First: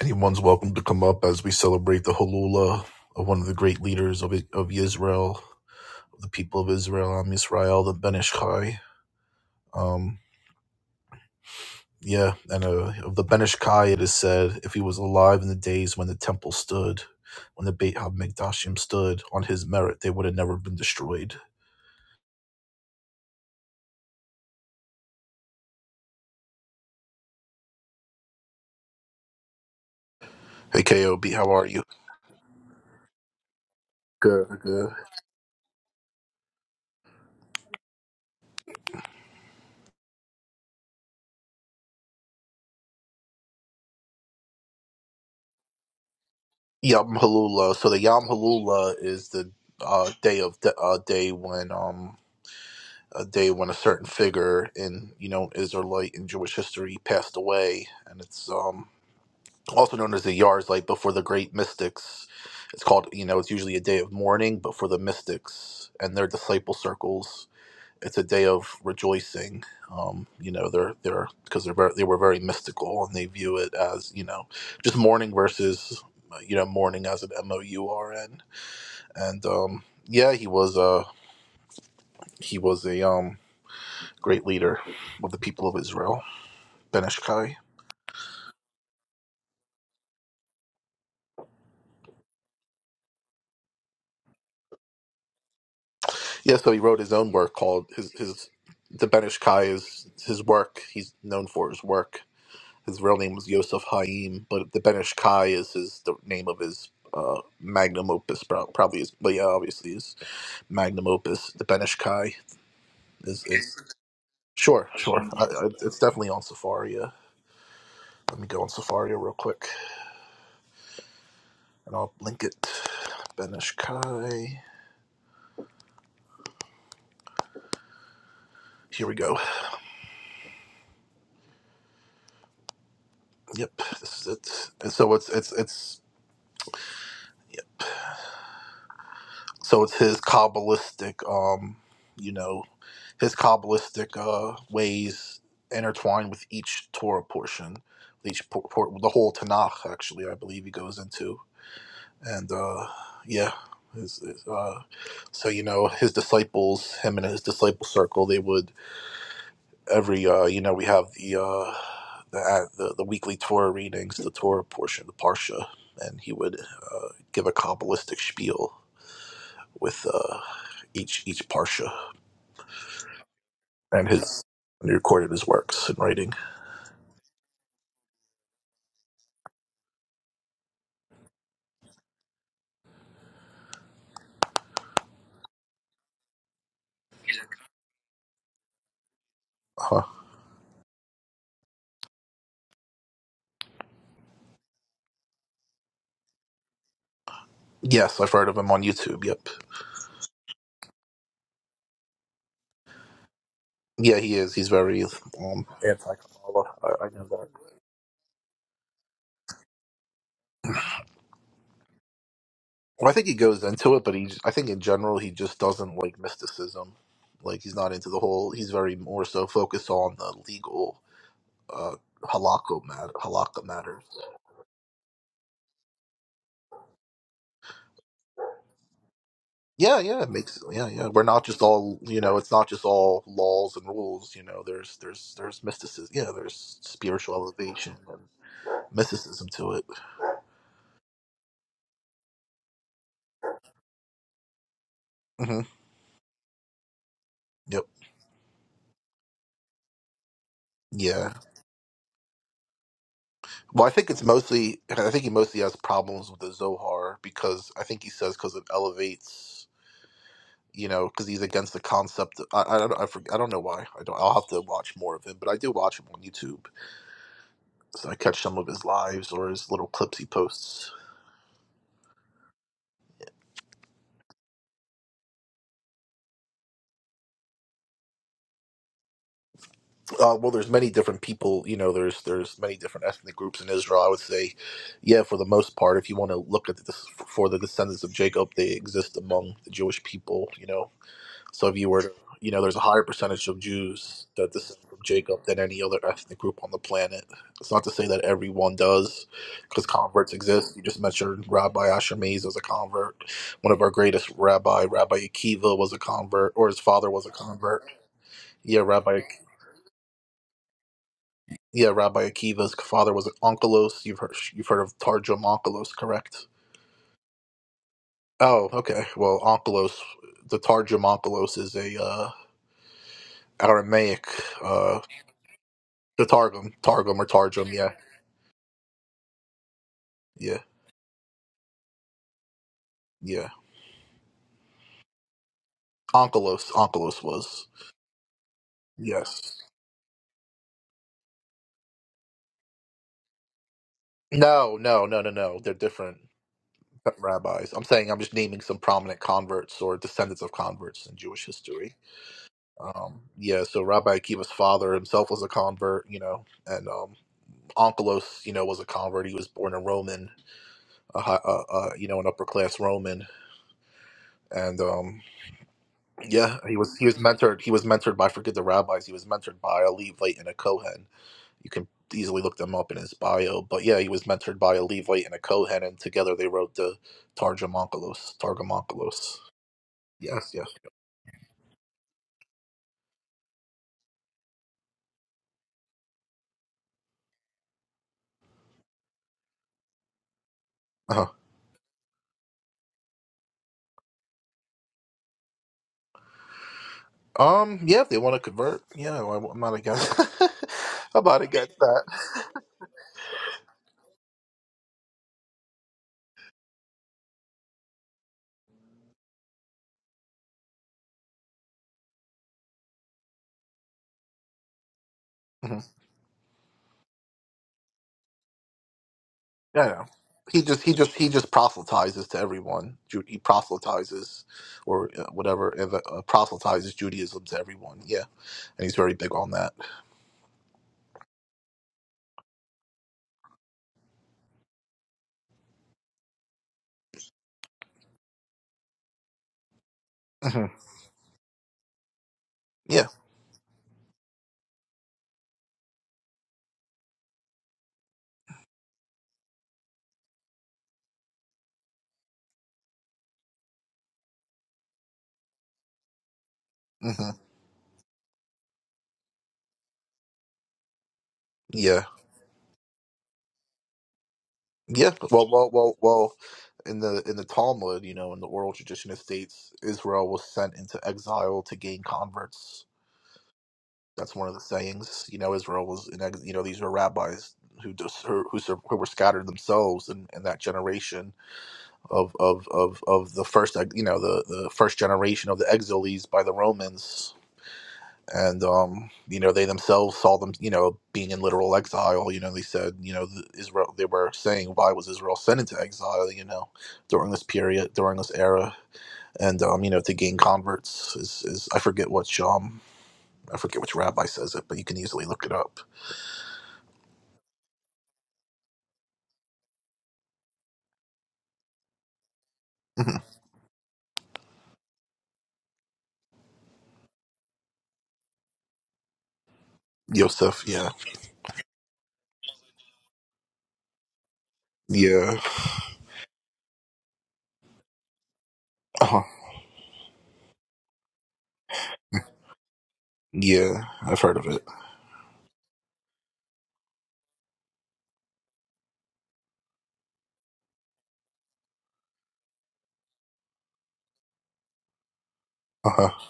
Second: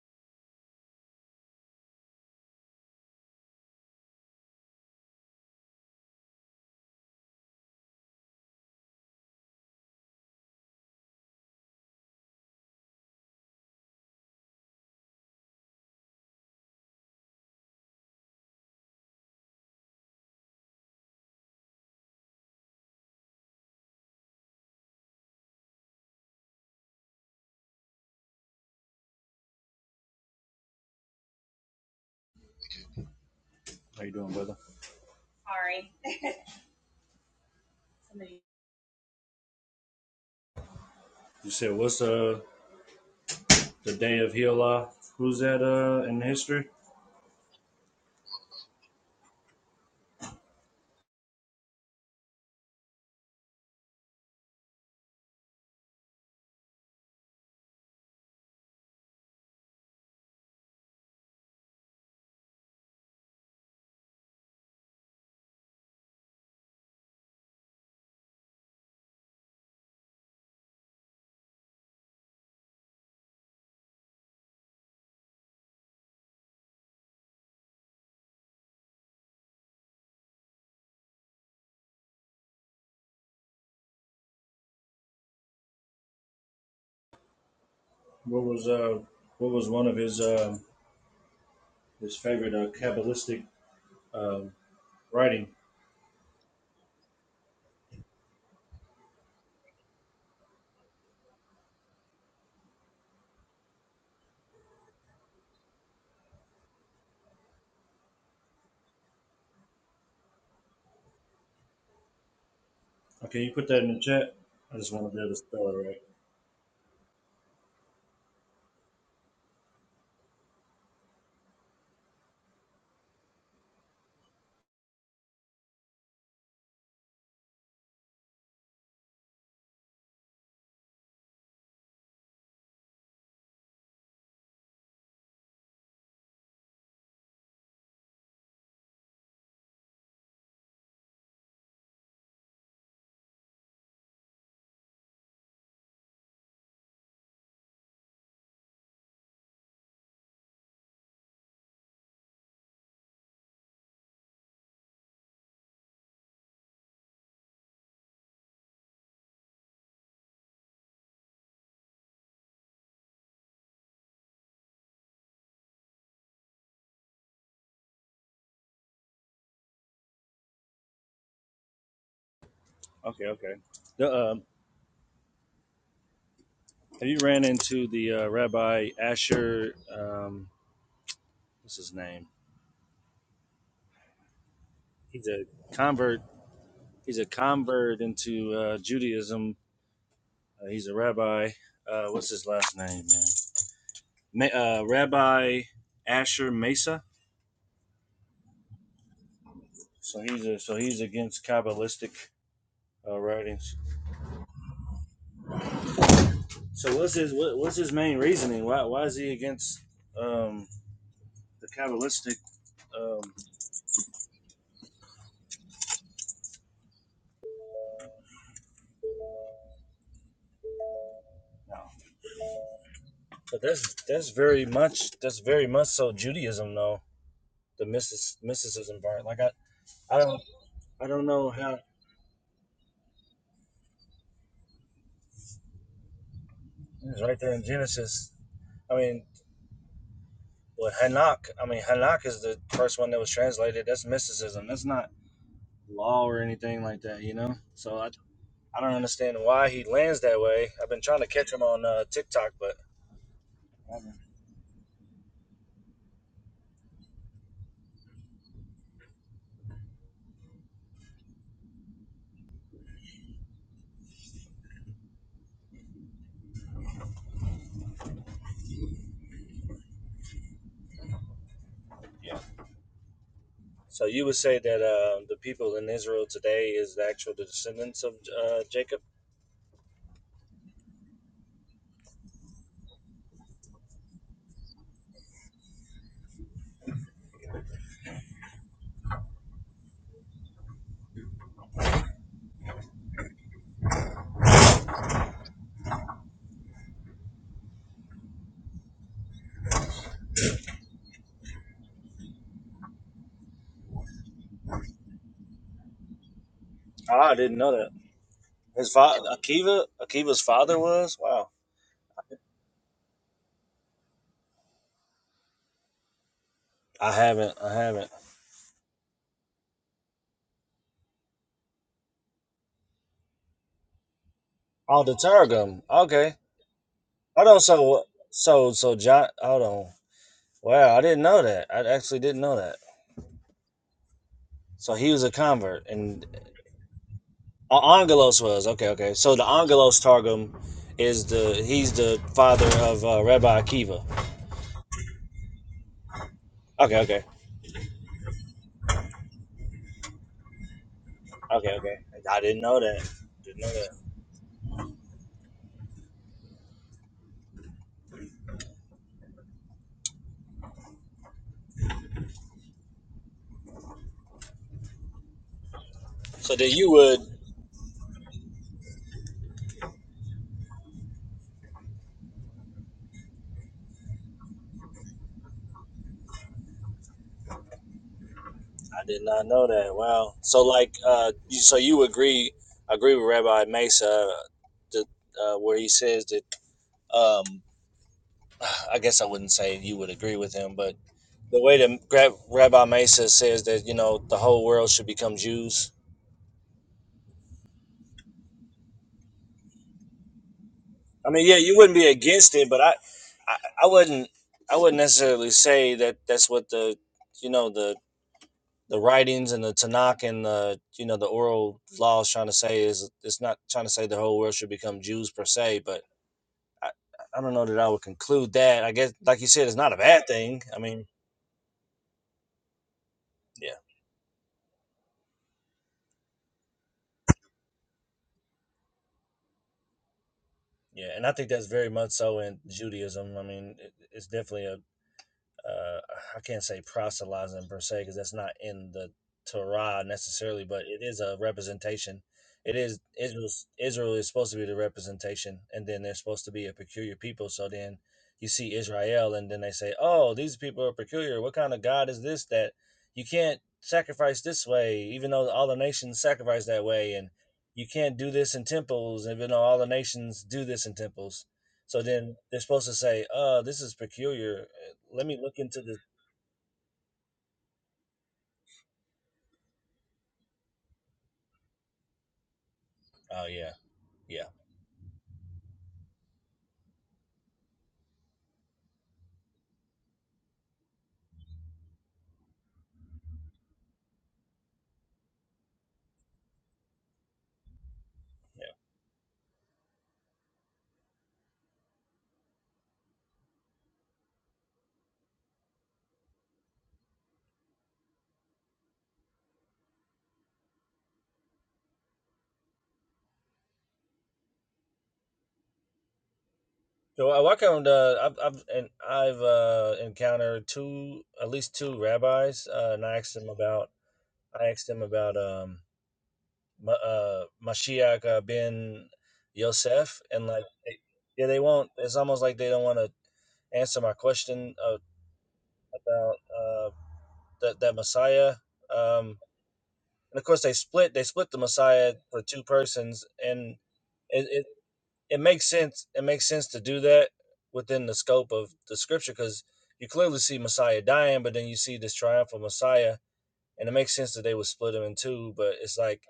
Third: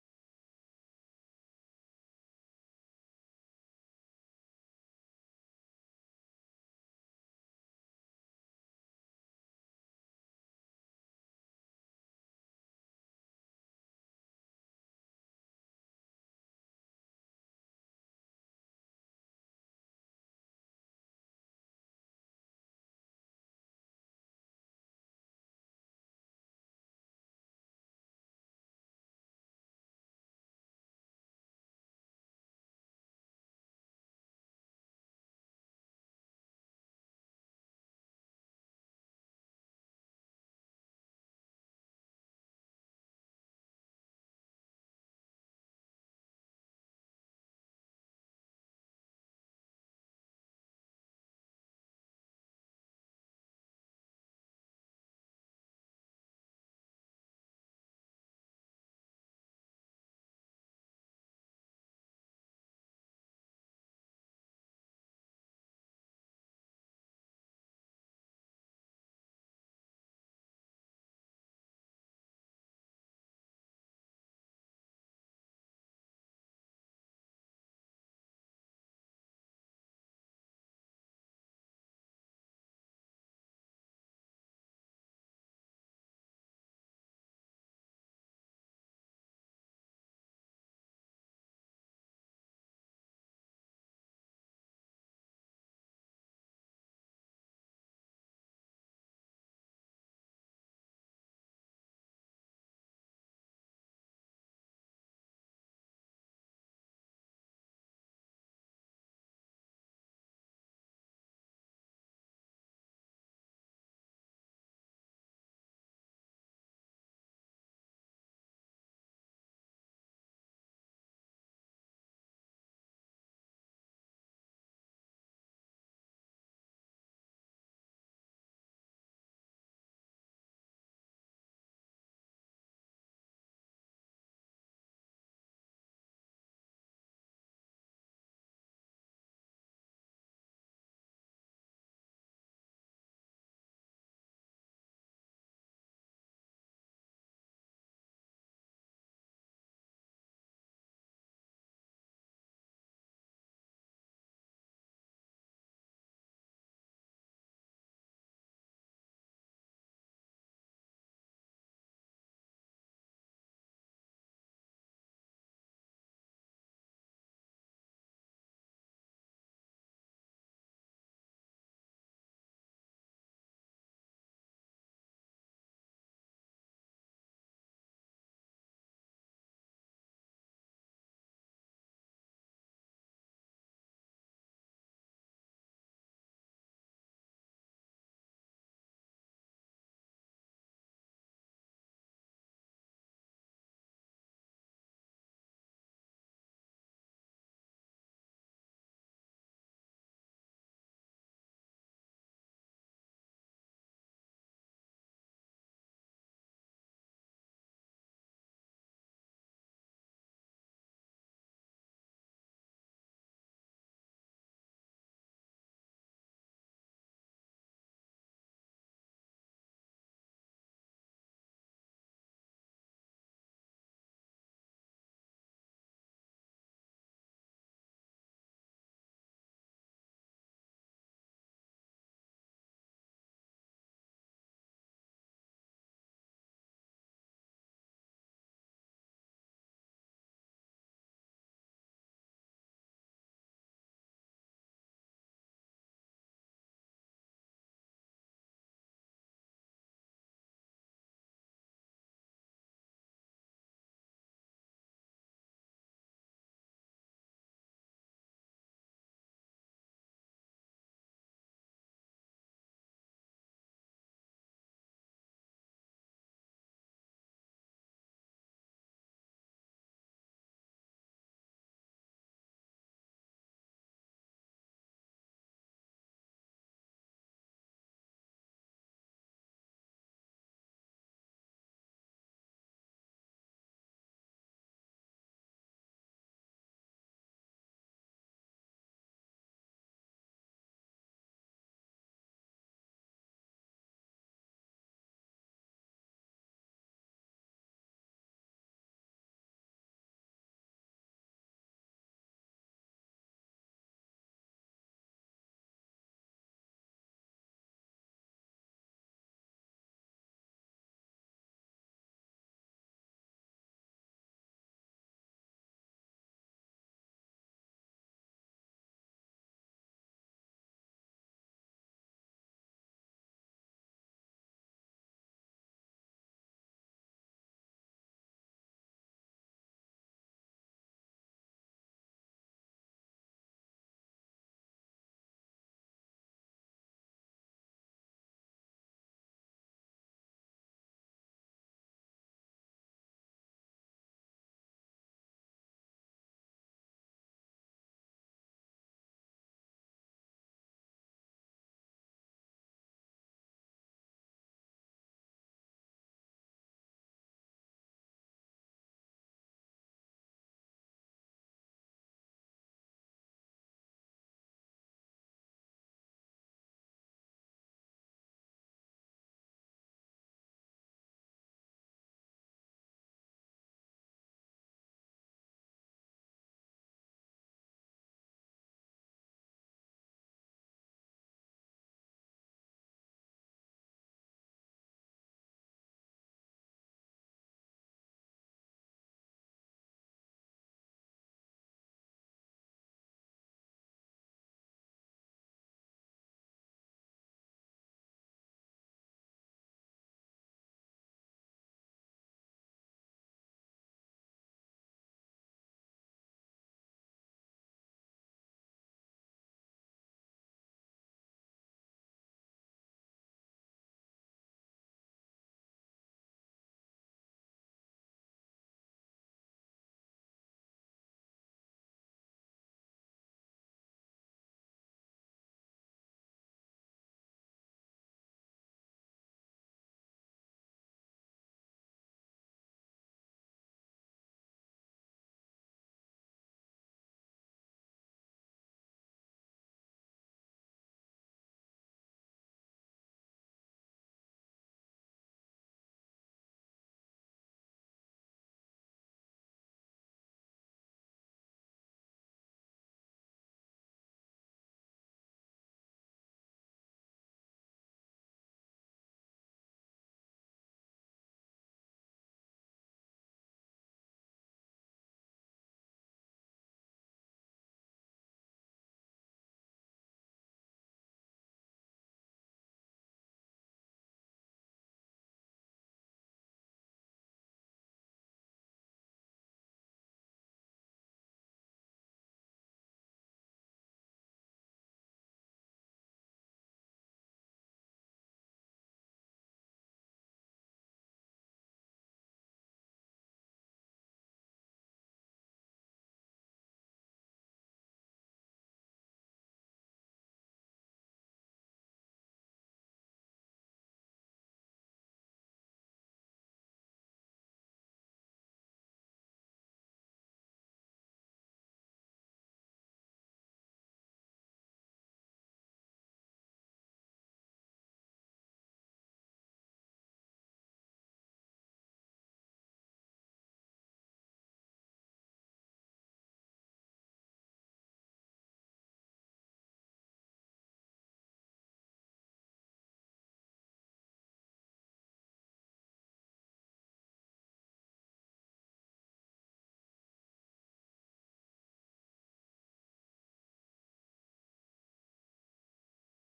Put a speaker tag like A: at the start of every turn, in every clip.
A: Anyone's welcome to come up as we celebrate the Halula of one of the great leaders of of Israel, the people of Israel, Am Yisrael, the Ben Ish Chai. Um, yeah, and uh, of the Ben Ish Chai, it is said, if he was alive in the days when the temple stood, when the Beit HaMikdashim stood, on his merit, they would have never been destroyed. Hey, KOB, how are you?
B: How you doing,
A: Good,
B: brother?
A: good.
B: You said what's uh the day of Hila? Who's that uh in history?
A: Yom Halula. So the Yom Halula is the uh, day of the uh, day when um a day when a certain figure in you know Israelite and Jewish history passed away, and it's um, also known as the Yar's Light. But for the great mystics, it's called you know it's usually a day of mourning. But for the mystics and their disciple circles, it's a day of rejoicing. Um, you know they're they're because they're very, they were very mystical and they view it as you know just mourning versus uh, you know mourning as an M O U R N and um, yeah he was uh he was a um great leader of the people of Israel, Ben Benishkai.
B: What was uh what was one of his uh his favorite uh, Kabbalistic uh, writing?
A: Yeah, so he wrote his own work called his his the Ben Benishkai is his work. He's known for his work. His real name was Yosef Haim, but the Ben Benishkai is his the name of his uh, magnum opus, prob- probably is, but yeah, obviously his magnum opus, the Benishkai
B: Okay,
A: is,
B: you put that
A: is
B: in the chat. I
A: sure,
B: just want to be
A: sure.
B: able to
A: I, I,
B: spell it
A: it's
B: right.
A: definitely on Safari. yeah. Let me go on Safari real quick, and I'll link it. Ben Benishkai. Here we go. Yep, this is it. And so it's it's it's so it's his kabbalistic, um, you know, his kabbalistic uh, ways intertwined with each Torah portion, with each por- por- the whole Tanakh. Actually, I believe he goes into, and uh, yeah. His, his, uh, so you know his disciples, him and his disciple circle, they would every uh you know we have the uh the uh, the, the weekly Torah readings, the Torah portion, the parsha, and he would uh, give a kabbalistic spiel with uh each each parsha
B: Okay, okay.
A: and
B: The,
A: his
B: um,
A: and he recorded his works in writing.
B: have you ran into the uh, Rabbi Asher? Um, what's his name? He's a convert. He's a convert into uh, Judaism.
A: Uh-huh.
B: Uh, he's a rabbi. Uh, what's his last name, man? uh, Rabbi Asher Mesa.
A: Yes, I've heard of him on YouTube. Yep.
B: So he's a, so he's against Kabbalistic uh, writings.
A: Yeah, he is. He's very um anti-Kabbalah.
B: So
A: I, I
B: what's
A: know
B: his
A: that.
B: what, what's his main reasoning? Why why is he against um, the Kabbalistic?
A: Well, I think
B: Um,
A: he goes into it, but he, I think in general, he just doesn't like mysticism. Like he's not into the whole. He's very more so focused on the legal
B: no,
A: uh, halakha matter.
B: but
A: Halakha
B: that's
A: matters.
B: that's very much that's very much so Judaism though the mysticism part. Like I
A: Yeah,
B: I
A: yeah, it
B: don't
A: makes yeah, yeah.
B: I
A: We're
B: don't
A: not
B: know
A: just
B: how
A: all you know. It's not just all laws and rules. You know, there's there's there's mysticism. Yeah, there's
B: it's
A: spiritual
B: right there in
A: elevation and
B: Genesis. I mean,
A: mysticism to it.
B: well Hanak. I mean Hanak is the first one that was translated. That's mysticism. That's not
A: hmm
B: law or anything like that, you know.
A: Yep.
B: So I, I don't understand why he lands that way. I've been trying to
A: Yeah.
B: catch him on uh, TikTok, but
A: Well, I think it's mostly. I think he mostly has problems with the Zohar because I think he says because it elevates. You know, because he's against the concept. I, I don't. I, forg I don't know why. I don't. I'll have to watch more of him, but I do watch him on YouTube. So I catch some of his lives or his little clips he posts.
B: so you would say that uh, the people in Israel today is the actual descendants of uh, Jacob?
A: Uh, well, there's many different people. You know, there's there's many different ethnic groups in Israel. I would say, yeah, for the most part, if you want to look at this for the descendants of Jacob, they exist among the Jewish people. You know, so if you were, to, you know, there's a higher percentage of Jews that descend from Jacob than any other ethnic group on the planet. It's not to say that everyone does, because converts exist. You just mentioned Rabbi Asher Mays was a convert. One of our greatest rabbi, Rabbi Akiva, was a convert, or his father was a
B: Ah, I didn't know
A: convert.
B: that.
A: Yeah,
B: His father,
A: Rabbi
B: Akiva, Akiva's father was. Wow,
A: Yeah, Rabbi Akiva's father was an onkelos. You've heard you've heard of Targum onkelos, correct?
B: I haven't. I haven't.
A: Oh, okay. Well, onkelos, the Targum onkelos is a uh, Aramaic, uh,
B: Oh, the Targum.
A: the
B: Okay.
A: Targum, Targum or
B: Hold on.
A: Targum. Yeah,
B: So, so, so John. Hold on.
A: yeah,
B: Wow, I didn't know that. I actually didn't know that.
A: yeah.
B: So he was a convert, and
A: Onkelos, onkelos was
B: Oh, Angelos was okay. Okay, so the
A: yes.
B: Angelos Targum is the he's the father of uh, Rabbi Akiva.
A: No, no, no, no, no. They're different
B: Okay, okay,
A: rabbis. I'm saying I'm just naming some prominent converts or descendants of converts in Jewish
B: okay,
A: history.
B: okay. I didn't know that.
A: Um,
B: Didn't
A: yeah,
B: know
A: so
B: that.
A: Rabbi Akiva's father himself was a convert, you know, and um, Onkelos, you know, was a convert. He was born a Roman, a, hi- a, a you know, an upper class Roman, and um,
B: So
A: yeah,
B: then
A: he
B: you
A: was he was
B: would.
A: mentored. He was mentored by forget the rabbis. He was mentored by a Levite and a Kohen. You can easily look them up in his bio. But yeah, he was mentored by a Levite and a Kohen, and together they wrote the Targum Onkelos. Targum
B: I did
A: Onkelos.
B: not know that. Wow.
A: Yes,
B: So
A: yes.
B: like, uh, you, so you agree agree with Rabbi Mesa, the uh, where he says that. Um, I guess I wouldn't say you would agree with him, but
A: Uh-huh.
B: the way that Gra- Rabbi Mesa says that you know the whole world should become Jews.
A: Um, yeah, if they want to convert, yeah, I- I'm not against. I'm
B: I
A: not
B: mean, yeah, you
A: against
B: wouldn't be against
A: that.
B: it, but I, I, I wouldn't, I wouldn't necessarily say that that's what the, you know, the the writings and the Tanakh and the, you know, the oral laws trying to say is it's not trying to say the whole world should become Jews per se, but I, I don't know that I would conclude that. I guess, like you said, it's
A: Yeah,
B: not a
A: yeah.
B: bad
A: He
B: thing. I
A: just he
B: mean,
A: just he just proselytizes to everyone. Ju- He
B: yeah,
A: proselytizes, or uh, whatever, and, uh, proselytizes Judaism to everyone. Yeah, and he's very big on that.
B: yeah, and I think that's very much so in Judaism. I mean, it, it's definitely a uh, I can't say proselytizing per se because that's not in the Torah necessarily,
A: hmm
B: but it is a representation. It is
A: Yeah,
B: Israel's, Israel is supposed to be the representation, and then they're supposed to be a peculiar people. So then you see Israel, and then they say, "Oh, these people are peculiar. What kind of God is this that you can't sacrifice this way, even though all the nations sacrifice that way,
A: hmm
B: and you can't do this in temples, even though all the nations do this in temples." So
A: yeah,
B: then they're supposed to say, "Uh, this is peculiar. Uh,
A: yeah.
B: Let me
A: Well,
B: look
A: well,
B: into
A: well,
B: this."
A: well. In the in the Talmud, you know, in the oral tradition, it states Israel was sent into exile to gain converts.
B: Oh yeah,
A: That's one
B: yeah,
A: of the sayings. You know, Israel was in ex- you know these were rabbis who just, who who sur- who were scattered themselves in, in that generation of of of of the first like, you know the the first generation of the exiles by the Romans and
B: yeah.
A: um you know they themselves saw them you know being in literal exile you know they said you know the Israel they were saying why was Israel sent into exile you know during this period during this era and um you know to gain converts is is I forget which um I forget which rabbi says it but you can easily look it up
B: So I walk around. Uh, I've I've and I've uh, encountered two, at least two rabbis, uh, and I
A: Mhm.
B: asked them about. I asked them about um, Ma- uh, Mashiach uh, ben Yosef, and
A: Yosef
B: like,
A: yeah
B: they, yeah, they won't. It's almost like they don't want to answer my question uh,
A: yeah
B: about uh, that that Messiah.
A: uh
B: Um, and of course they split they split the Messiah for two persons, and
A: yeah I've heard of
B: it
A: it
B: it, it makes sense it makes sense to do that within the scope of the scripture because you clearly see Messiah dying, but then you see this triumphal Messiah, and it makes sense that they would split him in two. But it's
A: uh-huh.
B: like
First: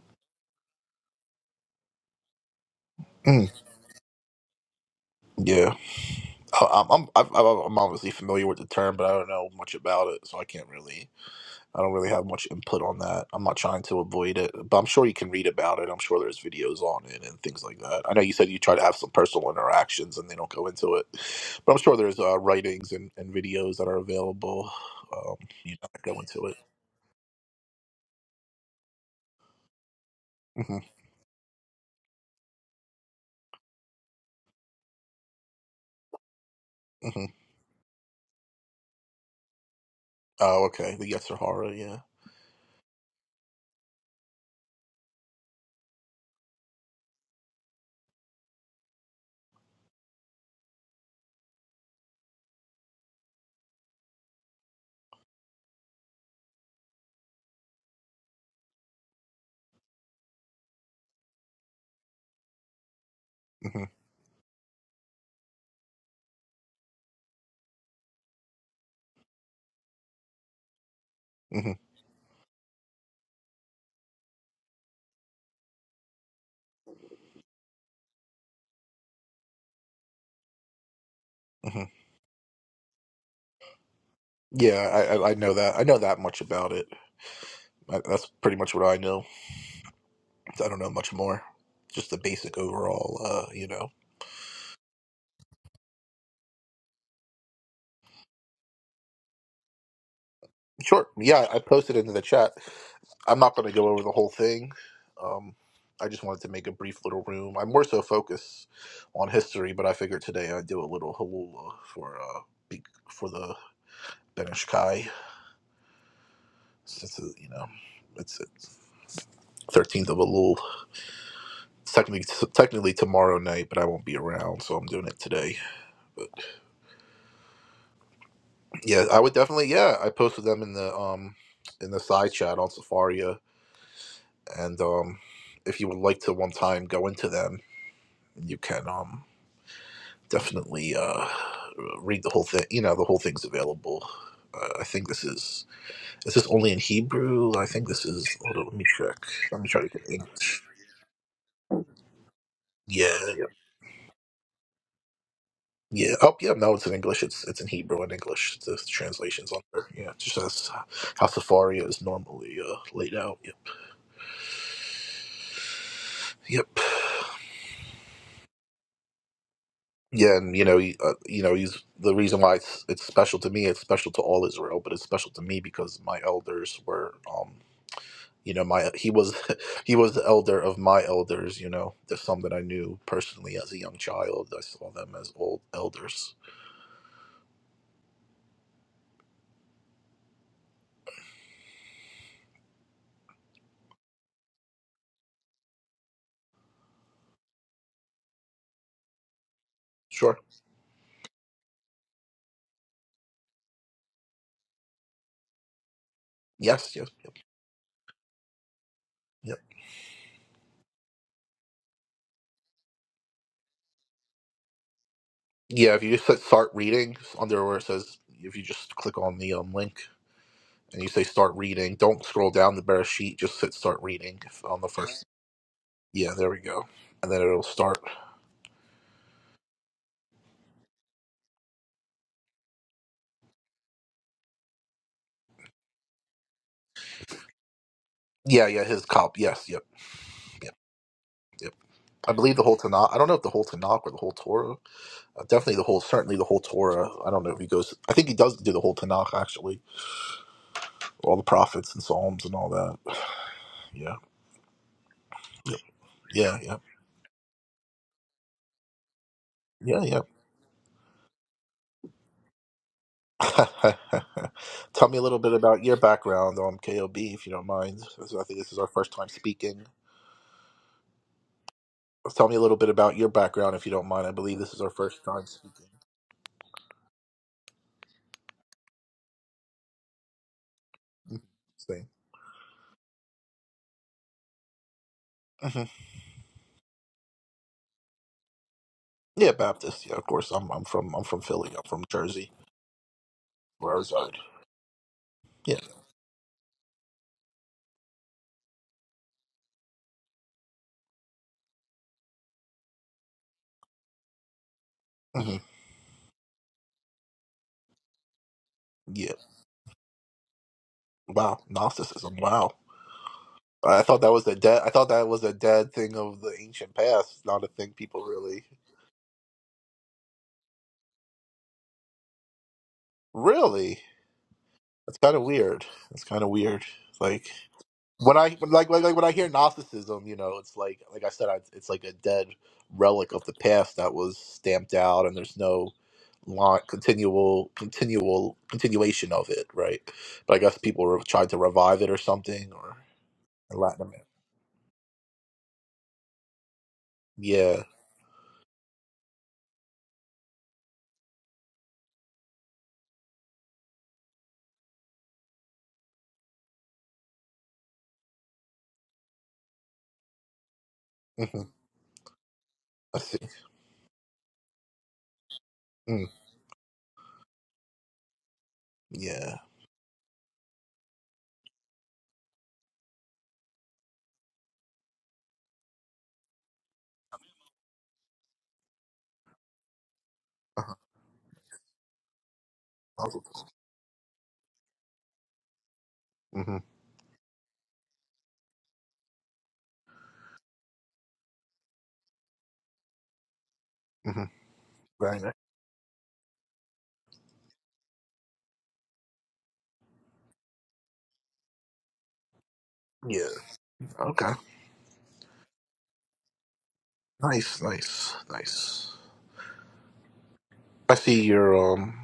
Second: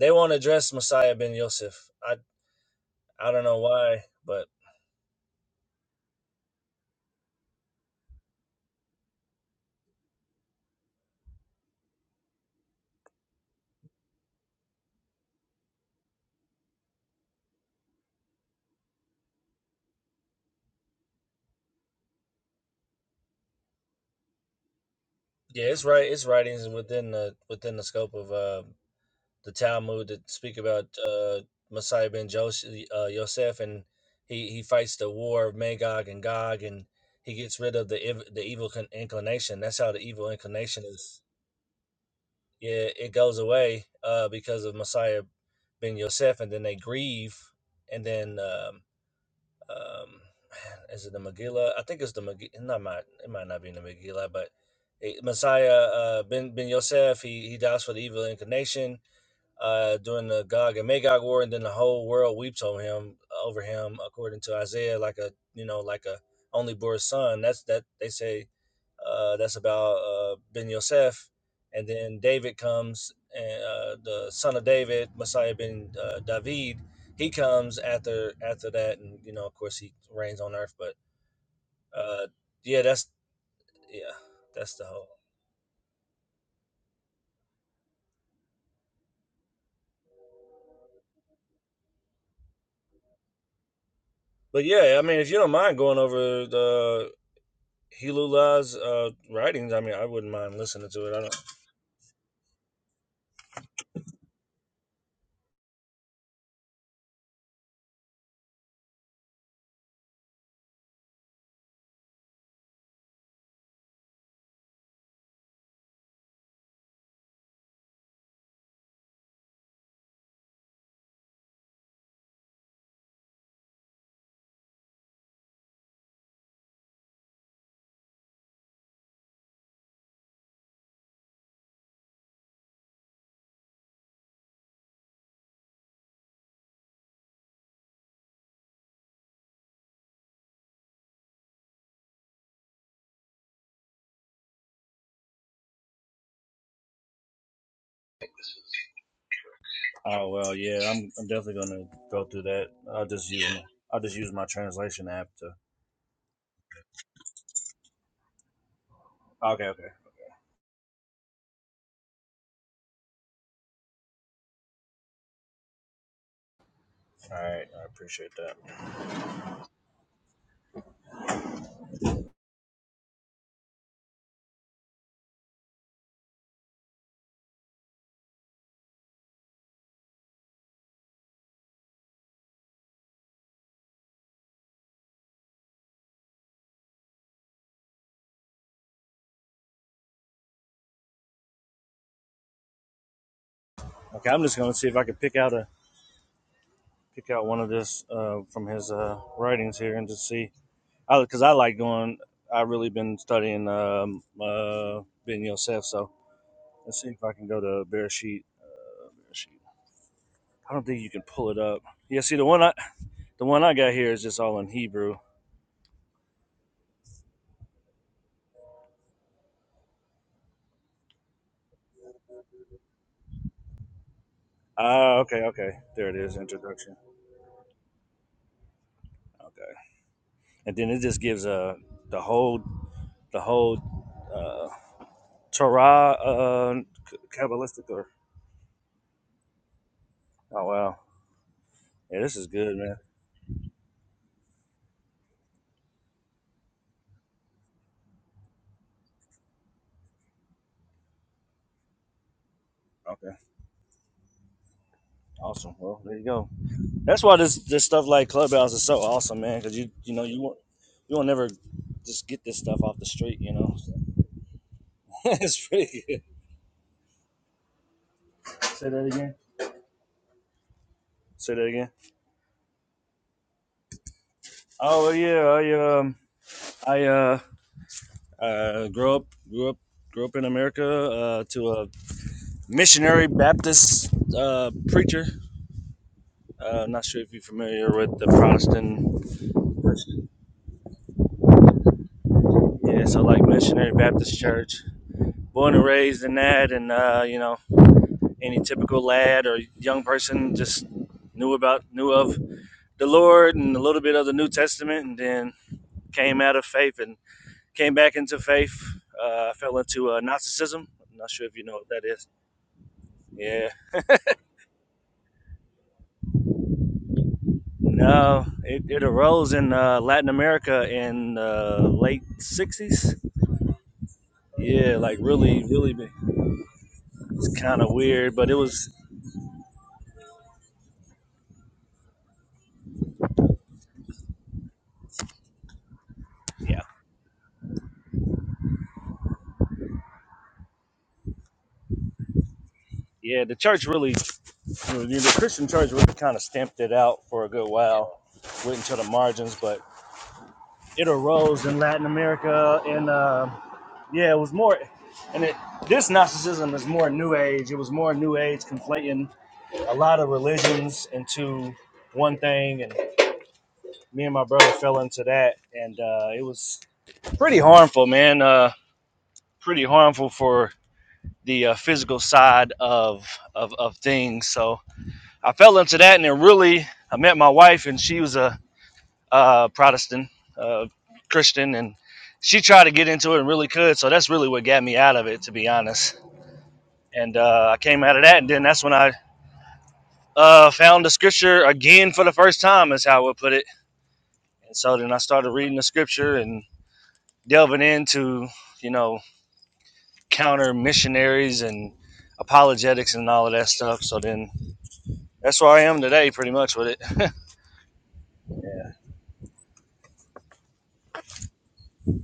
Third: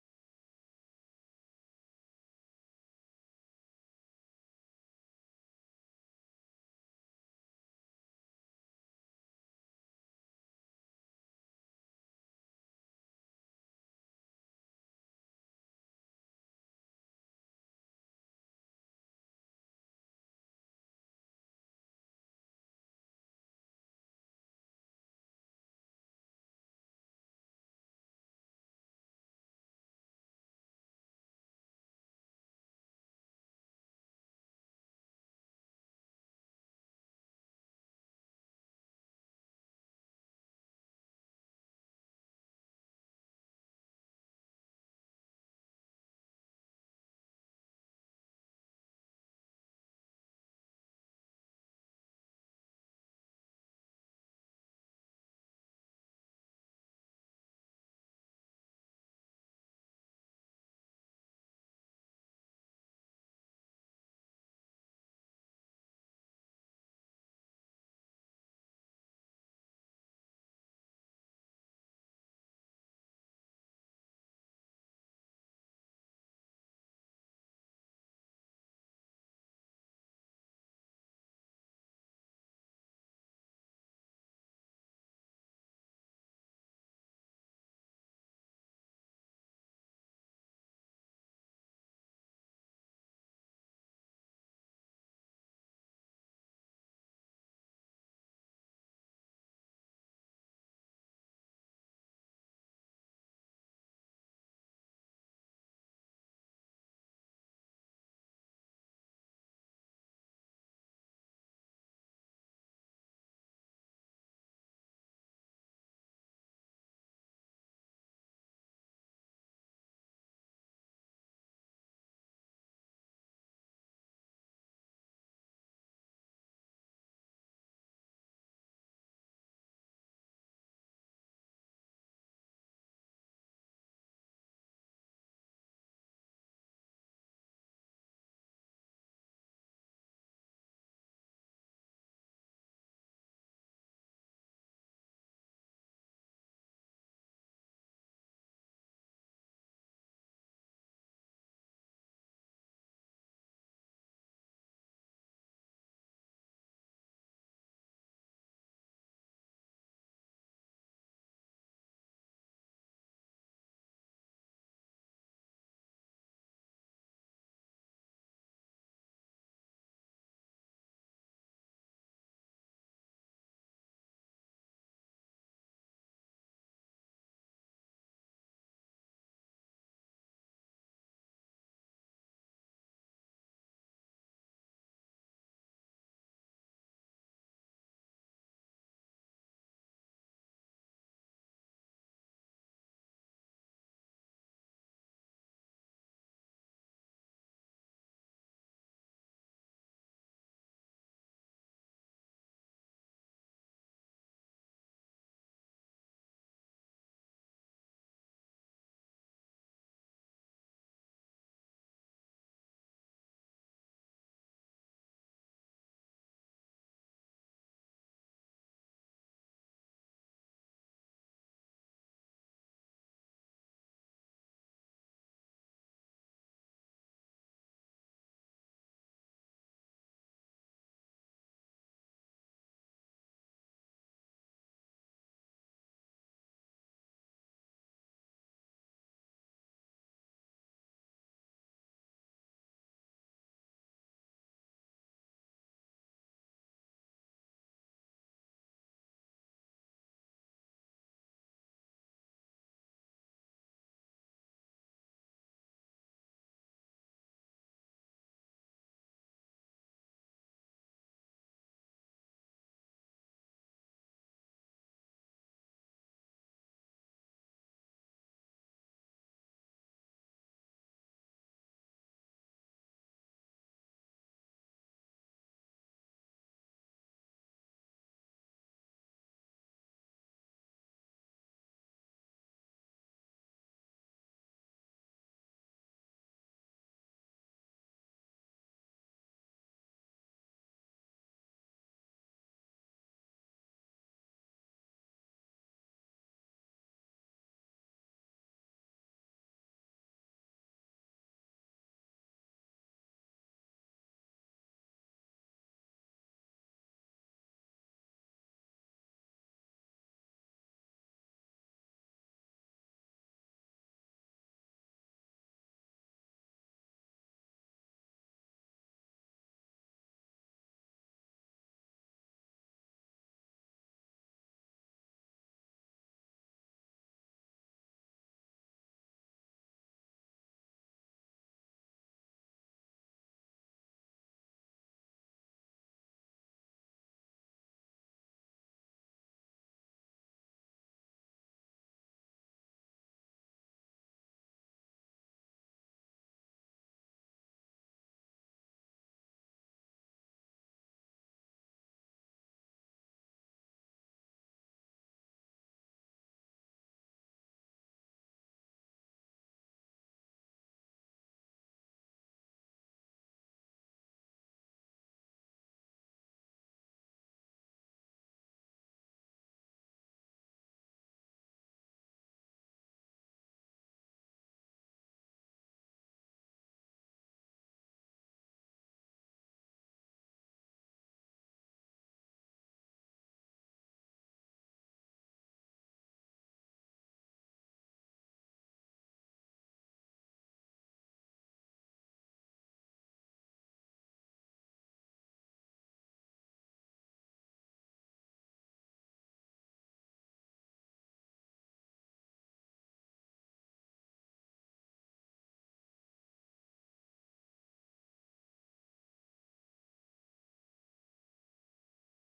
B: they won't address Messiah ben Yosef. I I don't
A: Mm.
B: know why, but
A: Yeah. I- I'm I'm I'm obviously familiar with the term, but I don't know much about it, so I can't really I don't really have much input on that. I'm not trying to avoid it, but I'm sure you can read about it. I'm sure there's videos on it and things like that. I know you said you try to have some personal interactions, and they don't go into it, but I'm sure there's uh, writings and, and videos that are available. Um,
B: yeah,
A: you
B: it's
A: know, that
B: right.
A: go
B: It's
A: into it.
B: writings within the within the scope of uh, the Talmud that speak about
A: hmm
B: uh, Messiah ben Joseph, uh, Yosef, and he, he fights the war of Magog and Gog, and
A: hmm
B: he gets rid of the ev- the evil con- inclination. That's how the evil
A: Oh,
B: inclination
A: okay. The
B: is.
A: Yes or Horror, yeah.
B: Yeah, it goes away uh, because of Messiah ben Yosef, and then they grieve, and then um, um, man, is it the Megillah? I think it's the Megillah. Not my, it might not be in the Megillah, but eh, Messiah uh, ben ben Yosef, he he dies for the evil inclination uh, during the Gog and Magog war, and then the whole world weeps on him over
A: hmm
B: him, according to Isaiah, like a you know like a only born son. That's that they say uh, that's about uh, Ben Yosef,
A: hmm
B: and then David comes, and uh, the son of David, Messiah ben uh, David, he comes after after that, and you know of course he reigns on earth. But
A: hmm
B: uh, yeah, that's yeah, that's the
A: Yeah,
B: whole.
A: I I I know that. I know that much about it. I, that's pretty much what I know. I don't know much more. Just the basic overall, uh, you know.
B: But yeah, I mean, if you don't mind going over the Helu uh, writings, I mean, I wouldn't mind listening
A: Sure.
B: to it. I don't.
A: Yeah, I posted into the chat. I'm not going to go over the whole thing. Um, I just wanted to make a brief little room. I'm more so focused on history, but I figured today I'd do a little halula for uh, be- for the Benish Kai, since uh, you know it's it's 13th of Elul. Technically, technically tomorrow night, but I won't be around, so I'm doing it today. But yeah, I would definitely. Yeah, I posted them in the um in the side chat on Safari. uh, and um, if you would like to one time go into them, you can um, definitely uh, read the whole thing. You know, the whole thing's available. Uh, I think this is is this only in Hebrew? I think this is. Hold on, let me check. Let me try to get
B: Oh well,
A: English.
B: yeah, I'm, I'm definitely gonna go through that. I'll
A: Yeah,
B: just use
A: yeah,
B: yeah. my, I'll just use my translation app to.
A: yeah. Oh, yeah. No, it's in English. It's it's in Hebrew and English. The translations on
B: Okay, okay,
A: there. Yeah, it just as how Safari is normally uh, laid out. Yep, yep.
B: all right, I appreciate that.
A: Yeah, and you know, he, uh, you know, he's the reason why it's it's special to me. It's special to all Israel, but it's special to me because my elders were, um, you know, my he was he was the elder of my elders. You know, there's some that I knew personally as a young child. I saw them as old elders.
B: Okay, I'm just gonna see if I can pick out a pick out one of this uh, from his uh, writings here and just
A: Sure.
B: see. I because I like going. I really been studying um, uh, Ben Yosef, so
A: Yes.
B: let's
A: Yes.
B: see if
A: Yep.
B: I can go to Bereshit. Sheet.
A: Yep.
B: I don't think you can pull it up. Yeah, see the one I the one I got here is just all in Hebrew.
A: Yeah. If you just hit start reading under where it says, if you just click on the um, link and you say start reading, don't scroll down the bare sheet. Just hit start reading on the
B: Ah,
A: first.
B: okay, okay. There it
A: Yeah.
B: is,
A: There we go
B: introduction.
A: and then it'll start.
B: Okay, and then it just gives uh the whole the whole uh Torah uh k- Kabbalistic or
A: Yeah, yeah, his cop. Yes, yep,
B: oh
A: yep,
B: wow,
A: yep.
B: yeah,
A: I
B: this is
A: believe the whole
B: good, man.
A: Tanakh. I don't know if the whole Tanakh or the whole Torah. Uh, definitely the whole, certainly the whole Torah. I don't know if he goes. I think he does do the whole Tanakh actually, all the prophets and Psalms and all that.
B: Okay,
A: Yeah,
B: awesome.
A: yep,
B: Well, there you go.
A: yeah, yeah,
B: That's why this this stuff like Clubhouse is so awesome, man. Because you you
A: yeah,
B: know you won't you won't never just get this stuff off the street, you know. So,
A: yeah. Tell me a little bit
B: it's
A: about your
B: pretty good.
A: background on KOB, if you don't mind. This is- I think this is our
B: Say that
A: first time
B: again.
A: speaking.
B: Say that again.
A: Tell me a little bit about your background, if you don't mind. I believe this is our
B: Oh well,
A: first
B: yeah,
A: time
B: I
A: speaking.
B: um I uh uh grew up grew up grew up in America
A: Mhm.
B: uh to a
A: Same.
B: missionary Baptist uh, preacher.
A: hmm
B: Uh, I'm not sure if you're familiar with the Protestant.
A: Yeah, Baptist. Yeah, of course. I'm I'm from I'm from Philly. I'm from Jersey.
B: Yeah, so like missionary
A: Rosard.
B: Baptist church. Born
A: Yeah.
B: and raised in that, and uh, you know, any typical lad or young person just knew about knew of the Lord and a little bit of the New Testament, and then
A: hmm
B: came out of faith and came back into faith.
A: Yeah.
B: Uh, I fell into uh, Gnosticism. I'm not sure if
A: Wow.
B: you know what that is.
A: Gnosticism. Wow.
B: Yeah.
A: I thought that was a dead. I thought that was a dead thing of the ancient past. Not a thing people
B: No,
A: really.
B: it, it arose in uh, Latin America in uh, late '60s.
A: Really.
B: Yeah,
A: That's
B: like
A: kind of
B: really,
A: weird.
B: really big.
A: That's kind of weird. Like
B: It's kind of weird,
A: when
B: but it
A: I
B: was.
A: like, like like when I hear Gnosticism, you know, it's like like I said, I, it's like a dead relic of the past that was stamped out, and there's no long,
B: Yeah,
A: continual continual continuation of it, right? But I guess people re- tried to revive it or something, or
B: yeah. The
A: in
B: church
A: Latin
B: really,
A: America.
B: the Christian church really kind of stamped it out for a good
A: Yeah.
B: while, went into the margins, but it arose in Latin America, and uh, yeah, it was more. And it, this Gnosticism is more New Age. It was more New Age, conflating a lot of religions into one thing, and
A: I see.
B: me and my brother fell into that, and
A: Mm,
B: uh, it was pretty harmful, man. Uh,
A: yeah.
B: pretty harmful for the uh, physical side of, of of things. So I fell into that, and then really, I met my wife, and she was a uh, Protestant, uh,
A: Uh-huh.
B: Christian, and she tried to get into it and really could. So that's really what got me out of it, to be honest.
A: Mm-hmm.
B: And uh, I came out of that, and then that's when I uh, found the scripture again for the first time, is how I would put it.
A: Mm-hmm.
B: And so then I
A: Very
B: started
A: nice.
B: reading the scripture, and. delving into you know counter missionaries and apologetics and all
A: Yeah.
B: of that stuff. So then
A: Okay.
B: that's where I am today, pretty much with it.
A: Nice. Nice.
B: yeah,
A: Nice. I see your um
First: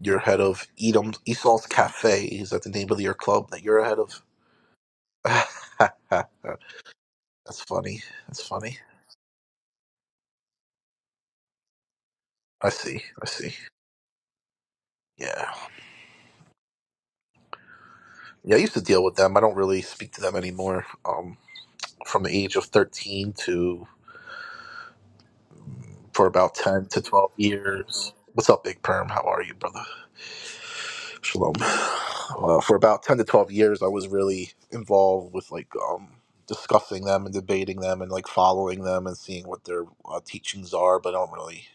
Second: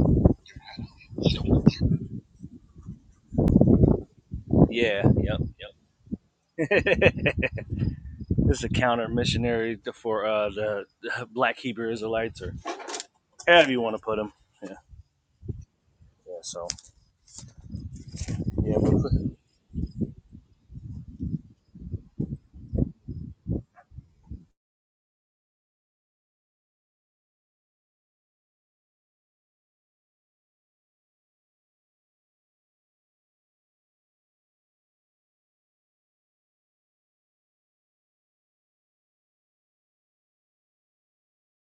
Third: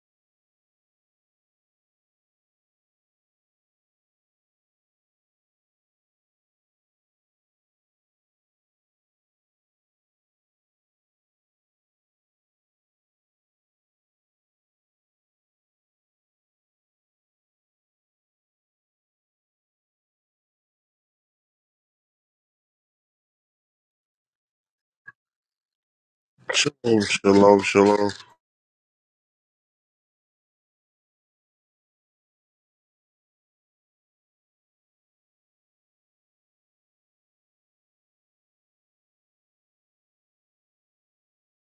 A: your head of Edom Esau's Cafe. Is that the name of your club that you're ahead of?
B: yeah, yep,
A: That's
B: yep.
A: funny. That's
B: this is a
A: funny.
B: counter missionary for uh, the, the Black Hebrew Israelites or
A: I see. I see.
B: however you want to put them. Yeah,
A: Yeah.
B: yeah. So
A: Yeah, I used
B: yeah,
A: to deal with them. I don't really speak to them anymore. Um from the age of thirteen to for about ten to
C: Shalom,
A: twelve
C: shalom, shalom.
A: years. What's up, Big Perm? How are you, brother? Shalom. Uh, for about 10 to 12 years, I was really involved with like um, discussing them and debating them and like following them and seeing what their uh, teachings are, but I don't really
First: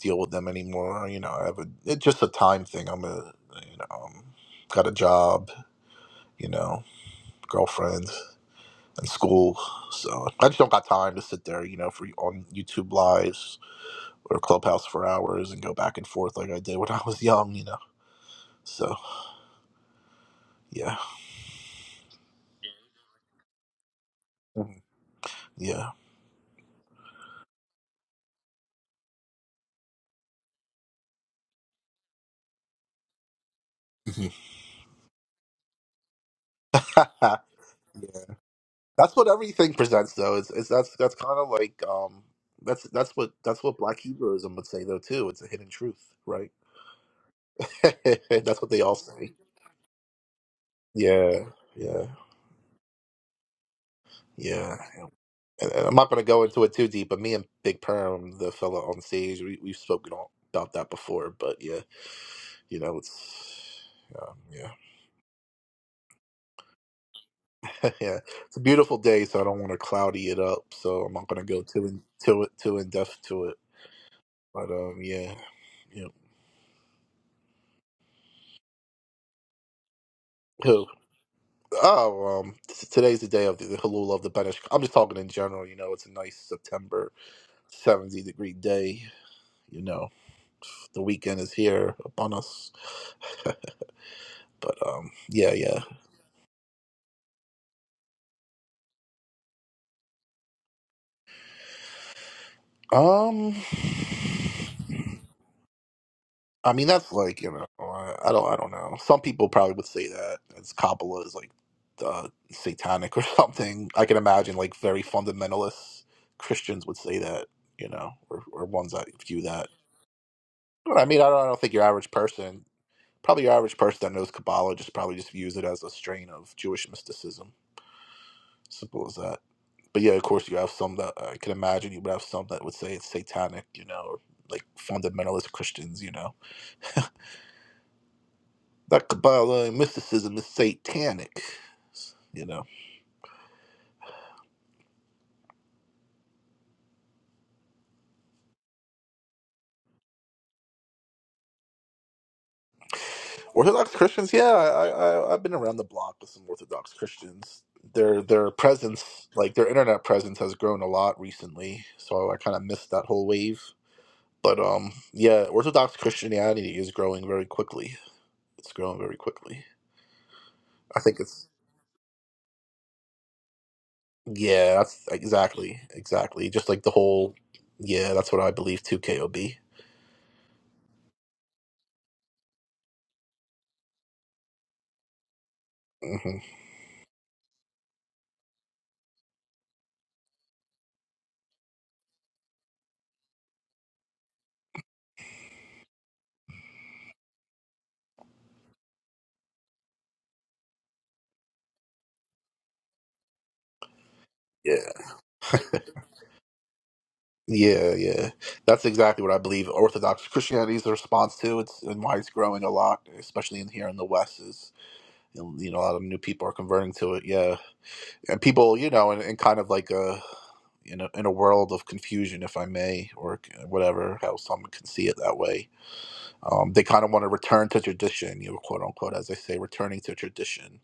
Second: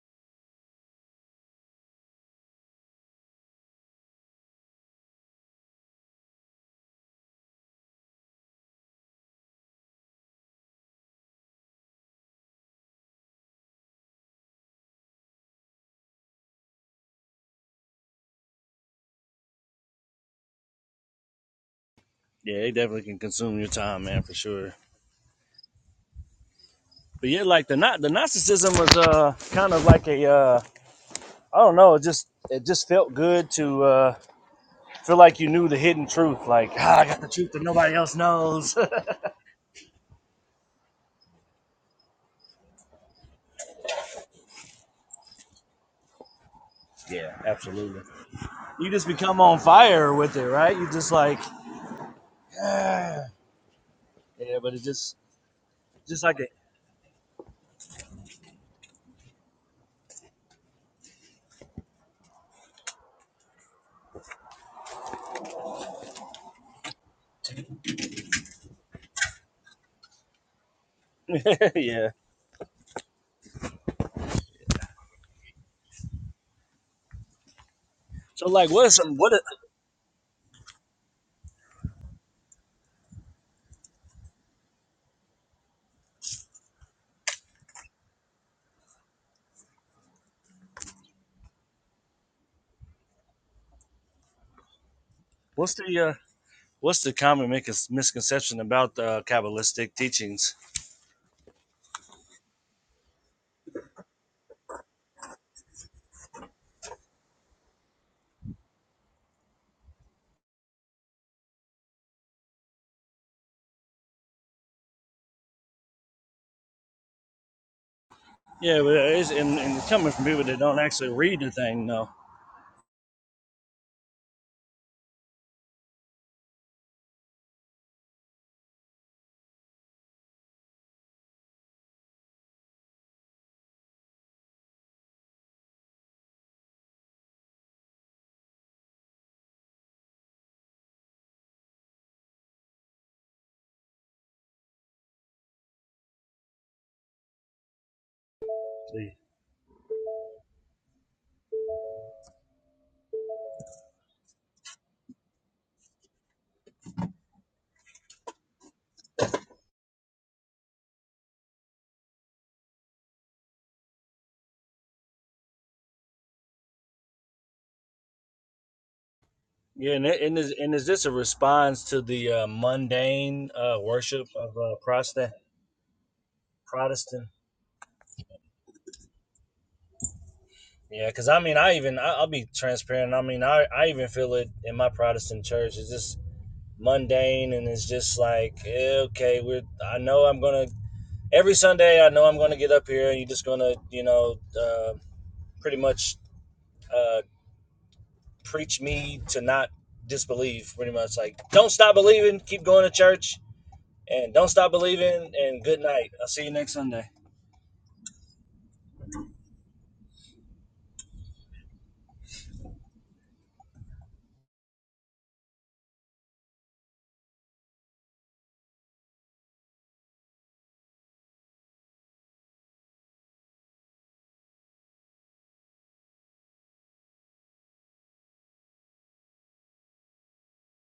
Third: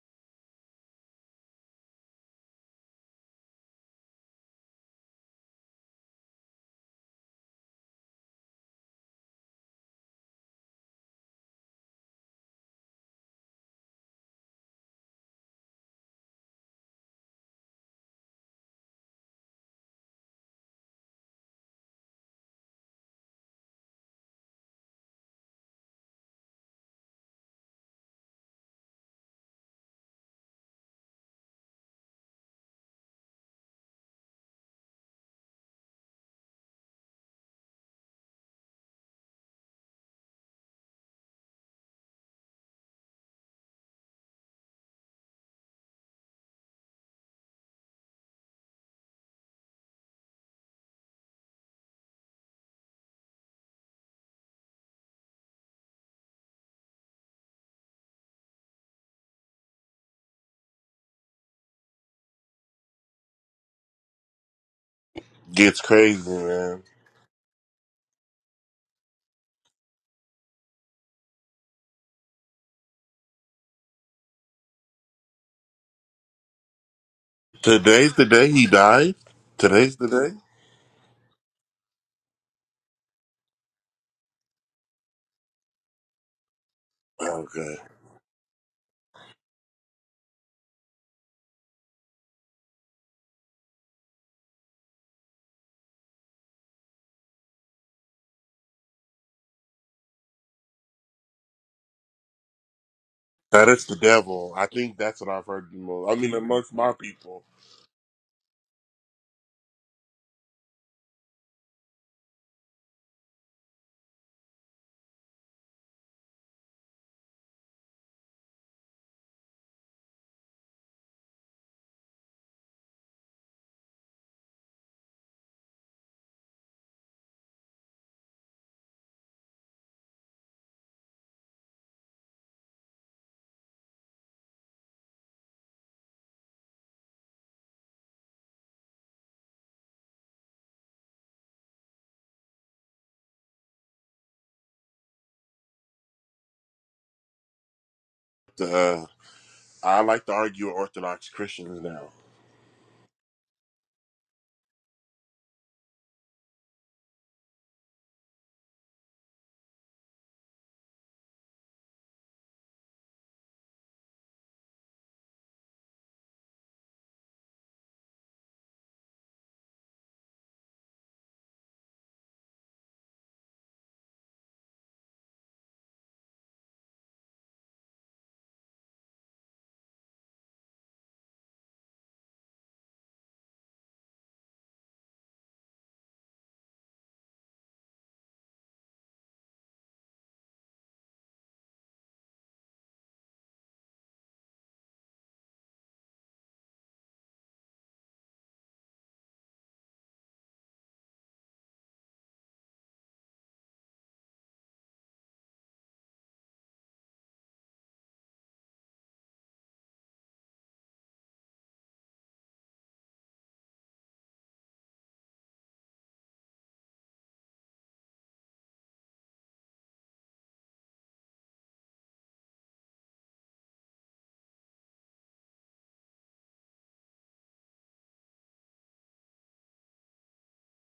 A: deal with them anymore. You know, I have a, it's just a time thing. I'm a, you know, um, got a job, you know, girlfriend and school. So I just don't got time to sit there, you know, for on YouTube lives or clubhouse for hours and go back and forth like I did when I was young, you know. So yeah,
B: yeah, they definitely can consume your time, man, for sure.
A: Mhm. yeah.
B: But yeah, like the not the narcissism was uh kind of like a uh I don't know, it just it just felt good to uh
A: Mm-hmm.
B: Feel like you knew the hidden truth. Like, ah, I got the
A: yeah.
B: truth that nobody else knows.
A: That's what everything presents, though. It's, it's that's that's kind of like um, that's that's what that's what Black Hebrewism would say, though, too. It's a hidden truth, right?
B: yeah, absolutely.
A: that's what they
B: You
A: all
B: just
A: say.
B: become on fire with it, right? You just like,
A: Yeah, yeah,
B: ah. yeah, but
A: yeah.
B: it's just,
A: And, and I'm not
B: just
A: going to
B: like
A: go into it too deep, but me and Big Perm, the fella on stage, we we've spoken all, about that before. But yeah, you know, it's um, yeah,
C: Gets crazy, man.
A: yeah. It's a beautiful day, so I don't want to cloudy it up. So I'm not going to go
B: it,
A: too in
B: yeah.
A: to it too in depth to it. But um, yeah, yeah.
C: Today's the
B: So,
C: day he
B: like, what is
C: died?
B: some, what, is,
C: Today's the day?
A: Oh, um, t- today's the day of the, the Halul of the Benish. I'm just talking in general. You know, it's a nice September
C: Okay.
A: 70 degree day. You know, the weekend is here upon us. But um, yeah,
B: what's
A: yeah.
B: the, uh, what's the common mis- misconception about the uh, Kabbalistic teachings?
A: Um,
C: That is the devil. I think that's what I've heard the most. I mean,
A: I
C: amongst
A: mean,
C: my
A: that's like
C: people.
A: you know, I, I don't, I don't know. Some people probably would say that it's Kabbalah is like uh, satanic or something. I can imagine like very fundamentalist Christians would say that. You know, or, or
B: Yeah,
A: ones
B: but
A: that
B: it's,
A: view
B: and,
A: that.
B: and it's coming from people that don't
A: But I
B: actually
A: mean, I
B: read
A: don't, I
B: the
A: don't think your
B: thing,
A: average
B: though.
A: person. Probably your average person that knows Kabbalah just probably just views it as a strain of Jewish mysticism. Simple as that. But yeah, of course, you have some that I can imagine you would have some that would say it's satanic, you know, or like fundamentalist Christians, you know, that Kabbalah and mysticism is satanic, you know.
C: Uh,
B: See.
C: I like to argue with Orthodox Christians now.
A: Orthodox Christians, yeah, I, I I've been around the block with some Orthodox Christians. Their their presence, like their internet presence, has grown a lot recently. So I kind of missed that whole wave. But um, yeah, Orthodox Christianity is growing very quickly. It's growing very quickly.
B: Yeah, and, it- and, is, and is
A: I
B: this a
A: think it's
B: response to the uh, mundane uh, worship of uh,
A: yeah, that's
B: Protestant,
A: exactly, exactly. Just like the
B: Protestant
A: whole yeah, that's what I believe too. Kob.
B: Yeah, because I mean, I even I, I'll be transparent. I mean, I I even feel it in my Protestant church. It's just
A: hmm
B: mundane, and it's just like eh, okay, we're. I know I'm gonna every Sunday. I know I'm gonna get up here, and you're just gonna you know uh, pretty much uh, preach me to not disbelieve. Pretty much like don't stop believing, keep going to church, and don't stop
A: Yeah,
B: believing, and good night. I'll see you next Sunday.
A: yeah, yeah. That's exactly what I believe. Orthodox Christianity is the response to it's and why it's growing a lot, especially in here in the West. Is you know a lot of new people are converting to it. Yeah, and people, you know, in, in kind of like a in a in a world of confusion, if I may, or whatever, how someone can see it that way. Um, they kind of want to return to tradition, you know, quote unquote, as they say, returning to tradition,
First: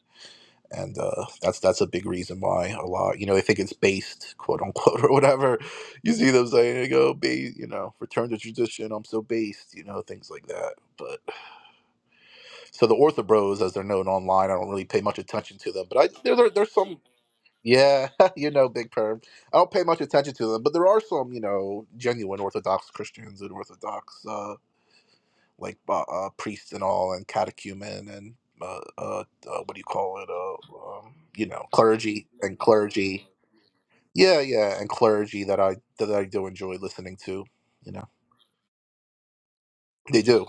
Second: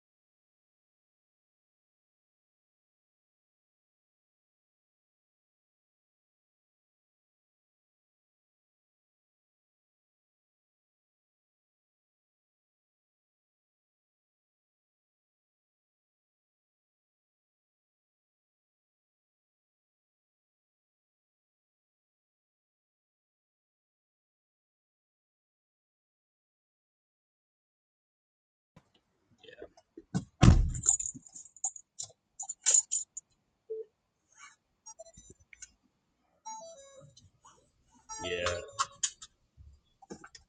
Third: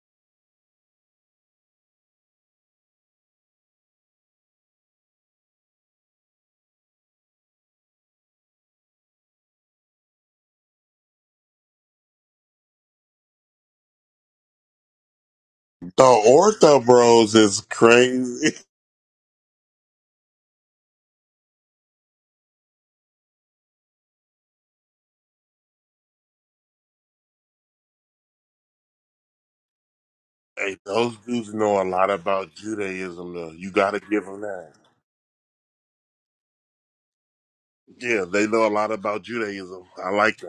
A: and uh, that's that's a big reason why a lot, you know, they think it's based, quote unquote, or whatever. You see them saying, they go, "Ba- you know, return to tradition. I'm so based, you know, things like that. But so the orthobros, as they're known online, I don't really pay much attention to them, but
C: The
A: I there, there there's
C: Ortho
A: some
C: Bros is
A: yeah, you
C: crazy.
A: know, big perv. I don't pay much attention to them, but there are some, you know, genuine Orthodox Christians and Orthodox, uh, like uh, uh, priests and all, and catechumen and uh, uh, uh, what do you call it?
C: Hey,
A: Uh, um,
C: those
A: you
C: dudes
A: know,
C: know a lot
A: clergy
C: about
A: and clergy.
C: Judaism, though. You gotta give them
A: Yeah,
C: that.
A: yeah, and clergy that I that I do enjoy listening to. You know,
C: Yeah,
B: Yeah.
C: they know a lot about Judaism. I
A: they
C: like
A: do.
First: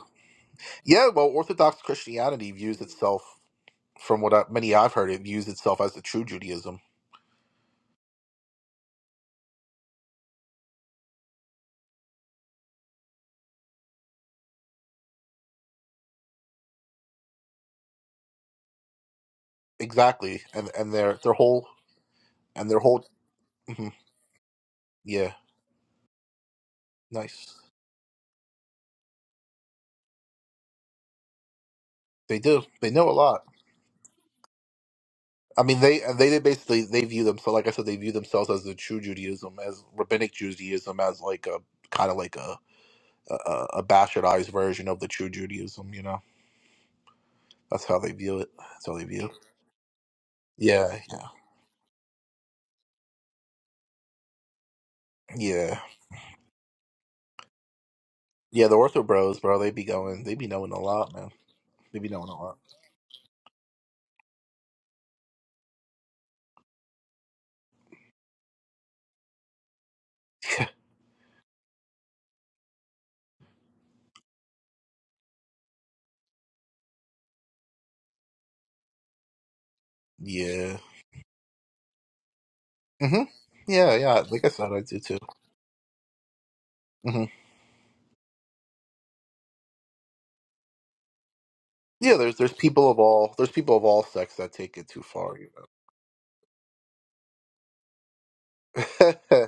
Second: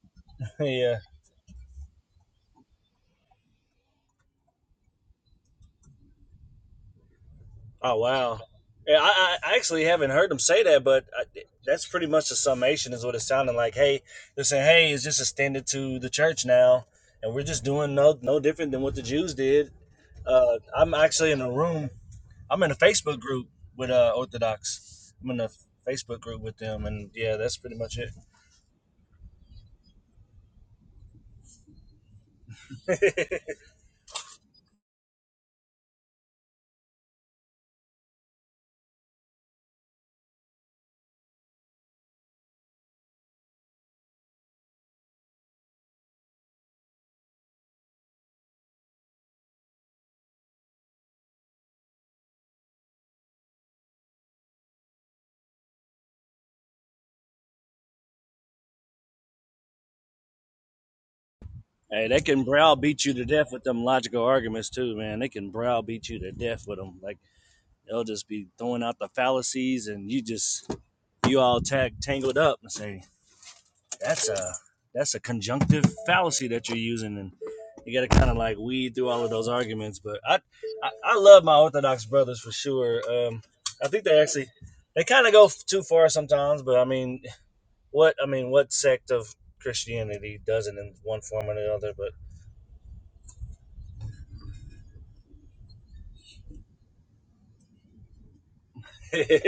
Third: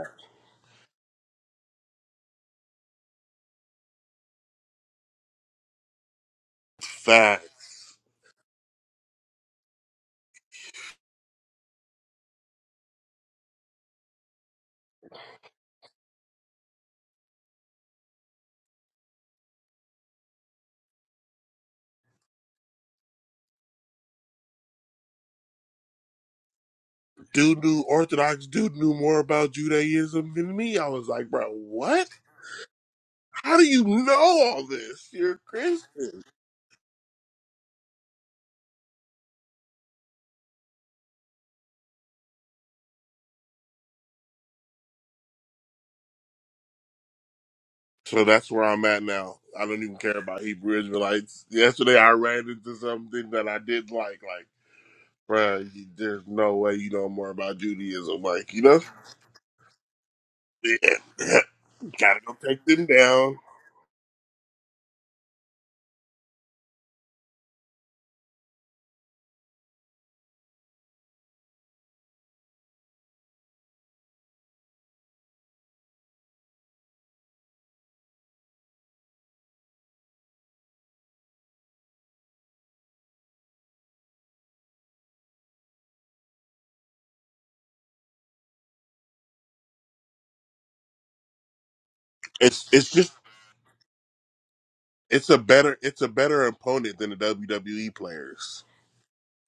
B: yeah.
A: Yeah, well, Orthodox Christianity views itself, from what I, many I've heard, it views itself as the true Judaism.
C: that.
B: Oh wow. Yeah, I, I I actually haven't heard them say that, but I, that's pretty much the summation is what it's sounding like. Hey, they're saying, hey, it's just extended to the church now, and we're just doing no no different than what the Jews did.
A: exactly,
B: Uh,
A: and and
B: I'm
A: their their
B: actually in a
A: whole
B: room. I'm
A: and
B: in a
A: their whole
B: Facebook group with
A: mhm.
B: uh, Orthodox. I'm
A: yeah,
B: in a Facebook group with them, and yeah,
A: nice.
B: that's
C: dude
B: pretty
C: knew
B: much
C: Orthodox dude knew more about Judaism than me. I was like, bro, what?
A: They do. They know a
B: it.
A: lot.
C: How do you know all this? You're a
A: I mean, they and
C: Christian.
A: they they basically they view themselves like I said, they view themselves as the true Judaism, as rabbinic Judaism, as like a kind of like a, a a bastardized version of the true Judaism. You know, that's how they
C: So
A: view it.
C: that's where I'm
A: That's how
C: at
A: they view. It.
C: now. I don't even care about Hebrew
A: Yeah, yeah,
C: Israelites. Yesterday I ran into something that I didn't like. Like, bro,
A: yeah,
C: there's no way you know more about Judaism. Like, you
A: yeah. The
C: know,
A: Ortho Bros, bro, they be going, they be knowing a lot, man. They
B: Hey,
A: be
C: gotta
B: they
A: knowing a
C: go
B: can
A: lot.
C: take them
B: browbeat you to
C: down.
B: death with them logical arguments too, man. They can browbeat you to death with them. Like they'll just be throwing out the fallacies, and you just you all tag tangled up and say that's a that's a conjunctive fallacy that you're using and you got to kind of like weed through all of those arguments but I,
A: Yeah.
B: I i love my orthodox brothers for sure
A: hmm
B: um i
A: Yeah,
B: think they
A: yeah. Like
B: actually
A: I said, I do
B: they
A: too.
B: kind of go too far sometimes but i
A: Mm-hmm.
B: mean what i mean what sect of christianity doesn't in one form or the other but
A: Yeah, there's there's
C: It's it's
A: people of
C: just
A: all there's people of all sects that take it too
C: it's
A: far,
C: a
A: you
C: better
A: know.
C: it's a better opponent than the WWE players.
B: there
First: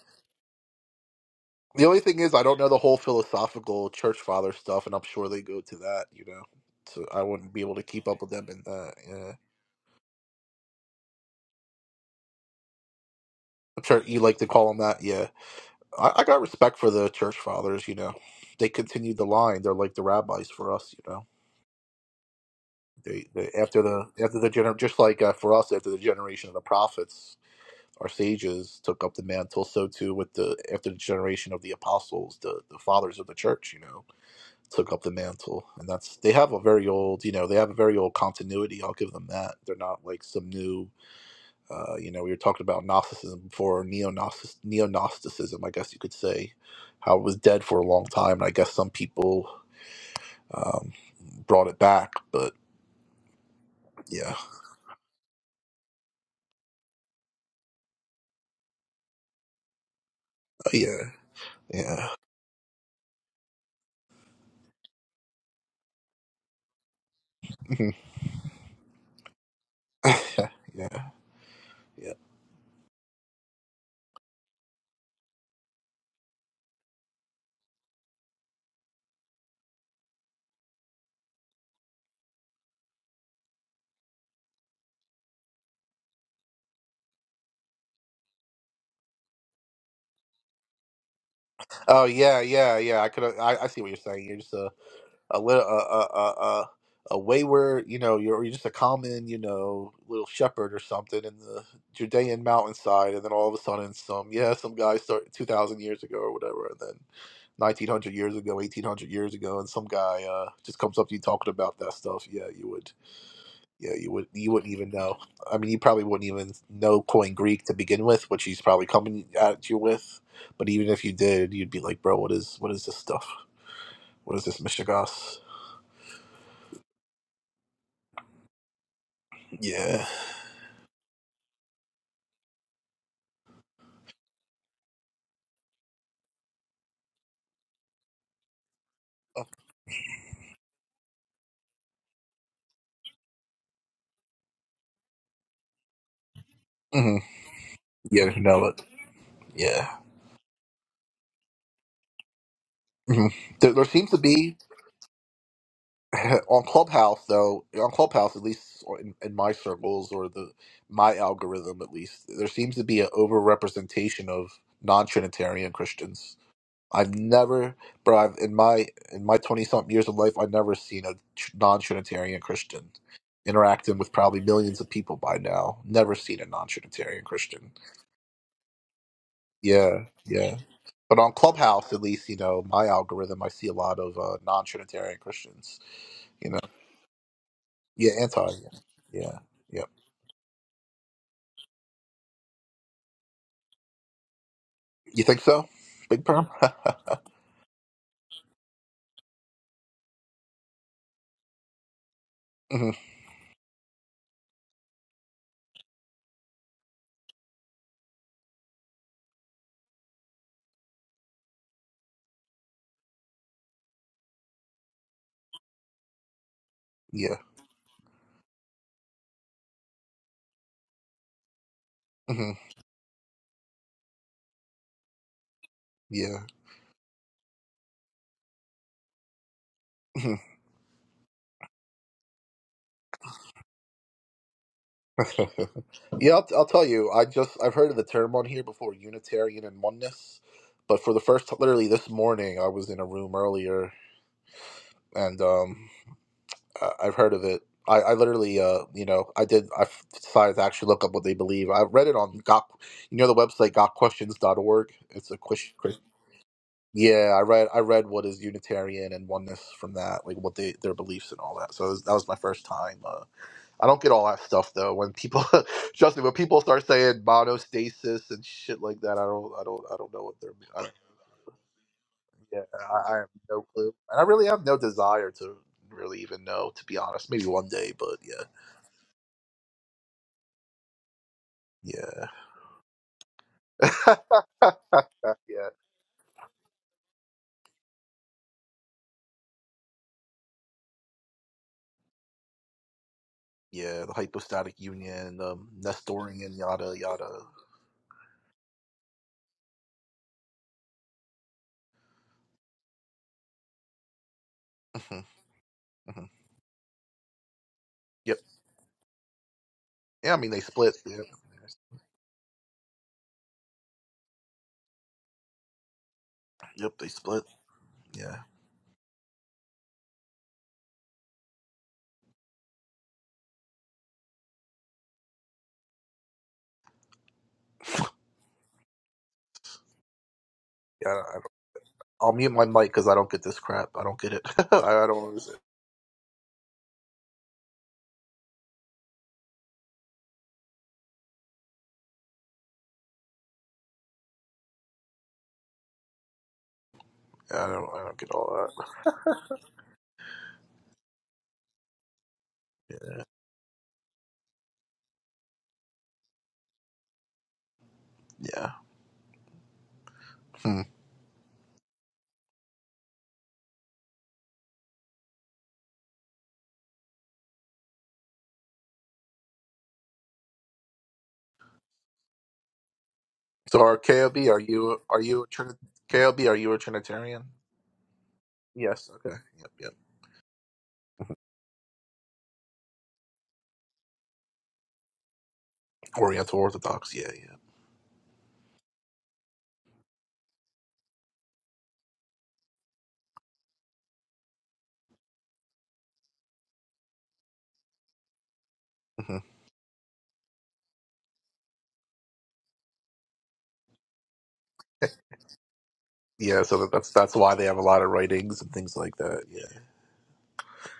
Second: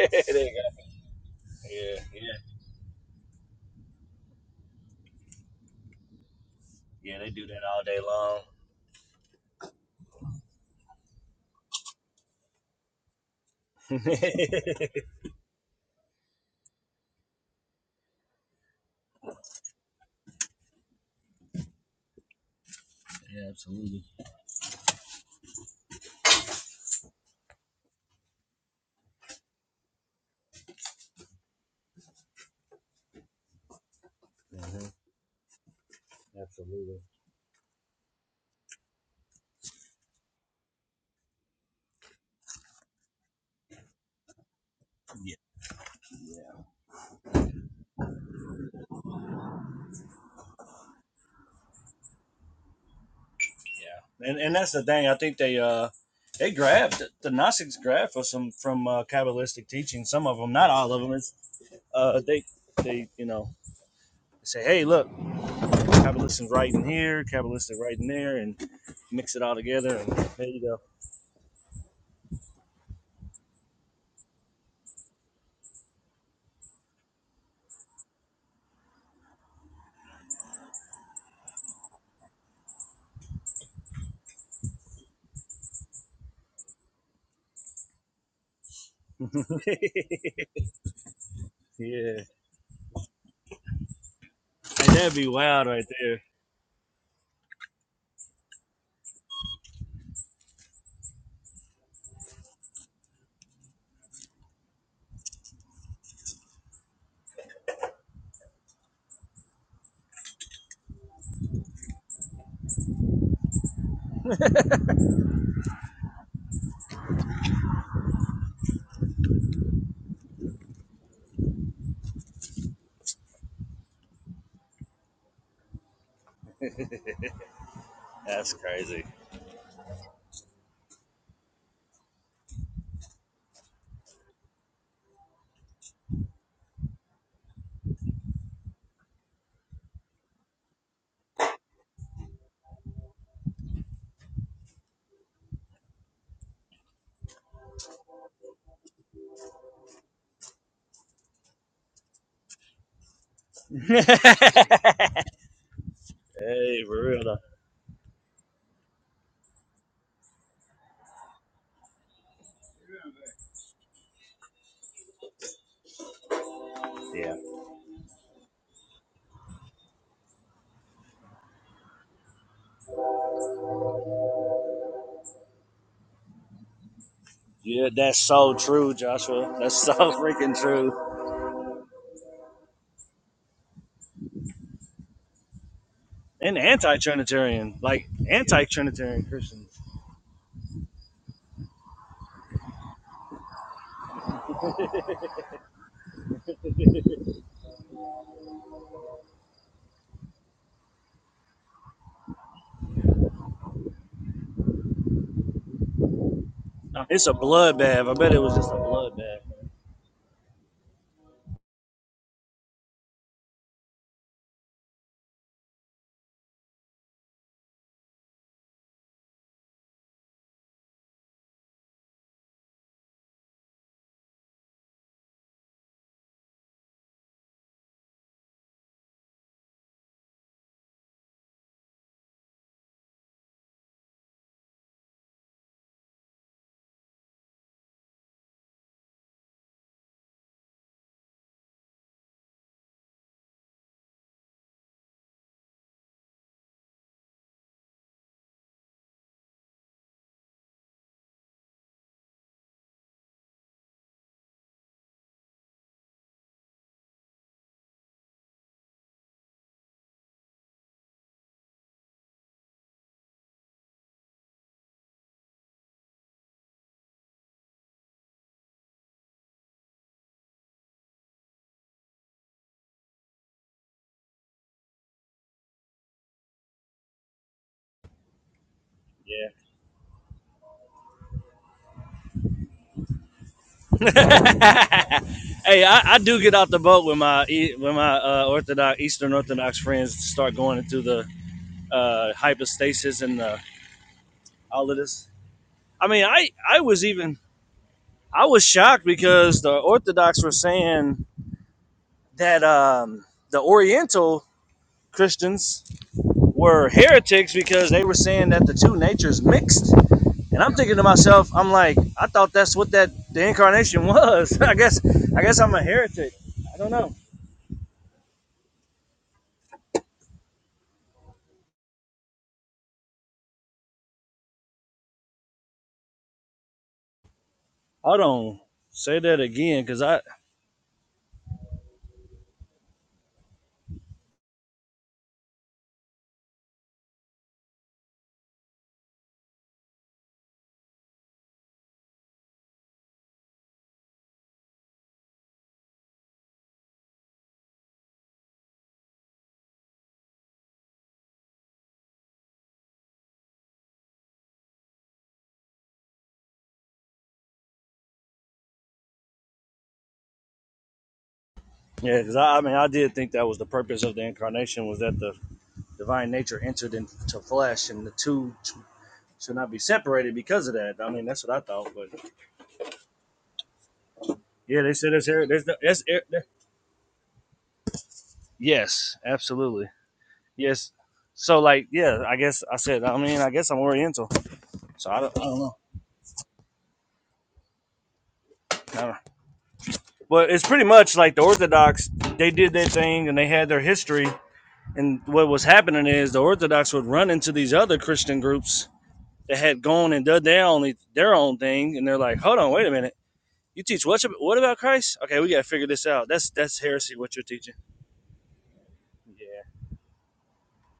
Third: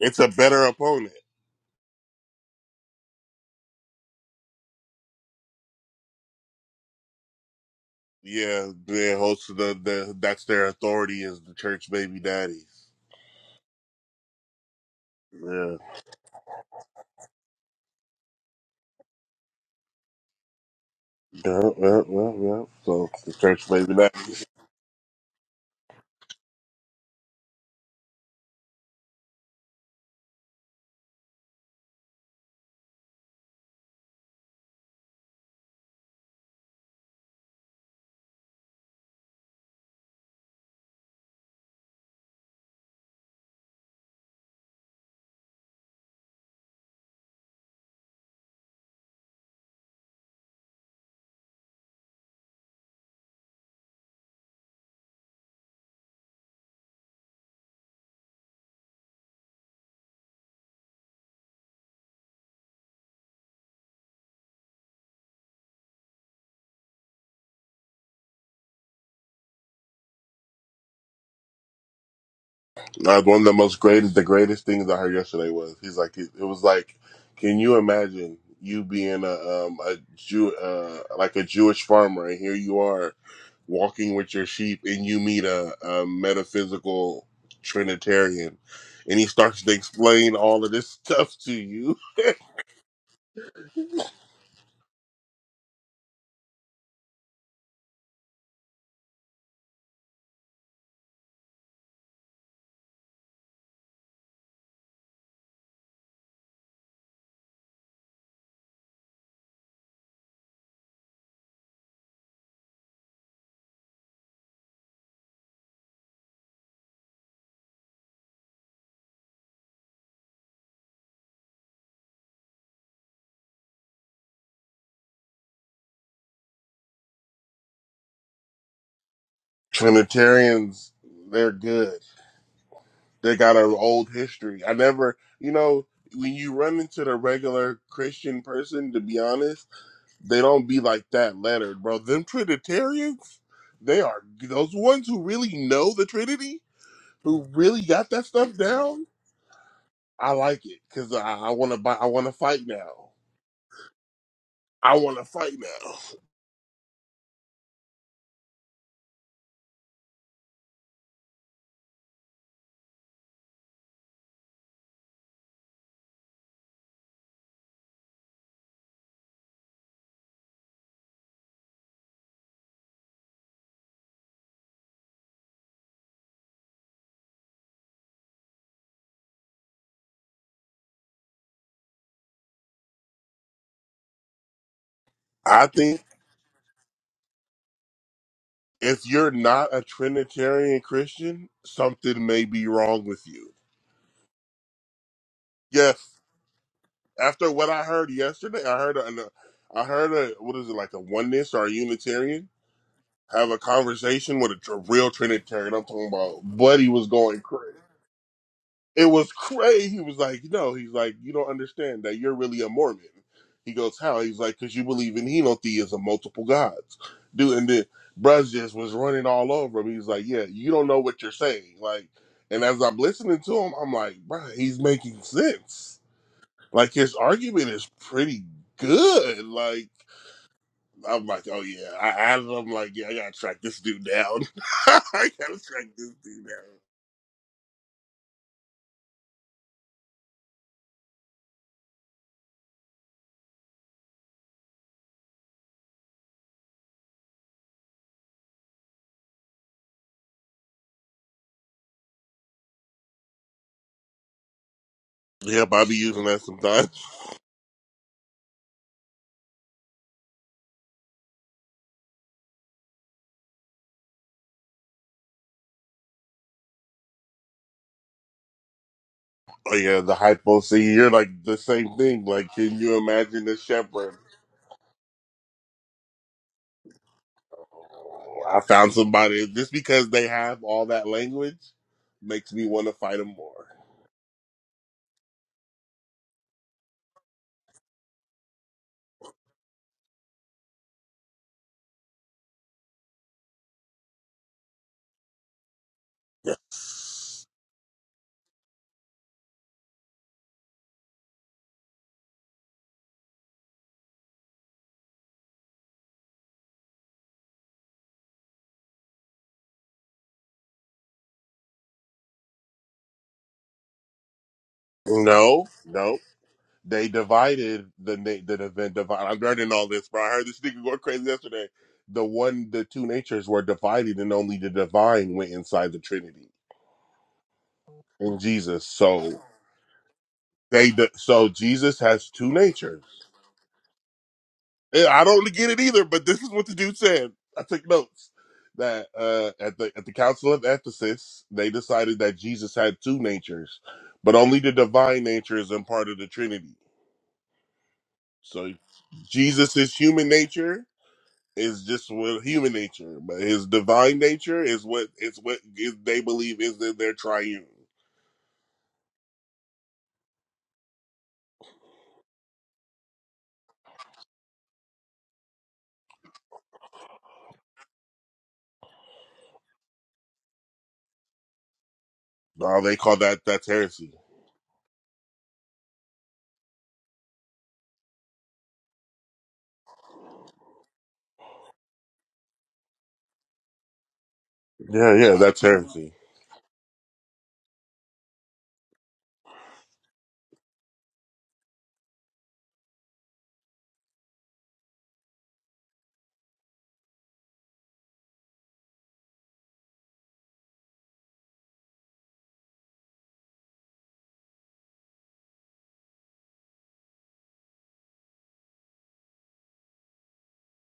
C: It's a better
B: go.
C: opponent.
A: the only
B: yeah
A: thing is
B: yeah
A: I don't know the whole philosophical church father stuff and I'm sure they go to that, you know. So
B: yeah
A: I
B: they do
A: wouldn't be
B: that
A: able to
B: all day
A: keep up with
B: long
A: them in
C: Yeah,
A: that,
C: they
A: yeah.
C: host the, the that's their authority is the church baby daddies.
A: I'm sure you like to call them that, yeah.
C: Yeah,
A: I, I got respect for the church fathers, you know. They continued the line. They're like the rabbis for us, you know.
C: yeah, yeah, yeah, yeah. So
A: They,
C: the
B: yeah
A: they
C: church
A: after
C: baby
B: absolutely
A: the after
C: daddies.
A: the gener just like uh, for us after the generation of the prophets, our sages took up the mantle. So too with the after the generation of the apostles, the the fathers of the church, you know,
B: Mhm.
A: took up the mantle, and that's they have a very
B: absolutely
A: old, you know, they have a very old continuity. I'll give them that. They're not like some new, uh, you know, we were talking about Gnosticism before, neo
B: yeah
A: Gnosticism, I guess you could
B: yeah.
A: say, how it was dead for a long time, and I guess some people um, brought it back, but
B: Yeah,
A: yeah,
B: and and that's the thing. I think they uh they grabbed the Gnostics grabbed for some from uh, Kabbalistic teaching. Some of them,
A: oh,
B: not
A: yeah,
B: all of them. It's
A: yeah,
B: uh they they you know say, hey, look, Kabbalistic writing here, Kabbalistic writing there, and mix it all together, and there you go.
A: yeah, yeah.
C: Uh, one of the most greatest, the greatest things I heard yesterday was he's like it, it was like, can you imagine you being a um a Jew uh like a Jewish farmer and here you are walking with your sheep and you meet a, a metaphysical Trinitarian and he starts to explain all of this stuff to you.
A: Oh
B: yeah,
A: yeah, yeah, yeah. I could. I, I see what you're saying. You're just uh,
B: Hey, that'd be
A: a little
B: wild
A: a
B: right
A: a
B: there.
A: a, a a wayward, you know, you're you're just a common, you know, little shepherd or something in the Judean mountainside, and then all of a sudden, some yeah, some guy started two thousand years ago or whatever, and then nineteen hundred years ago, eighteen hundred years ago, and some guy uh, just comes up to you talking about that stuff. Yeah, you would, yeah, you would, you wouldn't even know. I mean, you probably wouldn't even know Coin Greek to begin with, which he's probably coming at you with. But even if you did, you'd be like, bro, what is what is this stuff? What is this, Michigas?
B: That's crazy.
A: Yeah.
C: Trinitarians, they're good. They got an old history. I never, you know, when you run into the regular Christian person, to be honest, they don't be like that lettered, bro. Them Trinitarians, they are those ones who really know the Trinity,
A: hmm
C: who really got
A: Yeah,
C: that
A: you
C: stuff
A: know it.
C: down.
A: Yeah.
C: I like it because I, I want to buy. I want to fight now.
A: hmm There, there
B: hey,
A: seems to be
C: I want to fight now.
A: on
B: for real
A: Clubhouse
B: though.
A: though, on Clubhouse at least or in, in my circles or the my algorithm at least, there seems to be an overrepresentation of non-Trinitarian Christians. I've
B: Yeah,
A: never, bro. I've, in my in my twenty something years of life, I've never seen a tr- non-Trinitarian Christian interacting with probably millions of people by now. Never seen a non-Trinitarian Christian.
B: yeah, that's so true, Joshua. That's so
A: Yeah, yeah.
B: freaking true.
A: But on Clubhouse, at least, you know, my algorithm, I see a lot of uh, non-Trinitarian
C: I
A: Christians.
C: think
A: You
B: and
A: know,
B: anti-Trinitarian, like
A: yeah, anti, yeah,
C: if
B: anti-Trinitarian
C: you're
A: yeah.
B: Christians.
C: not a
A: yeah.
C: Trinitarian Christian, something may be wrong with you.
A: You think so,
C: Yes,
A: Big Perm?
C: After what I heard yesterday, I heard a, I heard a what is it like a oneness or a Unitarian
A: hmm
C: have a conversation with a, tr- real Trinitarian. I'm talking about Buddy was
B: It's a
C: going crazy.
B: bloodbath. I bet it was just a
C: It was
B: bloodbath.
C: crazy. He was like, no, he's like, you don't understand that you're really a Mormon. He goes, how? He's like, because you believe in henotheism, multiple gods,
A: Yeah,
C: dude. And then Bruz just was running all over him. He's like, yeah, you don't know what you're saying, like.
A: hmm
C: And as I'm listening to him, I'm like, bruh, he's making sense
A: yeah,
C: like his argument is pretty good. Like I'm like, oh yeah, I added. I'm like, yeah, I gotta track this dude down. I gotta track this
A: yeah.
C: dude
A: I'll, I'll
C: down.
A: tell you. I just I've heard of the term on here before, Unitarian and oneness. But for the first, literally this morning, I was in a room earlier, and um, I- I've heard of it. I, I literally, uh, you know, I did. I f- decided to actually look up what they believe. I read it on got, you know, the website gotquestions dot org. It's a
C: Yeah,
A: question.
C: but I be using that sometimes.
A: Yeah, I read. I read what is Unitarian and oneness from that, like what they their beliefs and all that. So it was- that was my first time. Uh, I don't get all that stuff though. When people, trust me, when people start saying monostasis and shit like that, I don't, I
C: Oh
A: don't, I
C: yeah,
A: don't
C: the
A: know what they're.
C: hypo.
A: I don't,
C: scene. you're like the same thing. Like,
A: yeah,
C: can you
A: I, I have
C: imagine the
A: no clue,
C: shepherd?
A: and I really have no desire to really even know, to be honest. Maybe one day, but yeah.
C: Oh, I found
B: Yeah.
C: somebody just because they have all that language
A: Yeah.
C: makes me want to fight them more.
A: yeah.
B: hey, I, I do get out the boat when my E- when my uh, Orthodox Eastern Orthodox friends start going into the uh, hypostasis and uh
A: Yeah. The hypostatic
B: all of this.
A: union, um,
B: I mean, I
A: Nestorian,
B: I
A: yada,
B: was
A: yada.
B: even I was shocked because the Orthodox were saying that um, the Oriental
A: hmm
B: Christians
A: hmm
B: were heretics because they were
A: Yep.
B: saying that the two natures mixed
A: Yeah, I mean, they
B: And I'm
A: split.
B: thinking to
A: Yep.
B: myself, I'm like, I thought that's what that the incarnation was. I guess I guess
C: No,
B: I'm a
C: no.
B: heretic. I don't
A: Yep,
C: They
A: they
B: know.
A: split.
C: divided the
A: Yeah.
C: na- the event divide. I'm learning all this, bro. I heard this nigga going crazy yesterday. The one, the two natures were divided, and only the divine went inside the Trinity
B: Hold
C: in
B: on.
C: Jesus.
B: Say that
C: So
B: again, because I
C: they, di-
A: Yeah. I don't,
C: so Jesus has
A: I'll mute
C: two
A: my mic
C: natures.
A: because I don't get this crap. I don't get it. I,
C: Eh,
A: I
C: I
A: don't
C: don't
A: understand.
C: get it either, but this is what the dude said. I took notes that uh, at the at the Council of Ephesus, they decided that Jesus had two natures, but only the divine nature is in part of the Trinity.
A: Yeah, I don't. I don't get all
C: So
A: that.
C: Jesus is human nature, is just what human
A: Yeah.
C: nature, but his divine nature is what it's what is, they believe is in their triune.
A: Yeah. Hmm.
B: yeah, because I, I mean I did think that was the purpose of the incarnation was that the divine nature entered into flesh and the two should not be separated because of that. I mean that's what I thought, but
C: No, they call that that's
A: So, are
C: heresy.
A: KOB? Are
B: yeah, they
A: you?
B: said
A: Are
B: it's
A: you a
B: here. There's no,
A: Trini-
B: that's here-
A: KOB?
B: there-
A: Are you a Trinitarian? Yes.
B: yes,
A: Okay. Yep.
B: absolutely,
A: Yep.
B: yes. So like yeah, I guess I said I mean I guess I'm Oriental, so
C: Yeah,
B: I
C: yeah,
B: don't, I don't
C: that's
B: know.
C: heresy.
A: Oriental Orthodox. Yeah. Yeah.
B: I don't, But it's pretty much like the Orthodox, they did their thing and they had their history. And what was happening is the Orthodox would run into these other Christian groups
A: hmm
B: that had gone and done their only their own thing, and they're like, "Hold on, wait a minute, you teach what? What about Christ? Okay, we gotta figure this out. That's
A: Yeah. So
B: that's
A: that, that's
B: heresy.
A: that's
B: What you're
A: why they
B: teaching?
A: have a lot of writings and things like
B: Yeah,
A: that. Yeah.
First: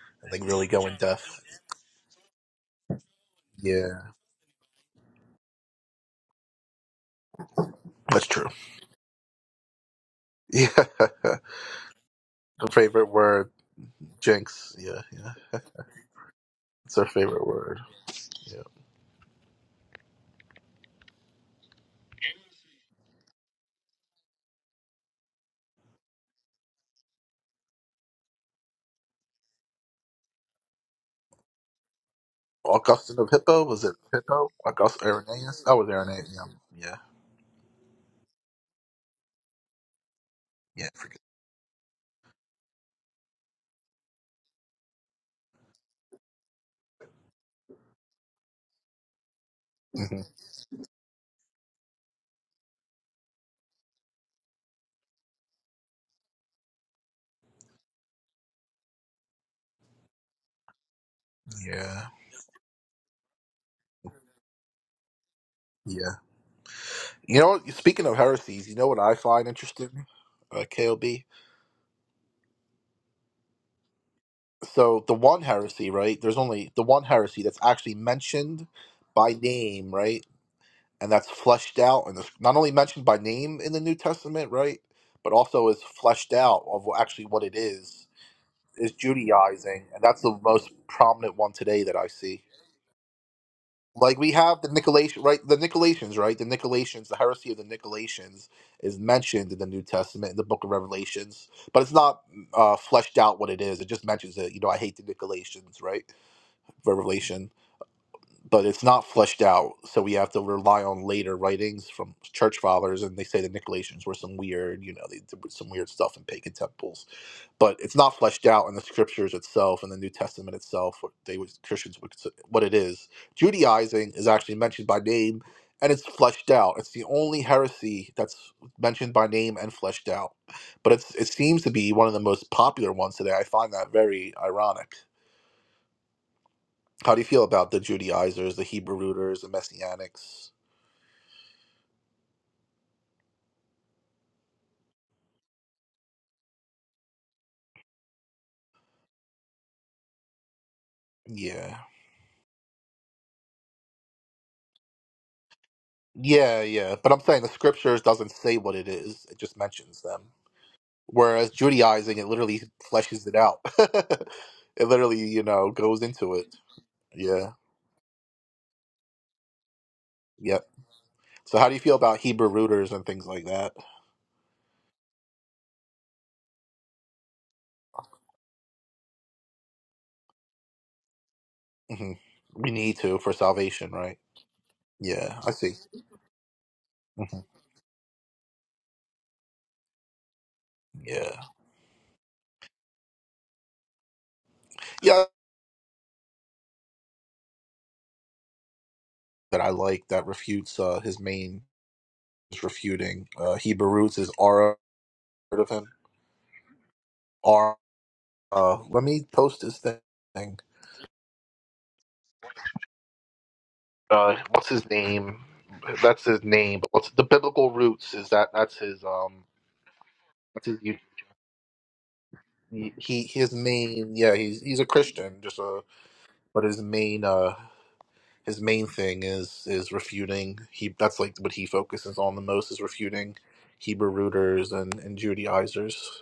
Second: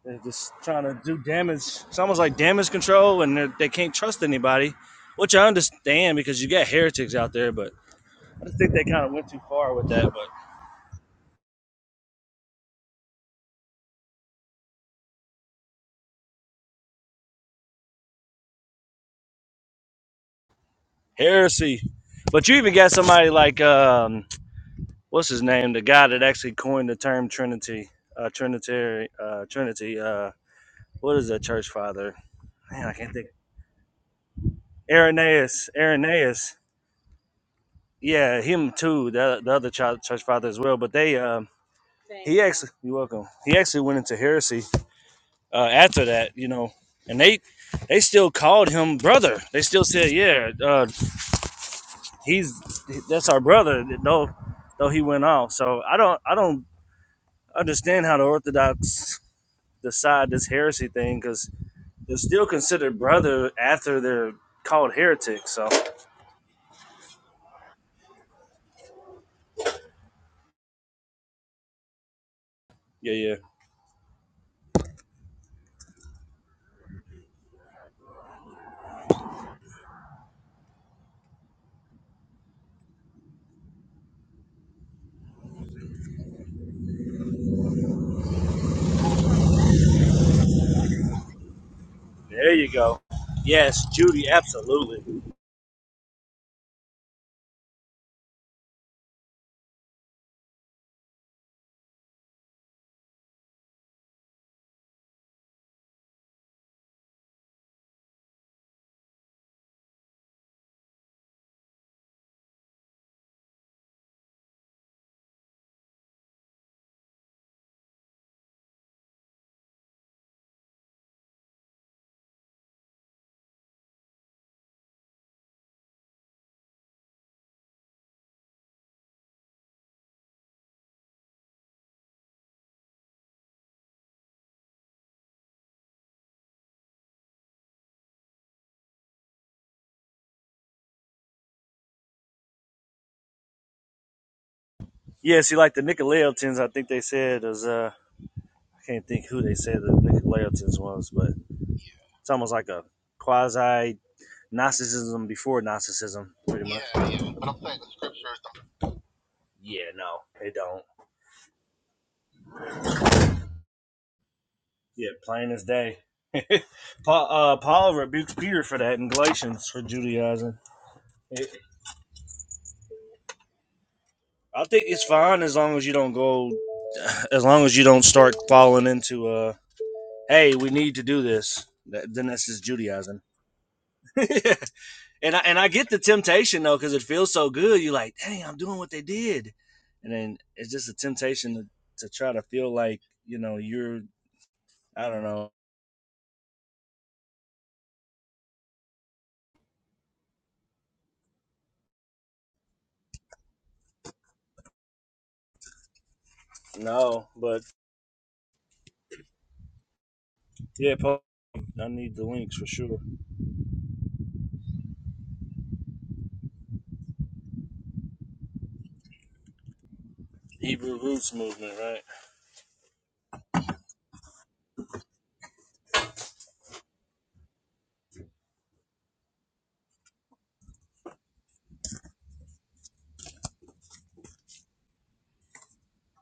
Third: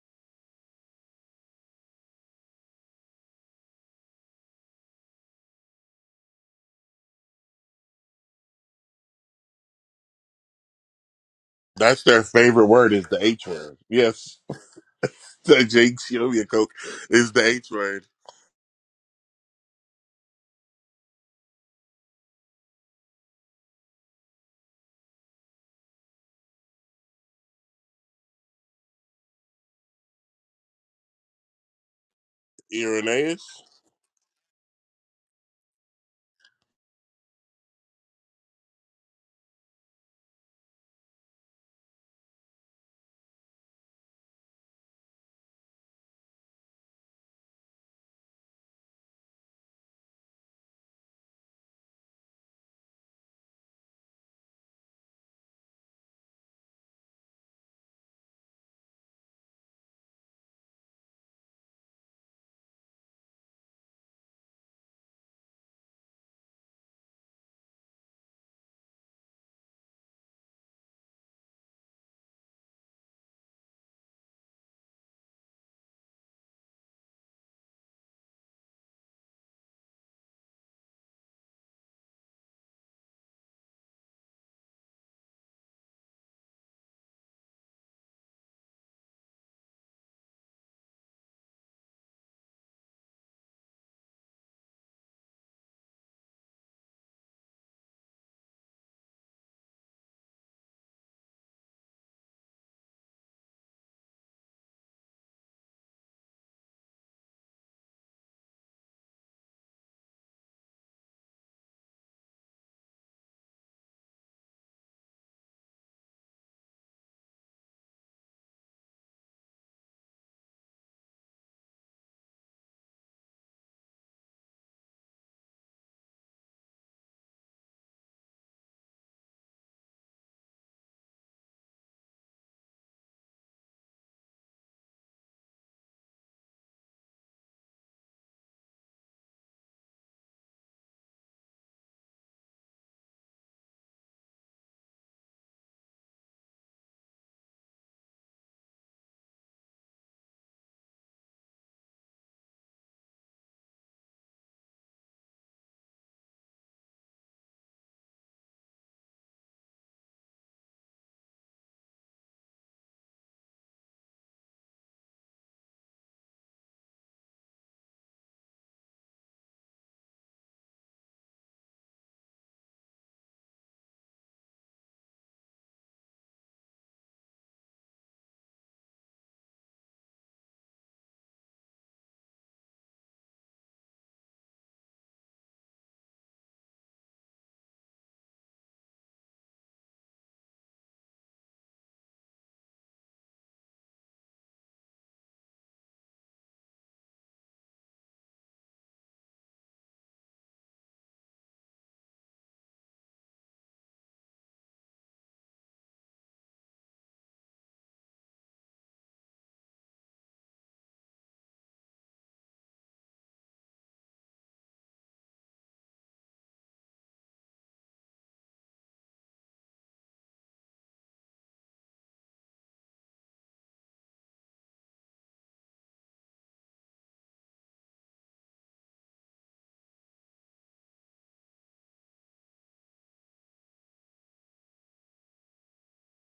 B: they're
A: like
B: just
A: really
B: trying
A: going
B: to do
A: deaf.
B: damage. It's almost like damage control, and they're- they can not
A: Yeah,
B: trust anybody, which I understand because you got heretics out there. But
A: That's
B: I
A: true.
B: just think they kind of went too far with that. But
A: Yeah. Her
C: That's their favorite word is
A: favorite
C: the H
A: word,
C: word. Yes,
A: jinx. Yeah, yeah.
C: the Jinx Yovia Coke
A: It's her
C: is the
A: favorite
C: H
A: word.
C: word.
A: Yeah.
B: Heresy. But you even got somebody like um, what's his name? The guy that actually coined the term Trinity, uh, Trinitary, uh, Trinity. Uh, what is that church father? Man, I can't
A: Augustine
B: think.
A: of
C: Irenaeus.
A: Hippo? Was it Hippo? August Irenaeus?
B: Irenaeus.
A: That was Irenaeus. Yeah.
B: Irenaeus.
A: Yeah.
B: Yeah, him too. The, the other child, church father as well.
A: Yeah.
B: But
A: I Forget.
B: they, um, he actually, you're welcome. He actually went into heresy uh, after that, you know, and they they still called him brother. They still said,
A: hmm
B: yeah, uh, he's that's our brother. No, though he went off. So I don't, I don't understand how the Orthodox decide this heresy thing because
A: Yeah.
B: they're still considered brother after they're called heretics. So
A: Yeah. You know, what? speaking of heresies, you know what I find interesting? Uh, KOB.
B: yeah, yeah,
A: So the one heresy, right? There's only the one heresy that's actually mentioned by name, right? and that's fleshed out and it's not only mentioned by name in the New Testament, right? But also is fleshed out of what- actually what it is is Judaizing, and that's the most prominent one today that I see.
B: there you go. Yes,
A: Like
B: Judy,
A: we have the
B: absolutely.
A: Nicolaitan, right? The Nicolaitans, right? The Nicolaitans, the heresy of the Nicolaitans is mentioned in the New Testament in the Book of Revelations, but it's not uh, fleshed out what it is. It just mentions it. You know, I hate the Nicolaitans, right? Revelation but it's not fleshed out. So we have to rely on later writings from church fathers, and they say the Nicolaitans were some weird, you know, they did some weird stuff in pagan temples. But it's not fleshed out in the scriptures itself and the New Testament itself. What they would Christians would consider what it is. Judaizing is actually mentioned by name, and it's fleshed out. It's the only heresy that's mentioned by name and fleshed out. But it's it seems to be one of the most popular ones today. I find that very ironic how do you feel about the Judaizers, the Hebrew rooters, the Messianics?
B: Yeah, see, like the Nicolaitans, I think they said is uh, I can't think who they said the Nicolaitans was, but
A: Yeah.
B: it's almost like a quasi Gnosticism before Gnosticism,
A: Yeah,
B: pretty much.
A: yeah.
B: Yeah,
A: But I'm saying the scriptures doesn't say what it is, it just
B: yeah
A: mentions
B: no,
A: them.
B: they don't.
A: Whereas Judaizing, it literally fleshes it out. it
B: Yeah,
A: literally, you
B: plain as
A: know,
B: day.
A: goes into it.
B: Paul,
A: Yeah.
B: uh, Paul rebukes Peter for that in Galatians for Judaizing.
A: Yep.
B: It,
A: So how do you feel about Hebrew rooters and things like that?
B: I think it's fine as long as you don't go, as long as you don't start falling into uh, hey, we need to do this. That,
A: hmm
B: then that's just
A: We need to
B: Judaizing.
A: for salvation, right?
B: and I
A: Yeah, I
B: and I
A: see.
B: get the temptation though because it feels
A: hmm
B: so good. You're like, dang, I'm doing what they did, and then it's just a
A: Yeah.
B: temptation to, to try to feel like you know you're I don't
A: Yeah,
B: know.
A: that I like that refutes uh, his main is refuting uh, Hebrew roots is Ara. of him?
B: No, but
A: R Uh, let me post this thing.
B: yeah, Paul, I need the links for sure.
A: Uh, what's his name? That's his name. But what's the biblical roots? Is that that's his um? That's his you-
B: Hebrew roots movement, right?
A: he his main yeah he's he's a Christian just a but his main uh his main thing is is refuting he that's like what he focuses on the most is refuting Hebrew rooters and and Judaizers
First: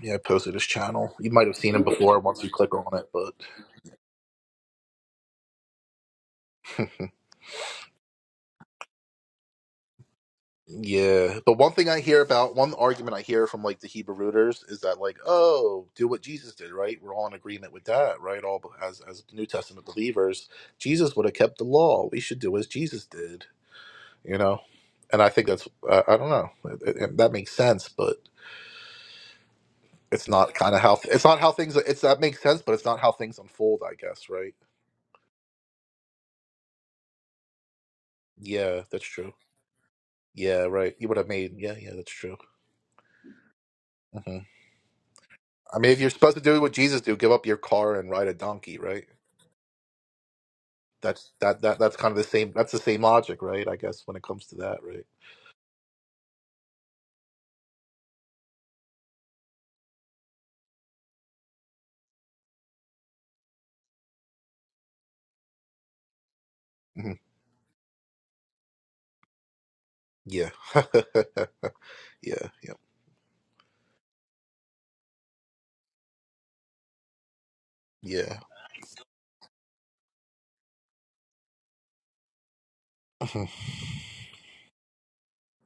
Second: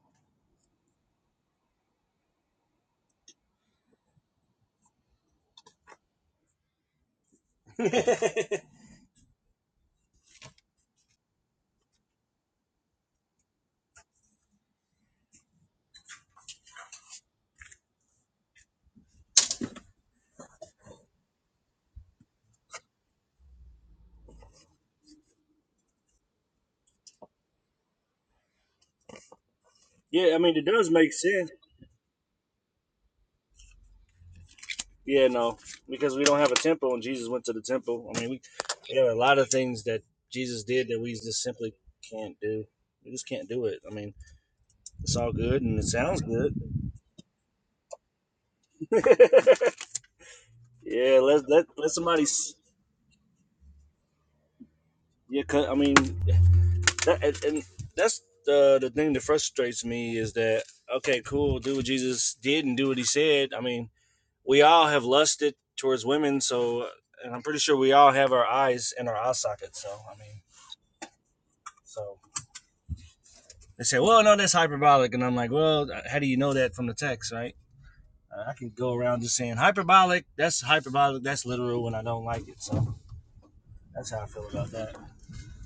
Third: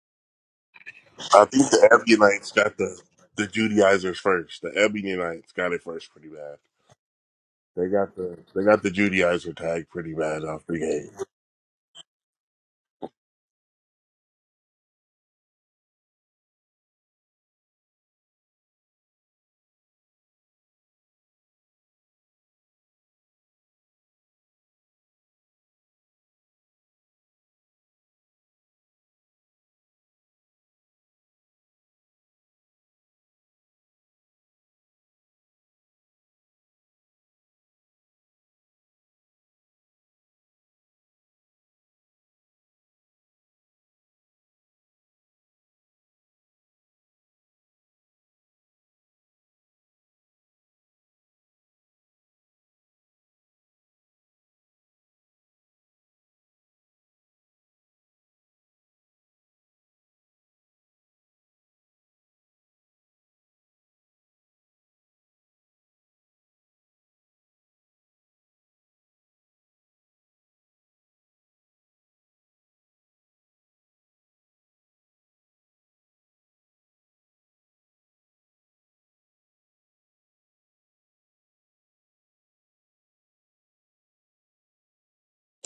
A: yeah I posted his channel you
C: I
A: might have
C: think
A: seen him
C: the
A: before once you
C: Ebionites
A: click
C: got
A: on
C: the
A: it but
C: the Judaizers first. The Ebionites got it first, pretty bad. They got the they got the Judaizer tag pretty bad off the gate,
A: Yeah, but one thing I hear about, one argument I hear from like the Hebrew rooters is that like, oh, do what Jesus did, right? We're all in agreement with that, right? All as as New Testament believers, Jesus would have kept the law. We should do as Jesus did, you know. And I think that's I, I don't know It- it- that makes sense, but it's
B: yeah, I
A: not
B: mean it
A: kind of
B: does
A: how
B: make
A: it's not
B: sense.
A: how things it's that makes sense, but it's not how things unfold, I guess, right?
B: Yeah, no, because we don't have a temple, and Jesus went to the temple. I mean, we
A: Yeah, that's
B: there are a
A: true.
B: lot of things that
A: Yeah,
B: Jesus did
A: right.
B: that
A: You
B: we
A: would have
B: just
A: made
B: simply
A: yeah, yeah, that's true.
B: can't do. We just can't do it. I mean,
A: hmm
B: it's all good
A: I
B: and it
A: mean, if you're
B: sounds
A: supposed to do
B: good.
A: what Jesus do, give up your car and ride a donkey, right?
B: yeah,
A: That's
B: let
A: that
B: let
A: that
B: let
A: that's kind of
B: somebody.
A: the same.
B: s-
A: That's the same logic, right? I guess when it comes to that, right?
B: Yeah, 'cause- I mean, that, and and that's the the thing that frustrates me is that okay, cool, do what Jesus did and do what he said. I mean, we all have lusted towards women, so
A: hmm
B: and I'm pretty sure we all have our eyes in our eye sockets. So I mean,
A: Yeah,
B: so.
A: yeah, yeah,
B: They say, well, no, that's hyperbolic. And I'm like, well, how do you know that from the text, right?
A: yeah.
B: Uh, I can go around just saying hyperbolic, that's hyperbolic, that's literal, and I don't like it. So
A: Mhm.
B: that's how I feel about that.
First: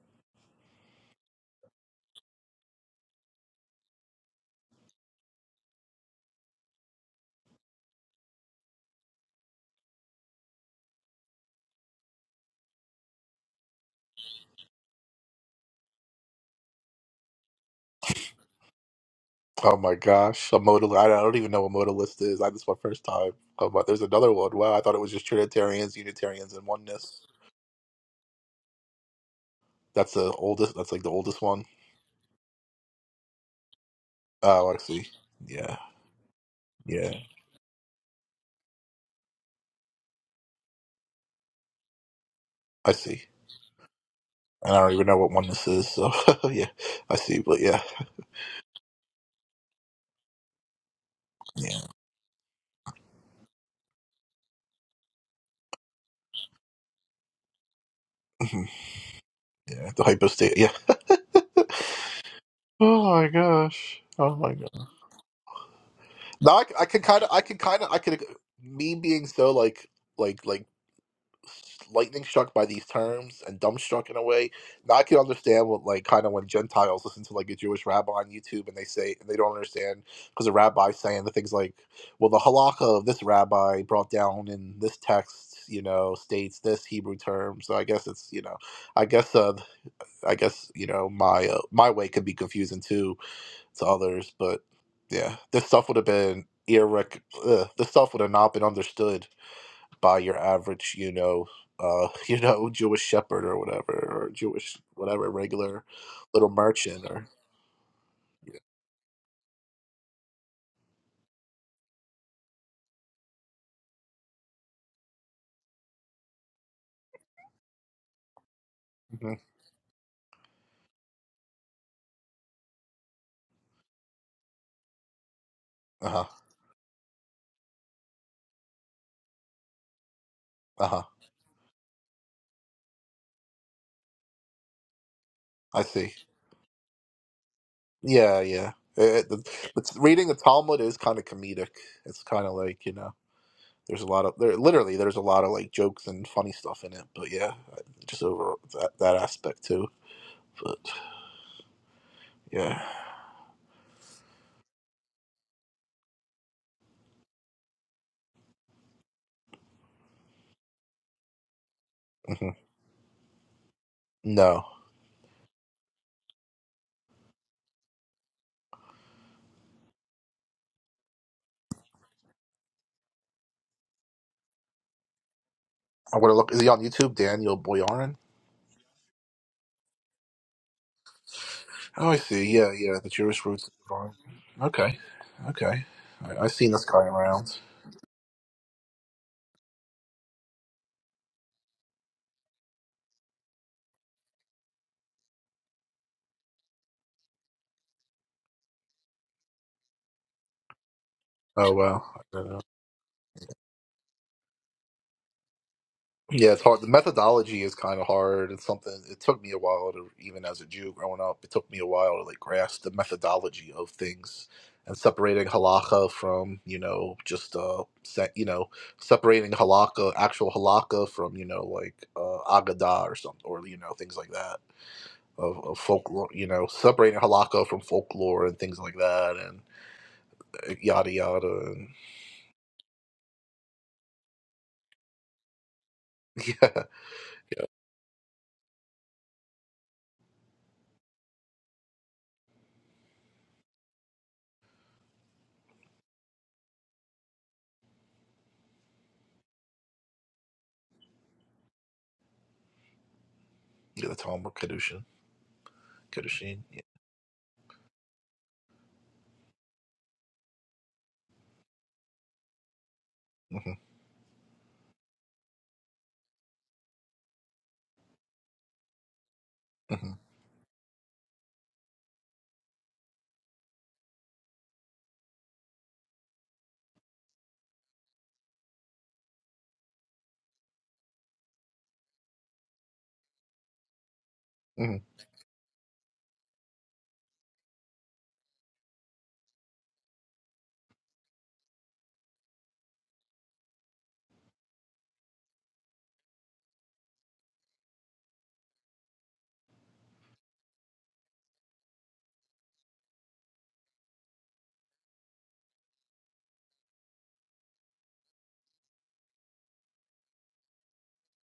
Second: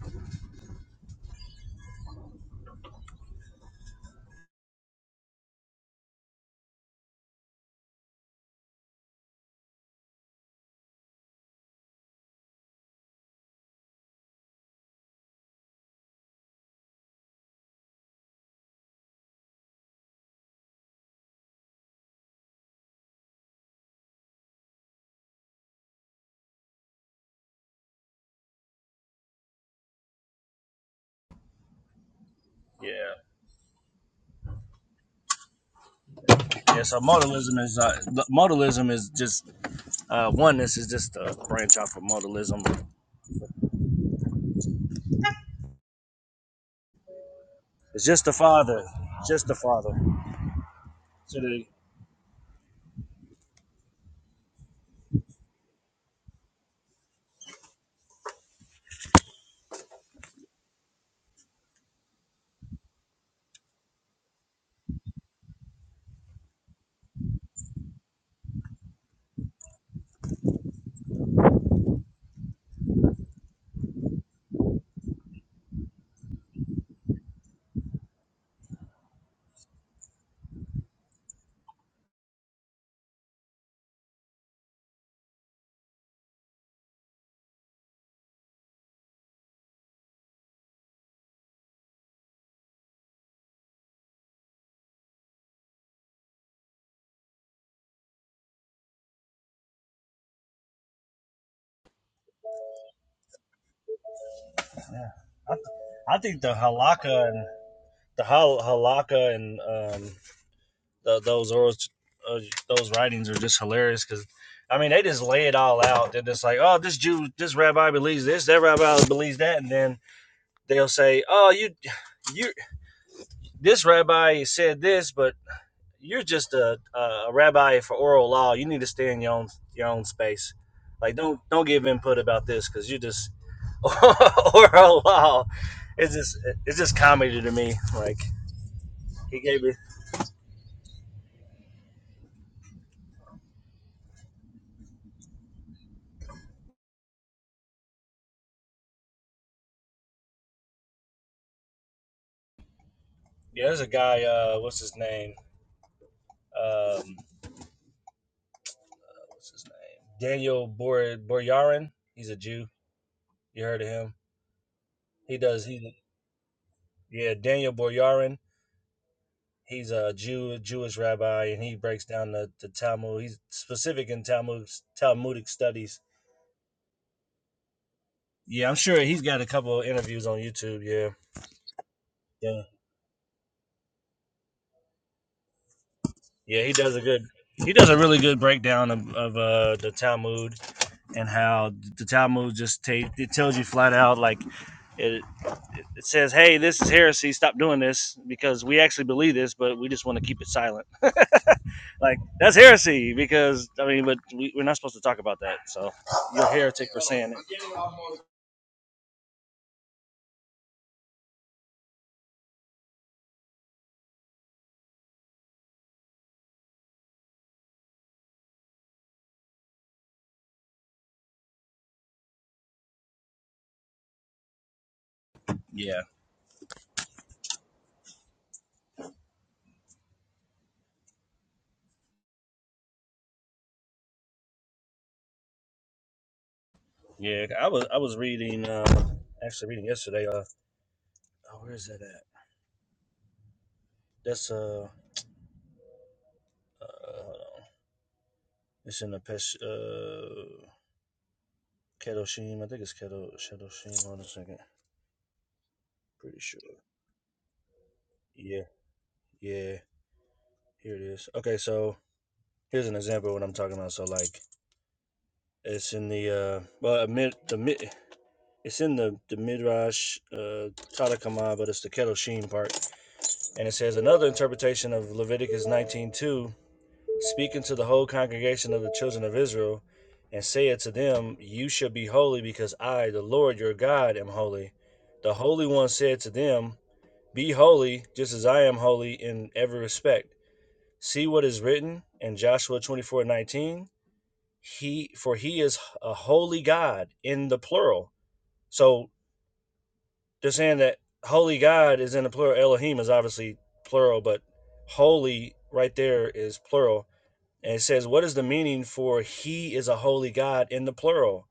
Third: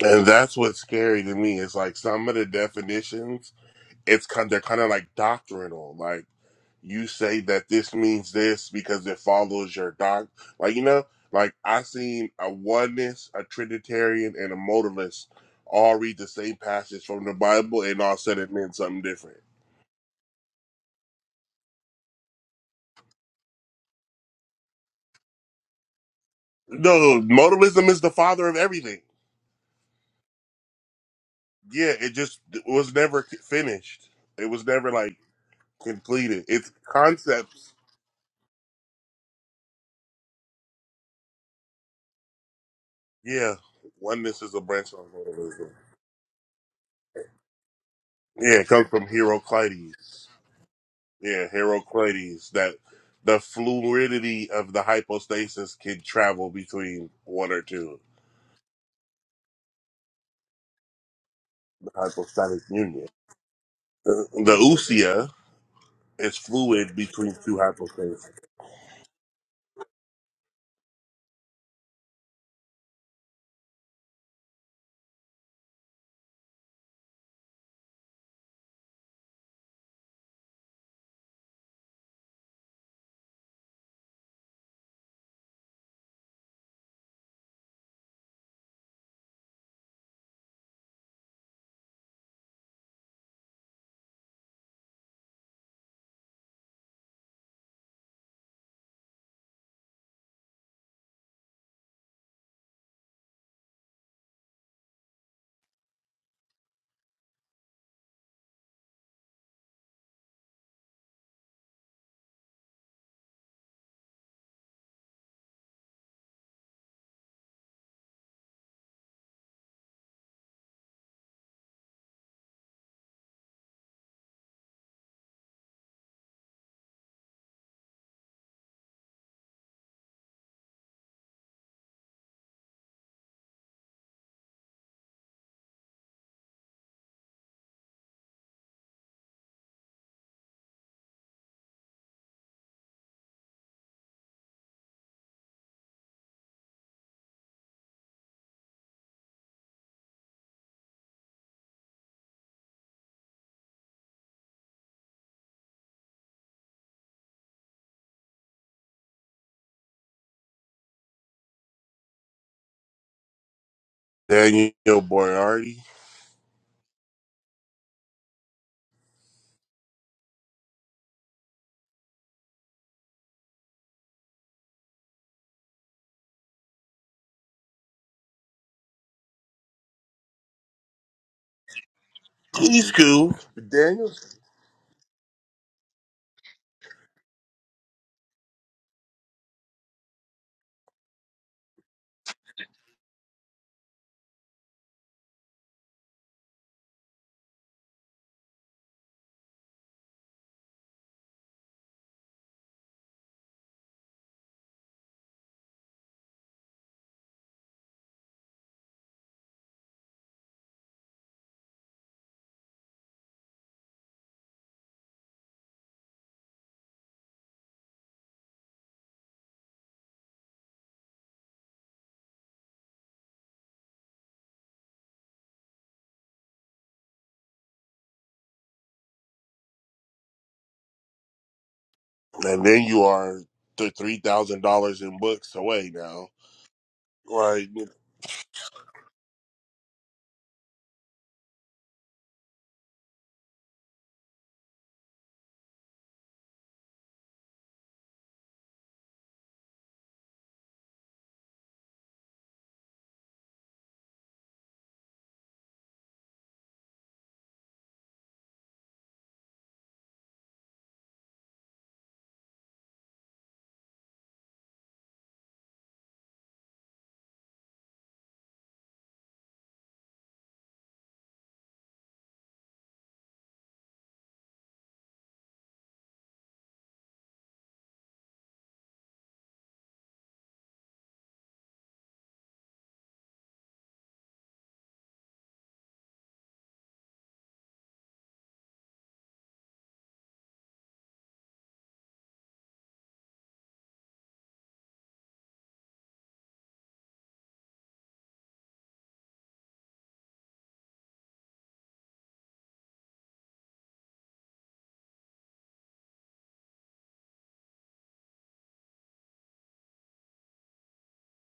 C: and that's what's scary to me. It's like some of the definitions it's kind they're kind of like doctrinal. Like you say that this means this because it follows your doc. Like you know, like I seen a oneness, a trinitarian, and a modalist all read the same passage from the Bible and all said it meant something different.
A: Oh my gosh, a modal. I don't even know what modalist is. I this is my first time. Oh, but there's another one. Wow, I thought it was just Trinitarians, Unitarians, and
C: No,
A: Oneness.
C: modalism is the father of everything.
A: That's the oldest. That's like the oldest one.
C: Yeah, it just was never
B: Yeah.
C: finished. It was
A: Oh, I
C: never
A: see.
C: like
A: Yeah,
C: completed. It's
B: Yeah, so
A: yeah,
B: modalism
C: concepts.
B: is, uh, modalism is just, uh, oneness is just a branch off of modalism.
A: I see.
C: Yeah, oneness is a
A: And I
C: branch
A: don't
C: of
A: even know what oneness
C: modalism.
A: is. So yeah, I see. But yeah,
B: It's just the
C: Yeah, it
B: Father,
C: comes from
B: just the Father.
C: Heraclides.
B: So
C: Yeah,
B: the,
A: yeah,
C: Heraclides, that the fluidity of the hypostasis can travel between one or two,
A: mhm. yeah. The hypostate. Yeah.
C: the hypostatic
A: Oh
C: union.
A: my gosh.
C: The,
A: Oh
C: the
A: my god.
C: usia is
A: Now I, I
C: fluid
A: can kind of,
C: between
A: I
C: two
A: can kind of, I could,
C: hypostases.
A: me being so like, like, like lightning struck by these terms and dumbstruck in a way. Now I can understand what, like, kind of when Gentiles listen to like a Jewish rabbi on YouTube and they say, and they don't understand because the rabbi's saying the things like, well, the halakha of this rabbi brought down in this text, you know, states this Hebrew term. So I guess it's, you know, I guess, uh, I guess, you know, my, uh, my way could be confusing too to others. But yeah, this stuff would have been irrec. Uh, this stuff would have not been understood by your average, you know, uh, you know, Jewish shepherd or whatever, or Jewish
B: yeah.
A: whatever
B: I,
A: regular
B: I think
A: little
B: the
A: merchant or.
B: halakha and the hal- halakha and um, tho- those oral, uh, those writings are just hilarious because, I mean, they just lay it all out. They're just like, oh, this Jew, this rabbi believes this, that rabbi
A: Yeah.
B: believes that, and then they'll say, oh, you, you, this rabbi said this, but
A: Uh
B: you're
A: huh.
B: just a, a a rabbi for oral law. You need to stay in your own your own space.
A: Uh huh.
B: Like, don't don't give input about this because you just oral law.
A: I see.
B: It's just it's just comedy to me. Like
A: Yeah, yeah. Uh,
B: he
A: the,
B: gave me.
A: but reading the Talmud is kind of comedic. It's kind of like you know, there's a lot of there. Literally, there's a lot of like jokes and funny stuff in it. But yeah, just over that that aspect too. But yeah,
B: Yeah, there's a guy. Uh, what's his name? Um, what's his name? Daniel Bor Boryarin. He's a
A: hmm
B: Jew. You heard of him?
A: no.
C: Daniel
B: He does.
C: Boyardi,
B: He yeah, Daniel Boryarin. He's a Jew, a Jewish rabbi, and he breaks down the, the Talmud. He's specific in Talmud Talmudic studies.
A: I want to look. Is he on YouTube? Daniel Boyarin.
B: Yeah, I'm sure he's got a couple of interviews on YouTube. Yeah,
A: Oh, I see.
B: yeah,
A: Yeah,
C: he's
A: yeah. The
C: cool.
A: Jewish roots. of
C: Daniel.
A: Boyarin. Okay, okay. I, I've
B: yeah.
A: seen
B: He
A: this
B: does a
A: guy
B: good.
A: around.
B: He does a really good breakdown of, of uh, the Talmud and how the Talmud just ta- it tells you flat out like it. it says, "Hey, this is heresy. Stop doing this because we actually believe this, but we just want to keep it silent."
A: Oh
B: like
A: wow.
B: that's heresy because I mean, but we, we're not supposed to talk about that. So you're
A: Yeah,
B: a
A: it's hard. The
B: heretic for saying it.
A: methodology is kind of hard. It's something. It took me a while to, even as a Jew growing up, it took me a while to like grasp the methodology of things and separating halacha from you know just uh se- you know separating halakha actual halakha from you know like uh, agada or something or you know things like that of, of
B: Yeah,
A: folklore you know separating halakha from folklore and things like that and uh, yada yada and
C: And then you are the $3,000 in books away now.
A: yeah,
B: yeah. I
C: Like,
B: was I was reading uh, actually reading yesterday. Uh, oh, where is that at? That's uh, uh it's in the Pesh uh Kedoshim. I think it's Kedo Kedoshim.
A: yeah the
B: Hold on a
A: Talmud
B: second.
A: kedushin
B: Pretty
A: kedushin
B: sure.
A: yeah.
B: Yeah, yeah. Here it is. Okay, so here's an example of what I'm talking
A: hmm
B: about. So like It's in the uh, well, mid the mid. It's in the the midrash uh, Tanakh, but it's the kedoshim part, and it says another interpretation of Leviticus 19:2, speaking to the whole congregation of the children of Israel, and saith to them, You shall be holy, because I, the Lord your God, am holy.
A: hmm
B: The Holy One said to them, Be holy, just as I am holy in every respect. See what is written in Joshua 24:19. He for he is a holy God in the plural. So they're saying that holy God is in the plural. Elohim is obviously plural, but holy right there is plural. And it says, What is the meaning for he is a holy God in the plural?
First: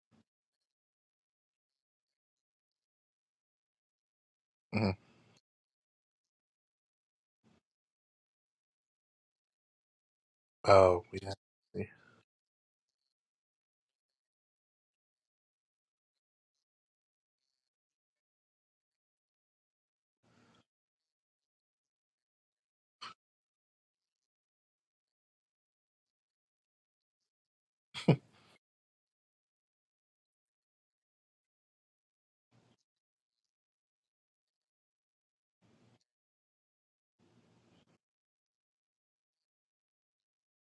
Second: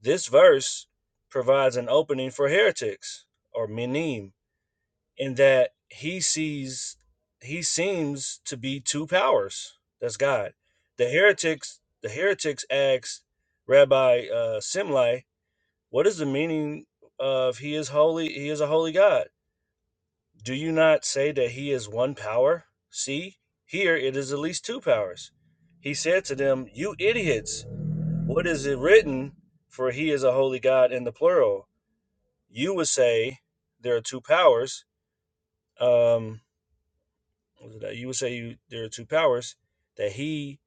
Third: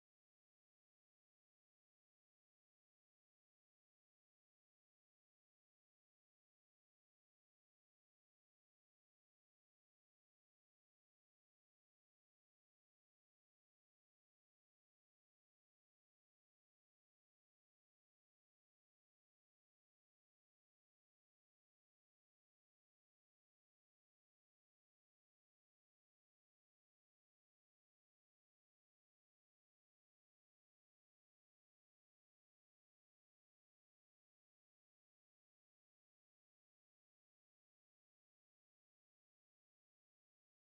B: This verse provides an opening for heretics or menim
A: hmm
B: in that he sees he seems to be two powers. That's God.
A: Oh,
B: The
A: yeah.
B: heretics the heretics asked Rabbi uh, Simlai, "What is the meaning of he is holy? He is a holy God. Do you not say that he is one power? See, here it is at least two powers." He said to them, "You idiots! What is it written? For he is a holy God in the plural. You would say there are two powers." Um, that you would say you, there are two powers that he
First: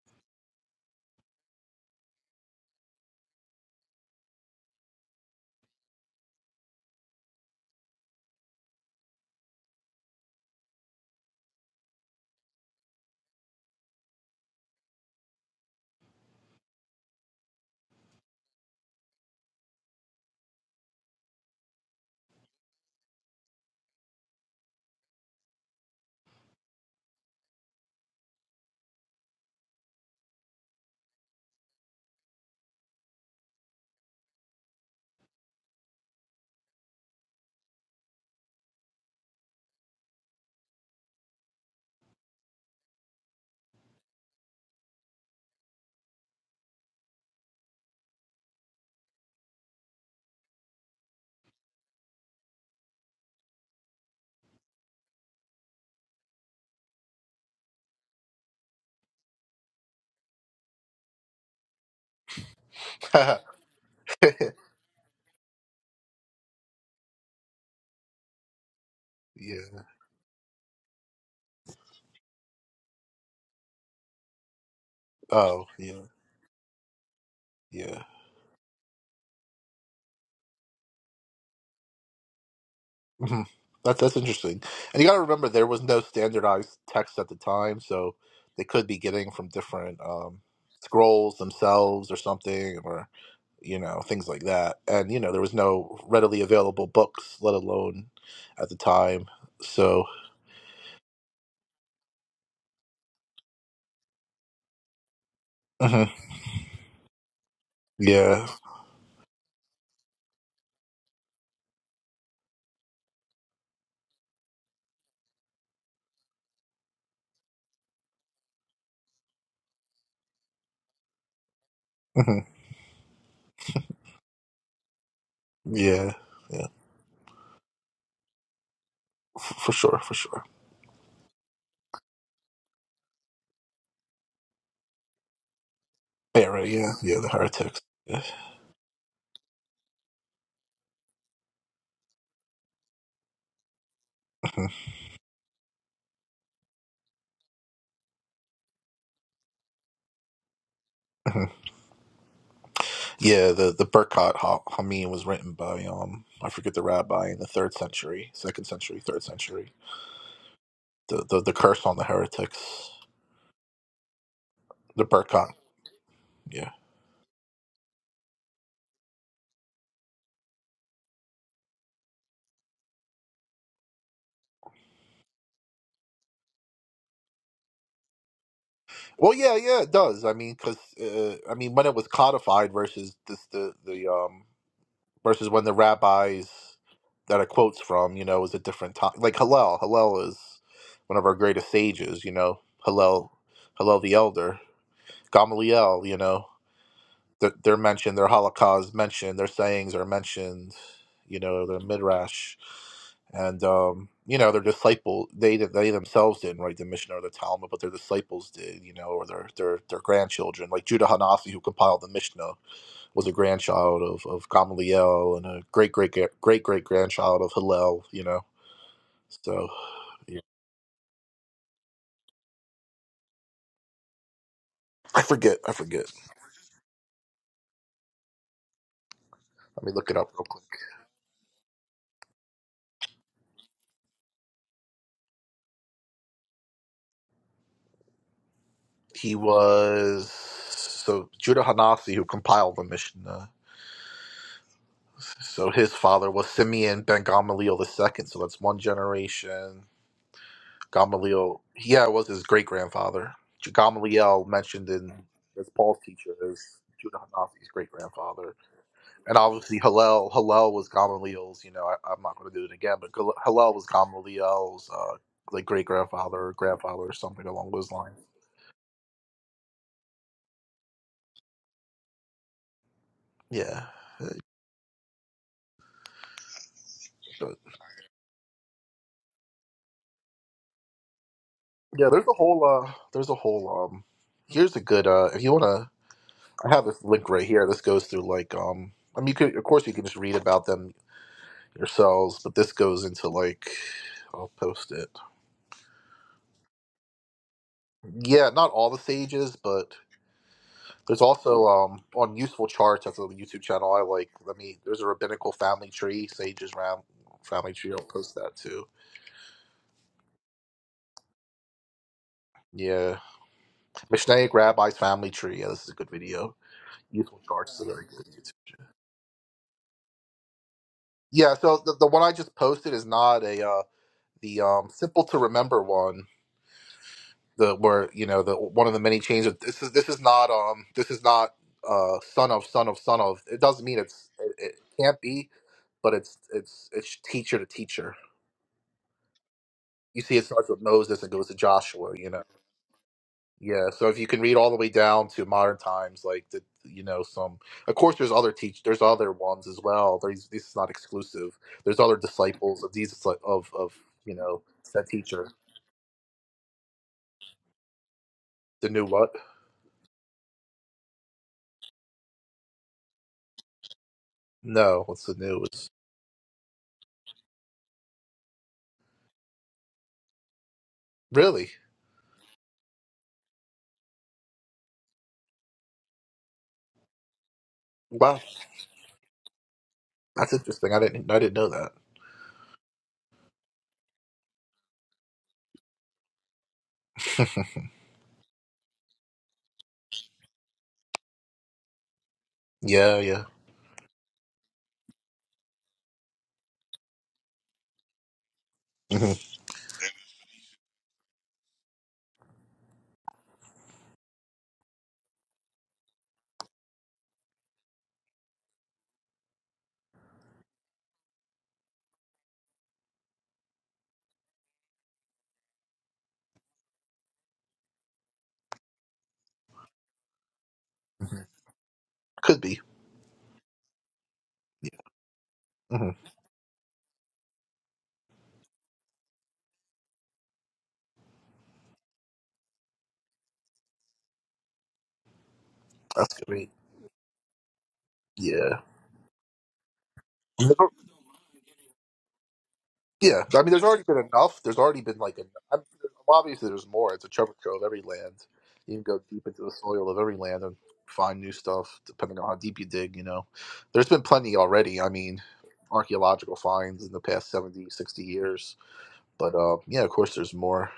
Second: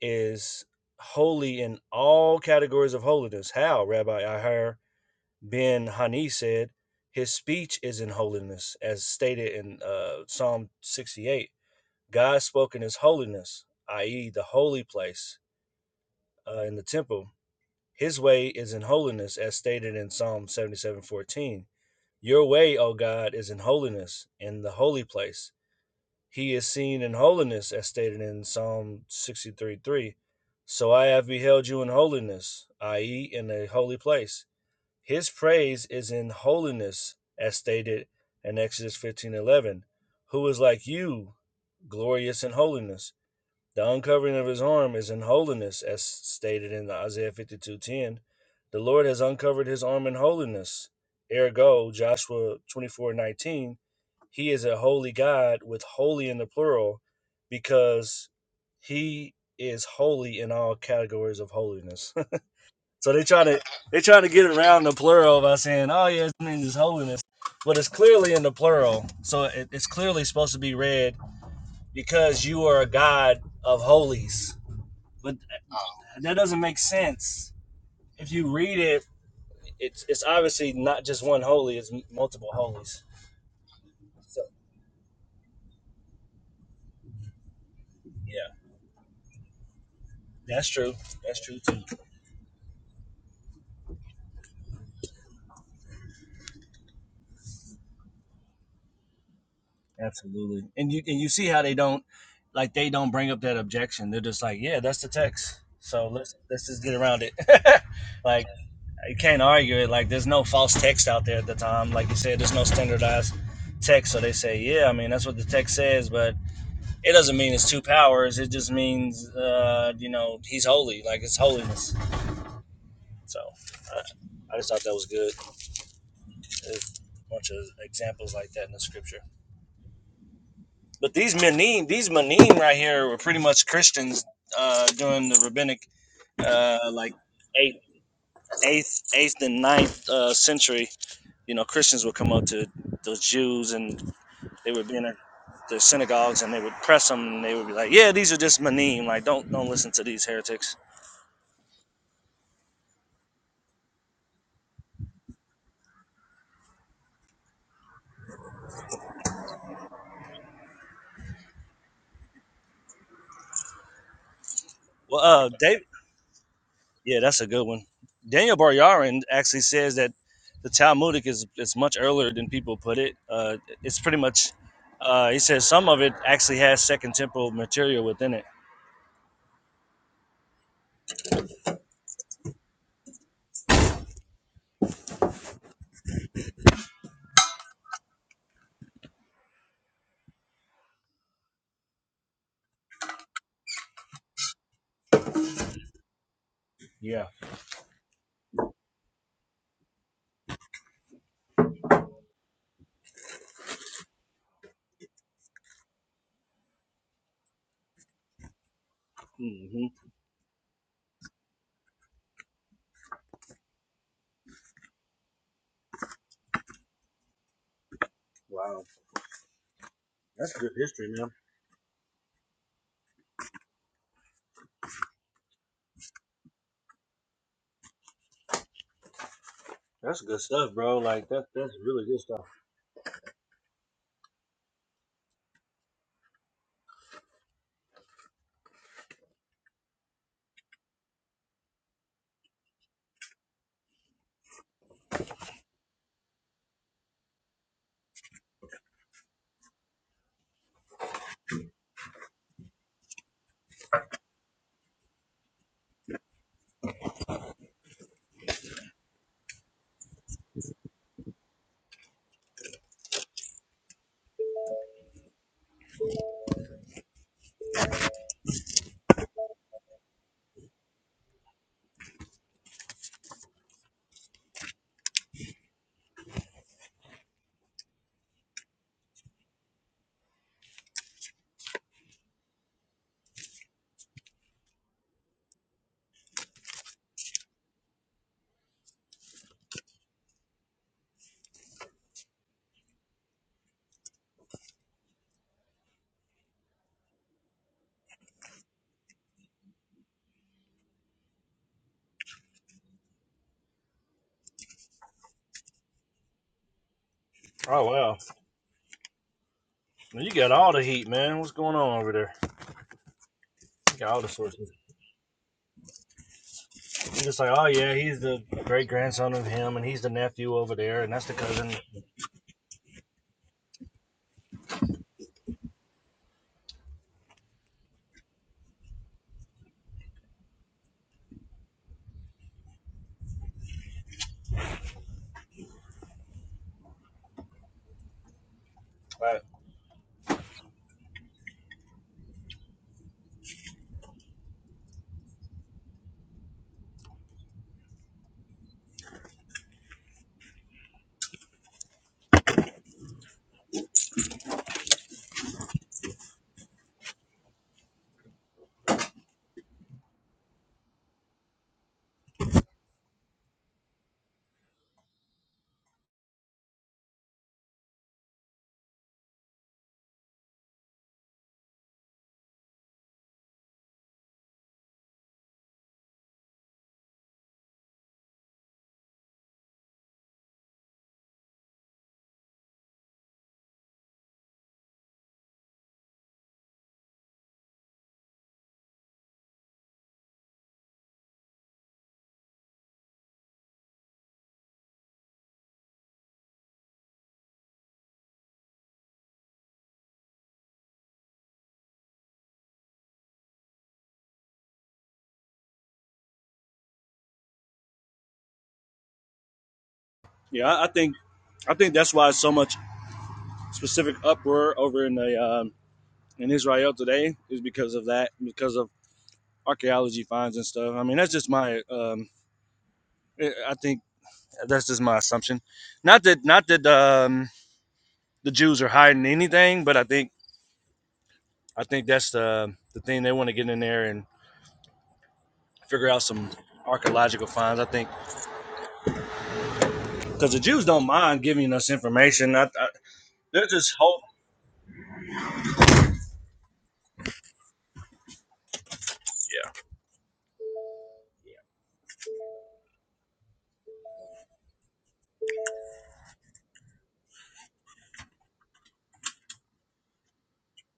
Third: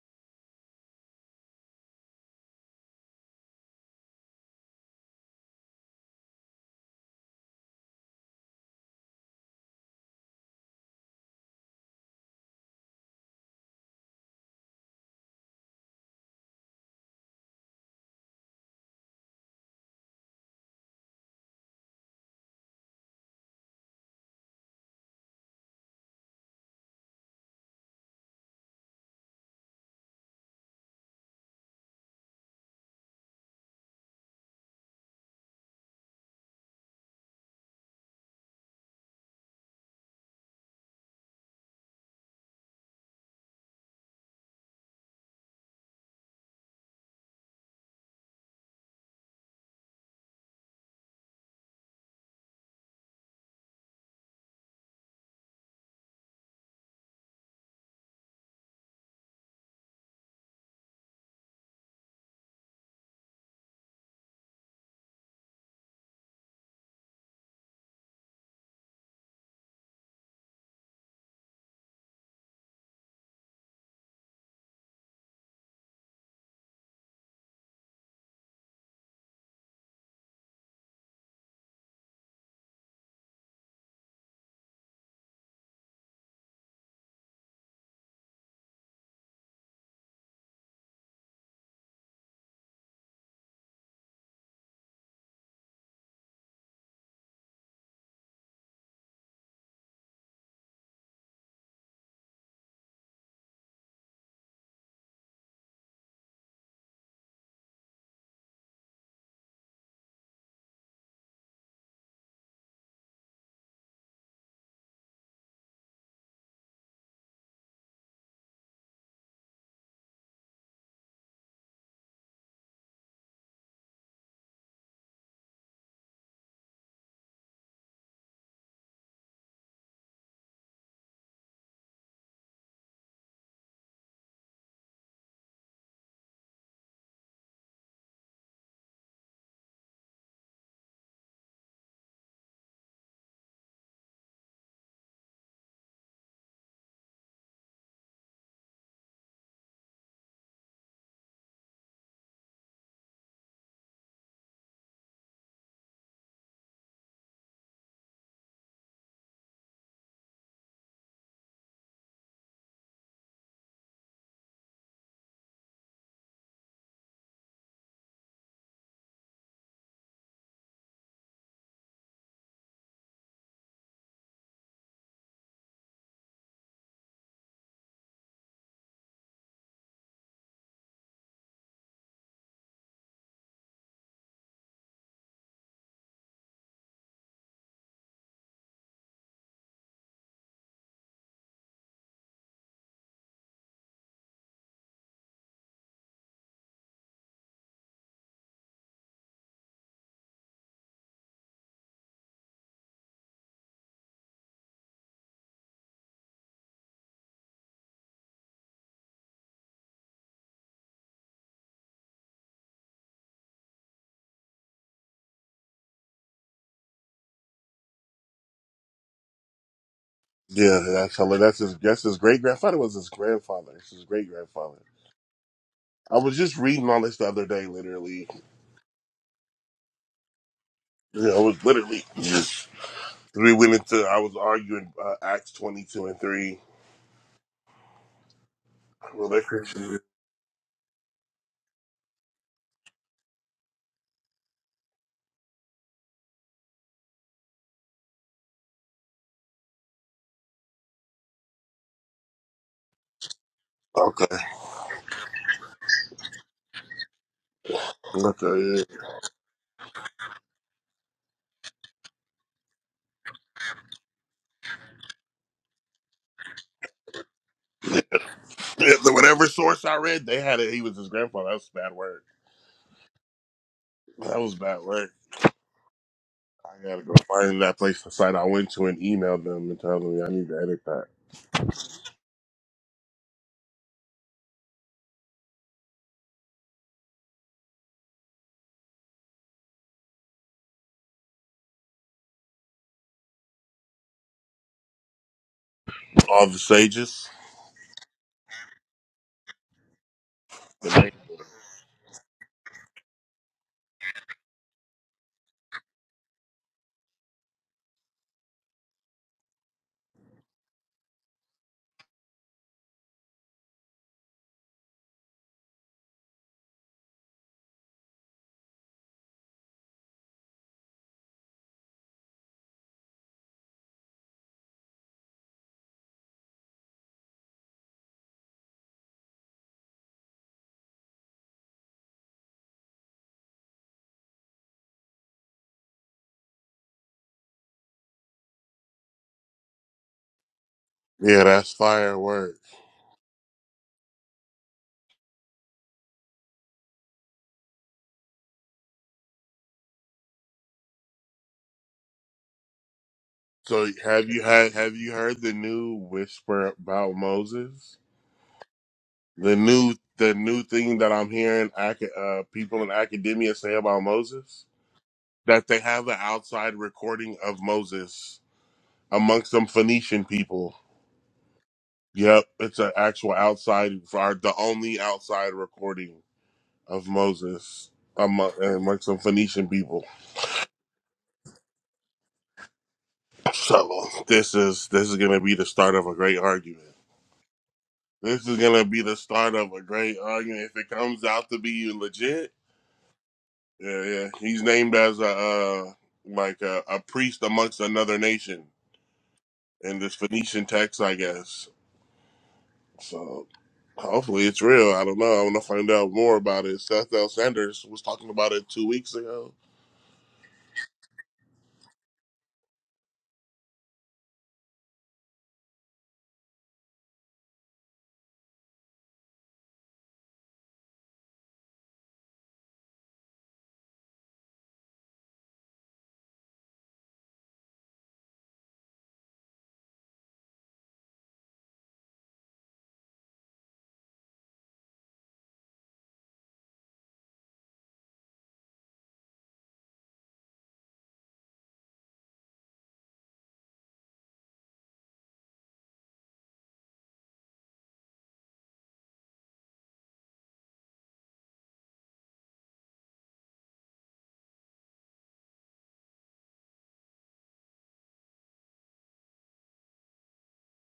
B: is holy in all categories of holiness. How, Rabbi Ahir ben Hani said, his speech is in holiness, as stated in uh, Psalm 68. God spoke in his holiness, i.e., the holy place uh, in the temple. His way is in holiness, as stated in Psalm 77 14. Your way, O God, is in holiness in the holy place He is seen in holiness, as stated in Psalm 63 3. So I have beheld you in holiness, i.e., in a holy place. His praise is in holiness, as stated in Exodus fifteen eleven. Who is like you, glorious in holiness? The uncovering of his arm is in holiness, as stated in Isaiah 52:10. The Lord has uncovered his arm in holiness. Ergo, Joshua 24:19, he is a holy God with holy in the plural because he is holy in all categories of holiness. so they try to they try to get around the plural by saying, "Oh yeah, it means it's holiness," but it's clearly in the plural. So
A: yeah.
B: it, it's clearly supposed to be read because you are a God of holies. But
A: Oh, yeah.
B: Oh, that doesn't make sense.
A: Yeah.
B: If you read it, it's it's obviously not just one holy; it's multiple holies.
A: hmm That's that's
B: So
A: interesting. And you got to remember there was no standardized text at the time, so
B: yeah,
A: they could be getting from different um,
B: that's true.
A: scrolls
B: That's true too.
A: themselves or something or you know, things like that. And you know, there was no readily available books, let alone at the time. So,
B: Absolutely. And you and you see how they don't like they don't bring up that objection. They're just like, yeah, that's the text. So
A: mhm.
B: let's let's just get around it. like
A: yeah.
B: you can't argue it. Like there's no false text out there at the time. Like you said, there's no standardized text. So they say, yeah, I mean that's what the text says, but It doesn't mean it's two powers. It just means, uh, you know, he's holy. Like it's holiness.
A: hmm
B: So I, I just thought that was good.
A: Yeah. Yeah.
B: There's a bunch of examples like that in the scripture.
A: F- For sure, for sure.
B: But these Manim, these Manim right here were pretty much Christians uh, during the rabbinic,
A: Era,
B: uh,
A: yeah.
B: like
A: Yeah, the
B: eighth,
A: heretics. Yeah.
B: eighth, eighth and ninth uh, century. You know, Christians would come up to those Jews and they would be in their, their synagogues and they would press them and they would be like, "Yeah, these are just Manim. Like, don't don't listen to these heretics."
A: Mhm. Yeah, the the Berkat Ha- Hamim was written by um I forget the rabbi in the third century, second century, third century. The the, the curse on the heretics, the
B: Well, uh,
A: Berkat.
B: Dave.
A: Yeah.
B: Yeah, that's a good one. Daniel Baryarin actually says that the Talmudic is, is much earlier than people put it. Uh, it's pretty much, uh, he says some of it actually has Second Temple material within it.
A: Well, yeah, yeah, it does. I mean, because uh, I mean, when it was codified versus this the the um versus when the rabbis that it quotes from, you know, is a different time. Like Hillel, Hillel is one of our greatest sages. You know, Hillel, Hillel the Elder, Gamaliel. You know.
B: Yeah.
A: They're, they're mentioned, their Holocaust mentioned, their sayings are mentioned, you know, their Midrash. And, um, you know, their disciple, they they themselves didn't write the Mishnah or the Talmud, but their disciples did, you know, or their their,
B: hmm
A: their grandchildren. Like Judah Hanasi, who compiled the Mishnah, was a grandchild of, of Gamaliel and a great, great, great, great great grandchild of Hillel, you know.
B: Wow.
A: So, yeah.
B: That's good
C: yeah,
B: history,
C: that's, how-
B: man.
C: that's his, that's his great grandfather was his grandfather. It's his great grandfather.
A: I forget. I forget.
C: I was just reading all this the other day, literally.
A: Let me look it
B: That's
A: up
B: good
A: real quick.
B: stuff, bro. Like,
C: Yeah, I
B: that,
C: was
B: that's
C: literally.
B: really good stuff.
C: We went into. I was arguing uh, Acts twenty two and three. Well,
A: He
C: that Christian.
A: was so Judah Hanasi, who compiled the Mishnah. So his father was Simeon ben Gamaliel the second. So that's one generation. Gamaliel, yeah, it was his great grandfather.
C: Okay.
A: Gamaliel mentioned in as Paul's teacher is Judah Hanafi's great
C: Okay.
A: grandfather,
C: Yeah.
A: and obviously Hillel. Hillel was Gamaliel's. You know, I, I'm not going to do it again, but Gal- Hillel was Gamaliel's uh, like great grandfather, or grandfather, or something along those lines.
C: Yeah, the- Whatever source I read, they had it. He was his grandfather. That was bad work.
A: Yeah, Uh,
C: That was bad work. I gotta go
A: but
C: find that place, the site I went to, and email them and tell them "Yeah, I need to edit that.
A: yeah. There's a whole. Uh, there's a whole. Um, here's a good. Uh, if you want to I have this link right here. This goes through like um. I mean, you could of course you can just read about them yourselves, but this goes into like I'll post it.
C: All the sages.
A: Yeah, not all the sages, but
C: The name.
A: there's also um on useful charts. That's a YouTube channel I like. Let me. There's a rabbinical family tree, sages ram family
B: Oh,
A: tree. I'll
B: wow.
A: post that too.
B: Well, You got all the heat, man. What's going on over there?
A: Yeah,
B: You got all the
A: Mishnaic
B: sources.
A: Rabbi's family tree. Yeah, this is a good video.
B: You're
A: Useful
B: just like, oh,
A: charts is a
B: yeah,
A: very
B: he's
A: good
B: the
A: YouTube.
B: great grandson of him, and he's the nephew over there, and that's the
A: Yeah,
B: cousin.
A: so the, the one I just posted is not a uh, the um simple to remember one the where you know the one of the many chains of this is this is not um this is not uh son of son of son of it doesn't mean it's it, it can't be but it's it's it's teacher to teacher
B: Right.
A: you see it starts with moses and
C: Yeah,
A: goes to
C: that's
A: joshua you know
C: firework.
A: yeah so if you can read all the way down to modern times like the you know some of course there's other teach there's other ones as well there's this is not exclusive there's other disciples of these disci- of
C: So
A: of
C: have
A: you
C: you
A: know
C: had have
A: said
C: you heard
A: teacher
C: the new whisper about Moses?
A: the new what
C: The new the new thing that I'm hearing aca- uh, people in academia say about Moses?
A: no what's the new
C: that they have the outside recording of Moses amongst some Phoenician people.
A: really
C: Yep, it's an actual outside, or the only outside recording of Moses
A: wow
C: among, amongst some Phoenician people.
A: That's interesting. I didn't. I didn't know that.
C: So this is this is gonna be the start of a great argument. This is gonna be the start of a great argument. If it comes out to be legit,
A: Yeah. Yeah.
C: yeah, yeah, he's named as a uh, like a, a priest amongst another nation
A: hmm
C: in this Phoenician text, I guess. So Hopefully it's real. I don't know. I want to find out more about it. Seth L. Sanders was talking about it two weeks ago.
B: Yeah, I I think I think that's why so much specific uproar over in the um, in Israel today is because of that, because of archaeology finds and stuff. I mean, that's
A: hmm
B: just my um,
A: Could be.
B: eh, I think that's
A: Yeah.
B: just my assumption.
A: hmm
B: Not that not that um, the Jews are hiding anything, but I think I think that's the the thing they want to get in there and figure out
A: That's could
B: some
A: be.
B: archaeological finds. I think
A: Yeah.
B: because the
A: And there's
B: Jews
A: al-
B: don't mind giving us information. I, I,
A: Yeah. I
B: they're
A: mean, there's
B: just
A: already
B: hope.
A: been enough. There's already been like enough. I'm, obviously, there's more. It's a treasure trove of every land. You can go deep into the soil of every land and find new stuff, depending on how deep you dig. You know, there's been plenty already. I mean, archaeological finds in the past 70, 60 years. But uh, yeah, of course, there's more.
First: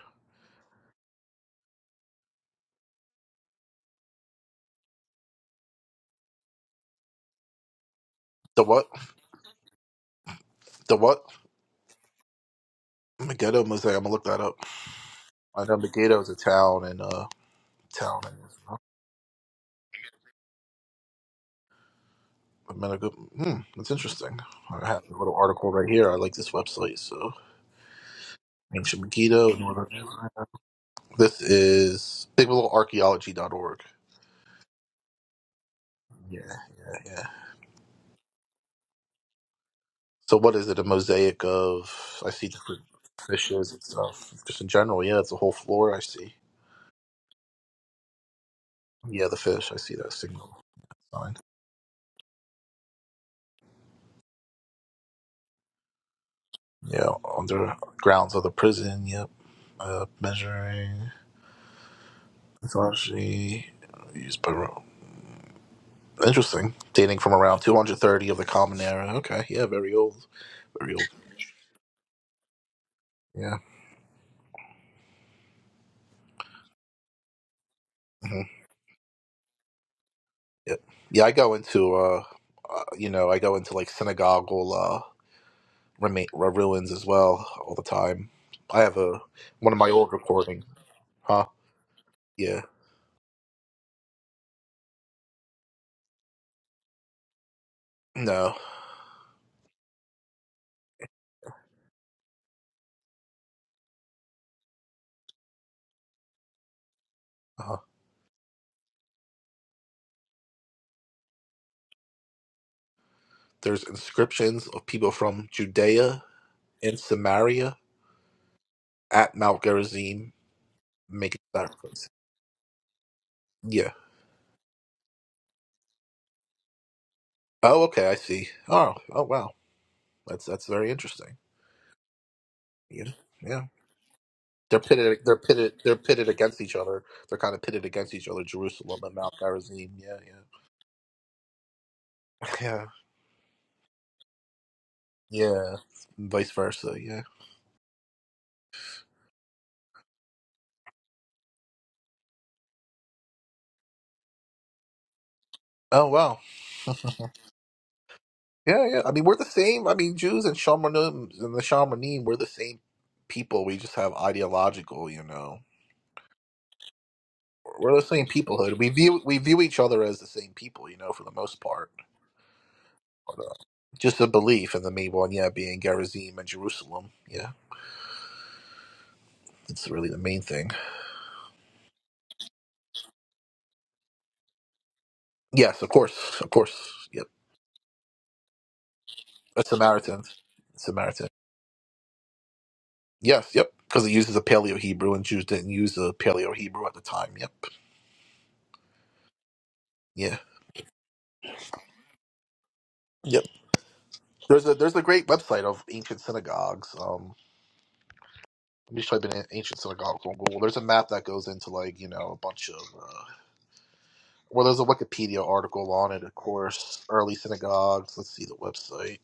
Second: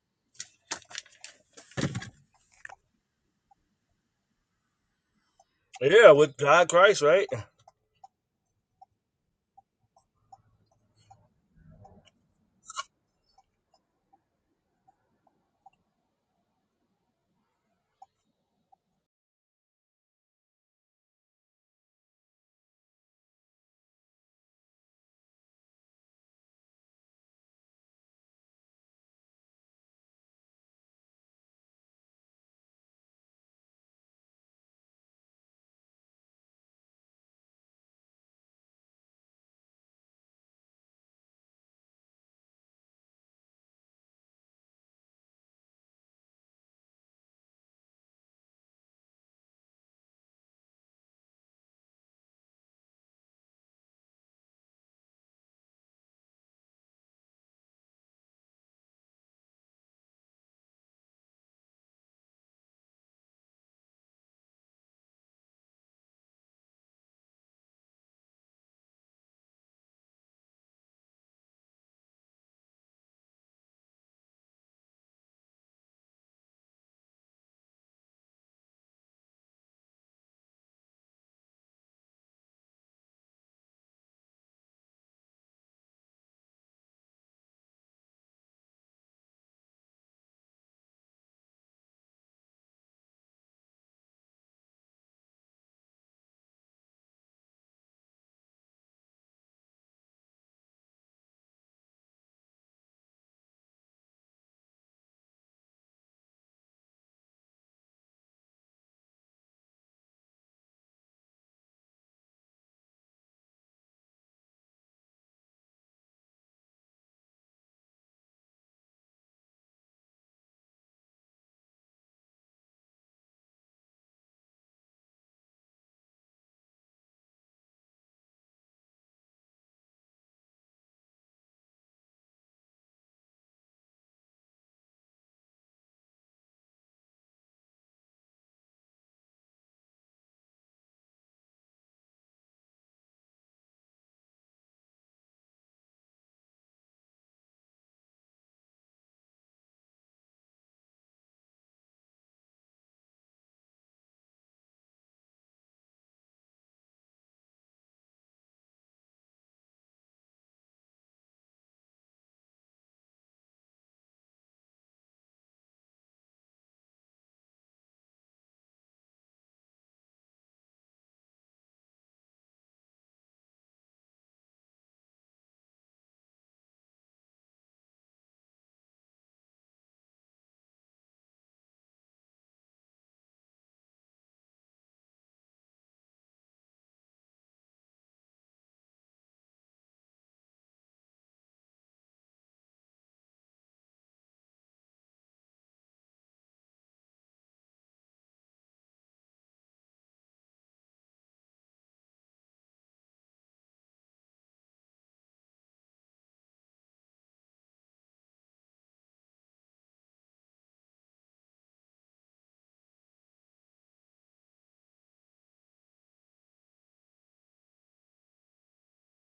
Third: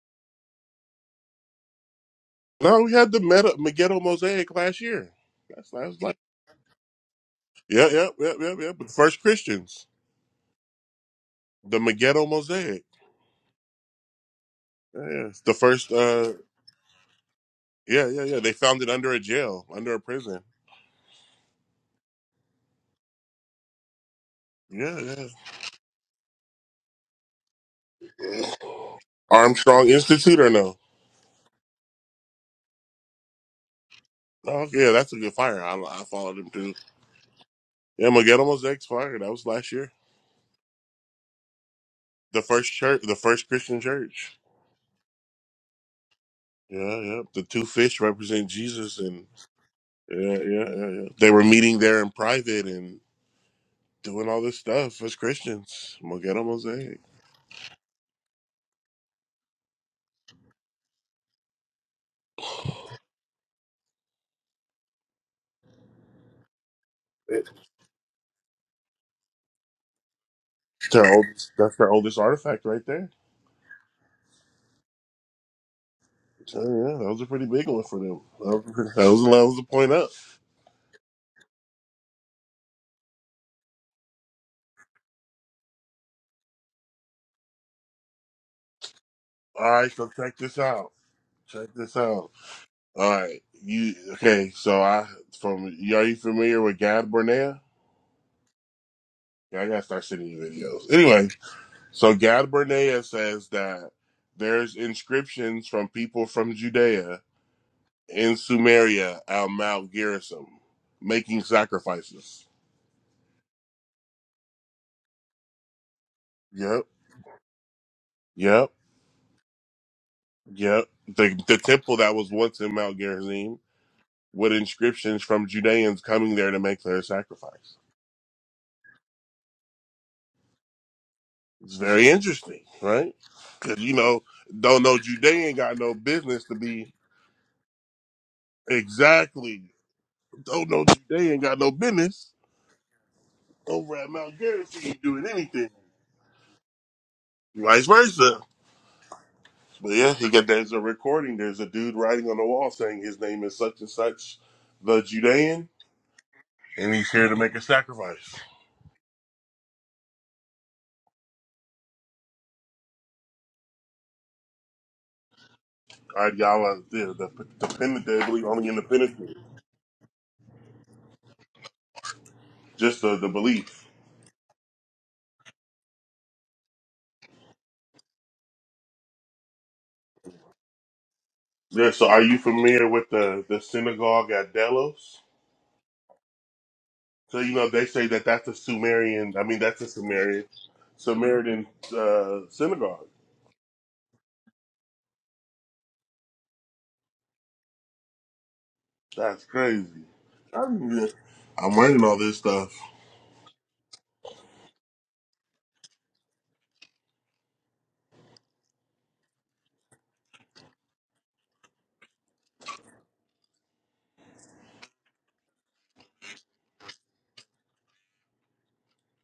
C: No, we had the Meta Megiddo Mosaic last year. That's
B: Yeah,
C: that's
B: yeah,
C: like
B: with God Christ, right?
C: yeah, yeah, yeah, yeah,
A: The
C: yeah. But
A: what?
C: the first Christians,
A: The what?
C: the Megiddo Mosaic.
A: Megiddo Mosaic. I'm gonna look that up.
C: Yeah, yeah. It's the
A: I know
C: first.
A: Megiddo is
C: uh
A: a town, and uh,
C: Yeah,
A: Town.
C: yeah, yeah. They
A: me.
C: found it under a jail, under a prison.
A: But men are good. Hmm, that's interesting. I
C: Yeah,
A: have a
C: yeah.
A: little article right here. I like this website. So,
C: yeah.
A: Ancient Megiddo.
C: Armstrong
A: Northern Israel.
C: Institute or no?
A: This is biblicalarchaeology.org.
C: Oh, yeah, that's a good fire. I, I followed
A: Yeah,
C: him too.
A: yeah, yeah.
C: Yeah, Megiddo Mosaic's fire. That was last year.
A: So, what is it? A mosaic of, I
C: The
A: see
C: first
A: different
C: church, the first
A: fishes
C: Christian
A: and
C: church.
A: stuff. Just in general, yeah, it's a whole floor I see.
C: Yeah, yeah. The two fish represent Jesus, and
A: Yeah, the fish. I see that
C: yeah,
A: signal
C: yeah, yeah, yeah. They
A: sign.
C: were meeting there in private and doing all this stuff as Christians. Mogetta mosaic.
A: Yeah, under grounds of the prison. Yep. Uh, measuring. Mythology. Used by Interesting. Dating from
C: It's
A: around 230 of the Common Era. Okay. Yeah, very old. Very old.
C: their oldest, that's their oldest artifact right there.
A: Yeah.
C: So yeah, that was a pretty big one for them.
A: hmm
C: That was, that was, that was the point up.
A: Yep. Yeah, I go into, uh, uh, you know, I go into like synagogal uh, remain, uh, ruins as well all the time. I have a
C: All
A: one of my
C: right, so
A: old
C: check this
A: recordings.
C: out.
A: Huh?
C: Check this out.
A: Yeah.
C: All right, you okay? So I from you are you familiar with Gad Bernea?
A: No.
C: Yeah, I gotta start sending you videos. Anyway, So Gad Bernea says that there's inscriptions from people from Judea
A: uh
C: in Sumeria at Mount Gerizim making sacrifices.
A: There's inscriptions of people from Judea
C: Yep,
A: and Samaria
C: yep,
A: at Mount Gerizim
C: yep. The,
A: making
C: the temple
A: sacrifices.
C: that was once in Mount Gerizim
A: Yeah.
C: with inscriptions from Judeans coming there to make their sacrifice.
A: Oh, okay. I see. Oh, oh, wow. That's that's very interesting.
C: It's very interesting,
A: Yeah.
C: right?
A: Yeah.
C: Because, you know,
A: They're
C: don't know
A: pitted. They're
C: Judean
A: pitted.
C: got no
A: They're pitted
C: business to
A: against each
C: be
A: other. They're kind of pitted against each other. Jerusalem and Mount
C: exactly,
A: Gerizim. Yeah, yeah,
C: don't know Judean got no business
A: yeah,
C: over at Mount Gerizim doing anything.
A: yeah. Vice versa. Yeah.
C: Vice versa. But yeah, he got there's a recording. There's a dude writing on the wall saying his name is such and such, the Judean,
A: Oh wow.
C: and he's here to make a sacrifice.
A: Yeah, yeah. I mean, we're the same. I mean, Jews and Shamanim and the Shamanim, we're the same people. We just have ideological, you know.
C: All right, y'all, uh, the, the, the
A: We're the
C: Pentateuch,
A: same
C: I believe only in
A: peoplehood.
C: the
A: We view we
C: Pentateuch,
A: view each other as the same people, you know, for the most part.
C: just the, the belief.
A: Just a belief, in the main one, yeah, being Gerizim and Jerusalem. Yeah, it's really the main thing.
C: Yeah, so are you familiar with the, the synagogue at Delos?
A: Yes, of course, of course. Yep.
C: So, you know, they say that that's a Sumerian, I mean,
A: A
C: that's a
A: Samaritan.
C: Sumerian,
A: Samaritan.
C: Samaritan uh, synagogue.
A: Yes, yep. Because it uses a Paleo Hebrew and Jews didn't use the Paleo Hebrew at the time. Yep.
C: That's crazy.
A: Yeah.
C: I'm, I'm learning all this stuff.
A: Yep. There's a there's a great website of ancient synagogues. Um, let me just type in an- ancient synagogues on Google. There's a map that goes into like you know a bunch of. Uh, well, there's a Wikipedia article on it, of course. Early synagogues. Let's see the website.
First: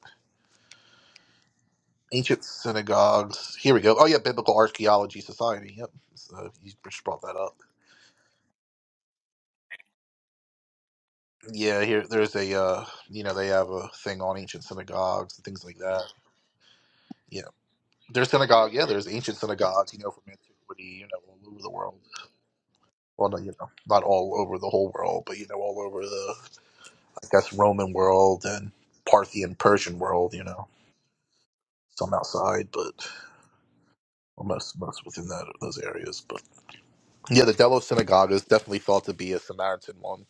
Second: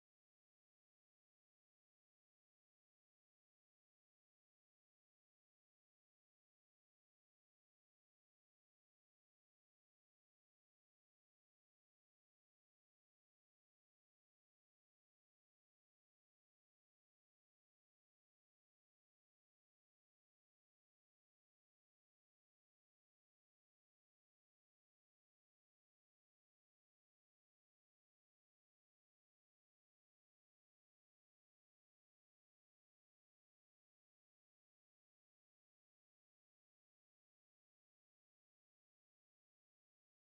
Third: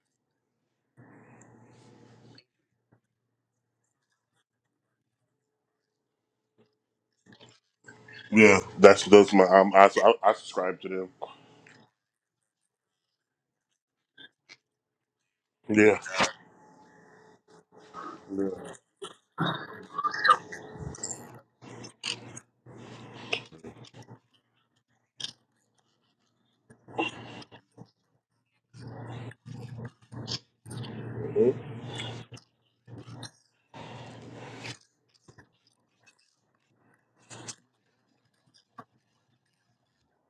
A: Ancient synagogues. Here we go. Oh yeah, Biblical Archaeology Society. Yep. So you just brought that up.
C: Yeah, that's those my um, I, I I subscribe to them.
A: Yeah, here there's a uh, you know they have a thing on ancient synagogues and things like
C: Yeah,
A: that. Yeah, there's
C: yeah.
A: synagogue. Yeah, there's ancient synagogues. You know, from antiquity. You know, all over the world. Well, no, you know, not all over the whole world, but you know, all over the I guess Roman world and Parthian Persian world. You know,
C: Mhm.
A: some outside, but well, most most within that those areas. But yeah, the Delos synagogue is definitely thought to be a Samaritan one,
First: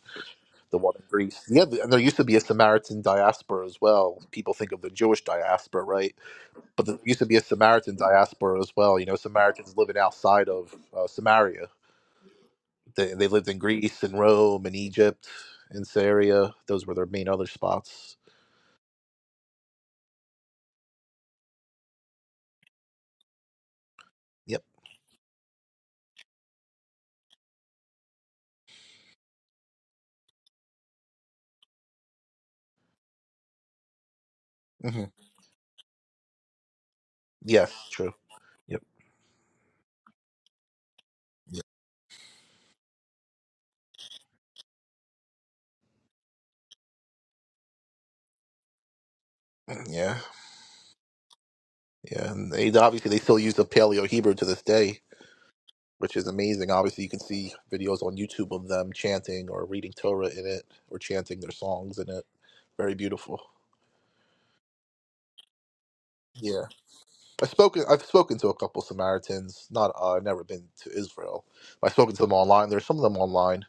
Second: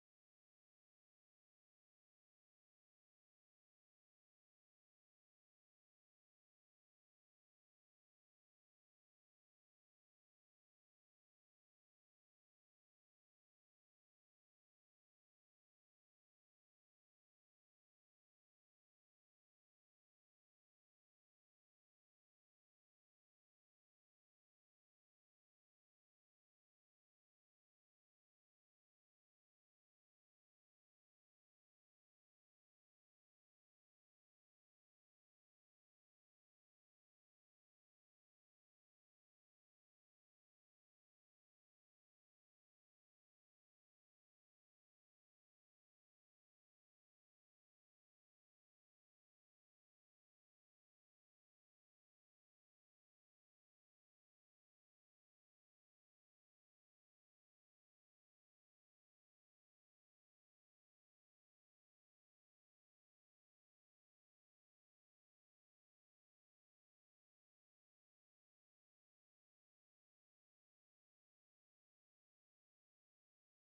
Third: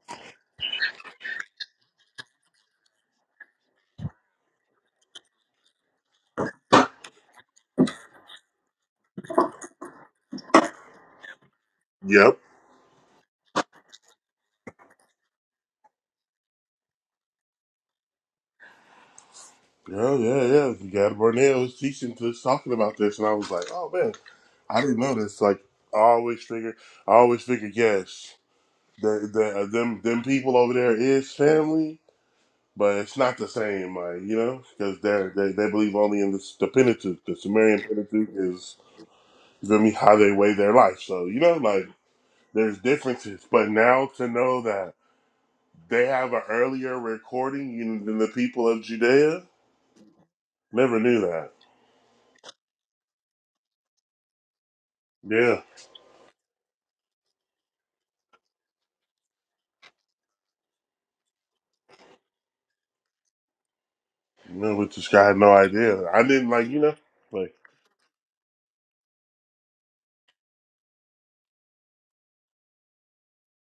A: the one in Greece. Yeah, and there used to be a Samaritan diaspora as well. People think of the Jewish diaspora, right? but there used to be a Samaritan diaspora as well. You know, Samaritans living outside of uh, Samaria.
C: yep,
A: They, they lived in Greece and Rome and Egypt and Syria. Those were their main other spots.
C: yeah, yeah, yeah. Gad Barnett was teaching this, talking about this, and I was like, oh man,
A: Yep.
C: I didn't know this. Like, I always figure, I always figure, yes, the the uh, them them people over there is family, but it's not the same, like you know, because
A: hmm
C: they they they believe only in this, the Pentateuch, the
A: Yes,
C: Sumerian
A: true.
C: Pentateuch is
A: Yep.
C: you feel me how they weigh their life. So you know,
A: Yep.
C: like there's differences, but now to know that. They have an earlier recording than the people of Judea.
A: Yeah.
C: Never knew that.
A: Yeah. And they, obviously, they still use the Paleo Hebrew to this day,
C: Yeah,
A: which is amazing. Obviously, you can see videos on YouTube of them chanting or reading Torah in it or chanting their songs in it. Very beautiful.
C: no, we just got no idea. I didn't
A: Yeah.
C: like you know
A: I've
C: like
A: spoken. I've spoken to a couple Samaritans. Not. Uh, I've never been to Israel. I've spoken to them online. There's some of them online.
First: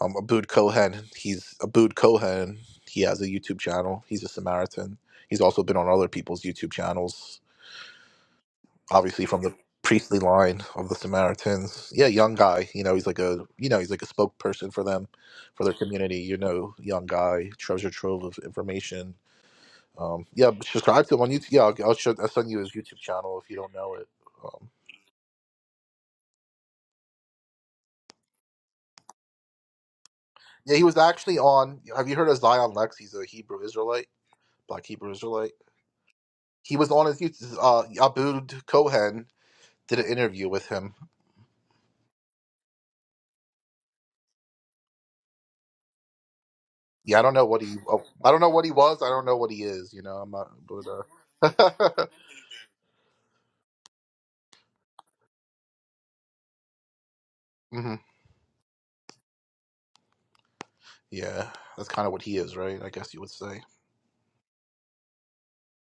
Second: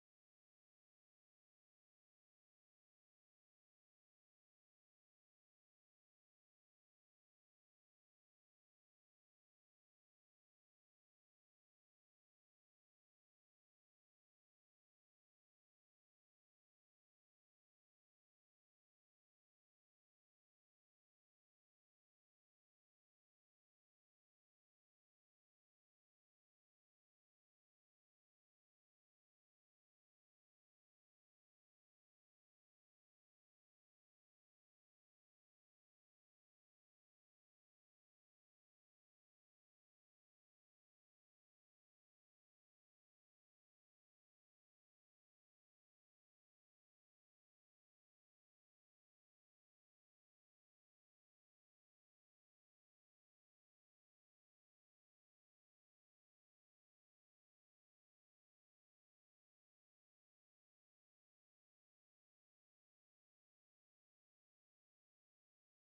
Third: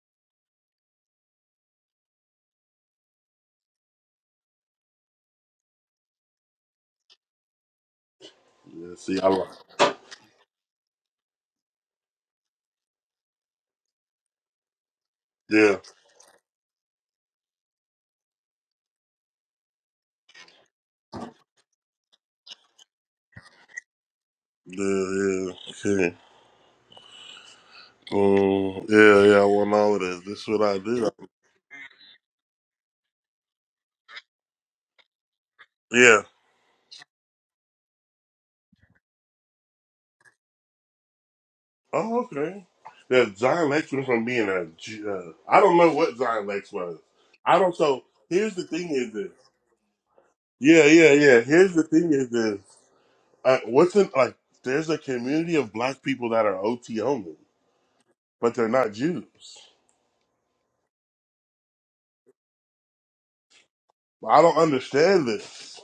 A: Um, Abood Cohen. He's Abood Cohen. He has a YouTube channel. He's a Samaritan. He's also been on other people's YouTube channels.
C: yeah, see
A: Obviously
C: I
A: from
C: like
A: the priestly line of the Samaritans. Yeah, young guy. You know, he's like a. You know, he's like a spokesperson for them, for their
C: yeah
A: community. You know, young guy, treasure trove of information. Um, yeah, but subscribe to him on YouTube. Yeah, I'll, I'll, show, I'll send you his YouTube channel if you don't know it. um,
C: yeah yeah okay um, yeah yeah I want all of this. This is what
A: Yeah,
C: I
A: he was
C: do.
A: actually on. Have you heard of Zion Lex? He's a Hebrew Israelite, black Hebrew Israelite.
C: Yeah.
A: He was on his Uh, Abud Cohen did an interview with him.
C: Oh okay. Yeah, Zion Lex went from being a G- uh, I don't know what Zion Lex was.
A: Yeah, I don't know
C: I
A: what
C: don't.
A: he. Oh,
C: So
A: I don't know
C: here's the
A: what he
C: thing
A: was. I
C: is
A: don't
C: this.
A: know what he is. You know, I'm not.
C: Yeah yeah yeah.
A: But
C: Here's the
A: uh,
C: thing is this. Uh, what's in like? There's a community of black people that are OT only,
A: hmm
C: but they're not Jews.
A: yeah, that's kind of what he is, right? I guess you would say.
C: I don't understand this.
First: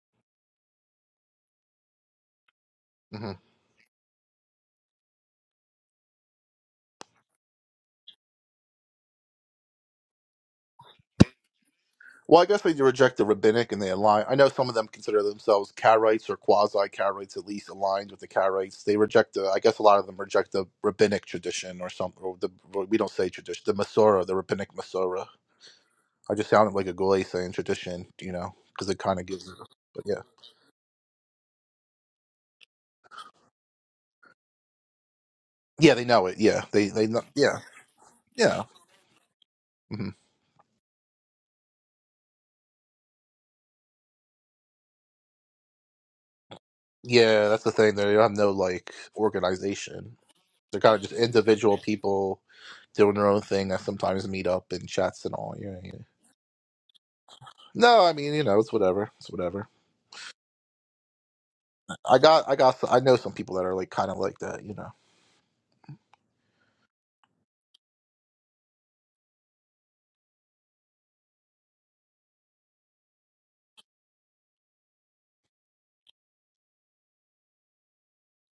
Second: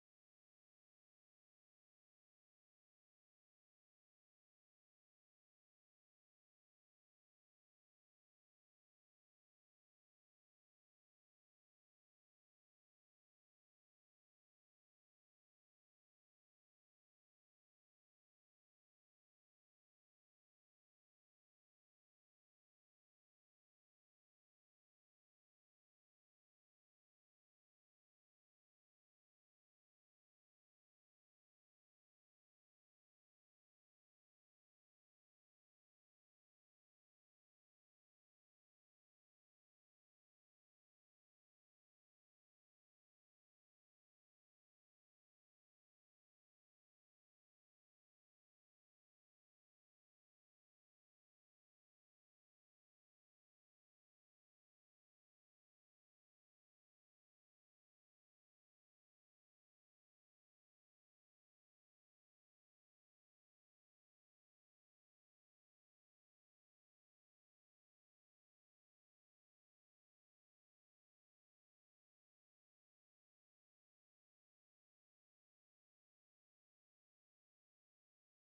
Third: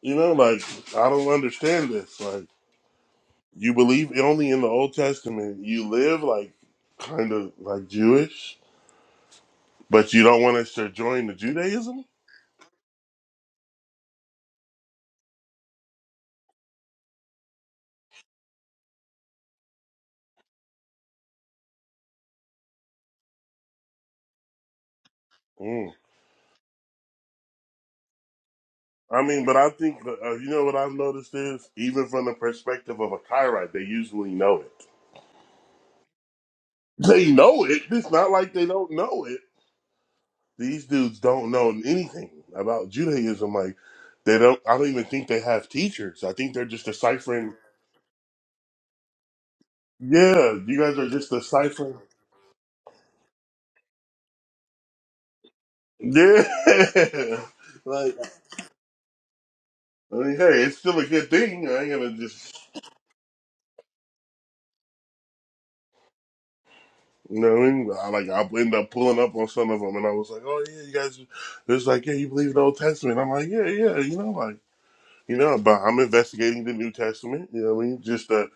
C: You know, like I don't understand this. Like
A: mm-hmm.
C: you believe only in the Old Testament. You live like kind of like Jewish, but you don't want us to join the Judaism.
A: Well, I guess they reject the rabbinic and they align. I know some of them consider themselves Karaites or quasi Karaites, at least aligned with the Karaites. They reject the. I guess a lot of them reject the rabbinic tradition or some. Or the or we don't say tradition. The Masorah, the rabbinic Masorah.
C: Mm.
A: I just sounded like a goy saying tradition, you know, because it kind
C: I
A: of
C: mean,
A: gives. it-
C: but I think
A: But yeah,
C: uh, you know what I've noticed is even from the perspective of a Kyrite, they usually know it.
A: yeah, they know it. Yeah, they they know.
C: They
A: Yeah,
C: know it. It's not like
A: yeah,
C: they don't know
A: hmm
C: These dudes don't know anything about Judaism. Like they don't. I don't even think they have teachers. I think they're just
A: yeah.
C: deciphering.
A: That's the thing. They have no like organization.
C: Yeah, you
A: They're kind
C: guys
A: of
C: are
A: just
C: just
A: individual
C: deciphering.
A: people doing their own thing that sometimes meet up in chats and all. Yeah. yeah.
C: Yeah,
A: No, I
C: like
A: mean, you know, it's whatever. It's whatever.
C: I mean, hey, it's still a good thing. I ain't gonna
A: I got, I
C: just.
A: got, I know some people that are like kind of like that, you know.
C: You know what I mean? I, like I'll end up pulling up on some of them, and I was like, "Oh yeah, you guys." It's like, "Yeah, you believe the Old Testament?" I'm like, "Yeah, yeah." You know, like you know, but I'm investigating the New Testament. You know what I mean? Just uh,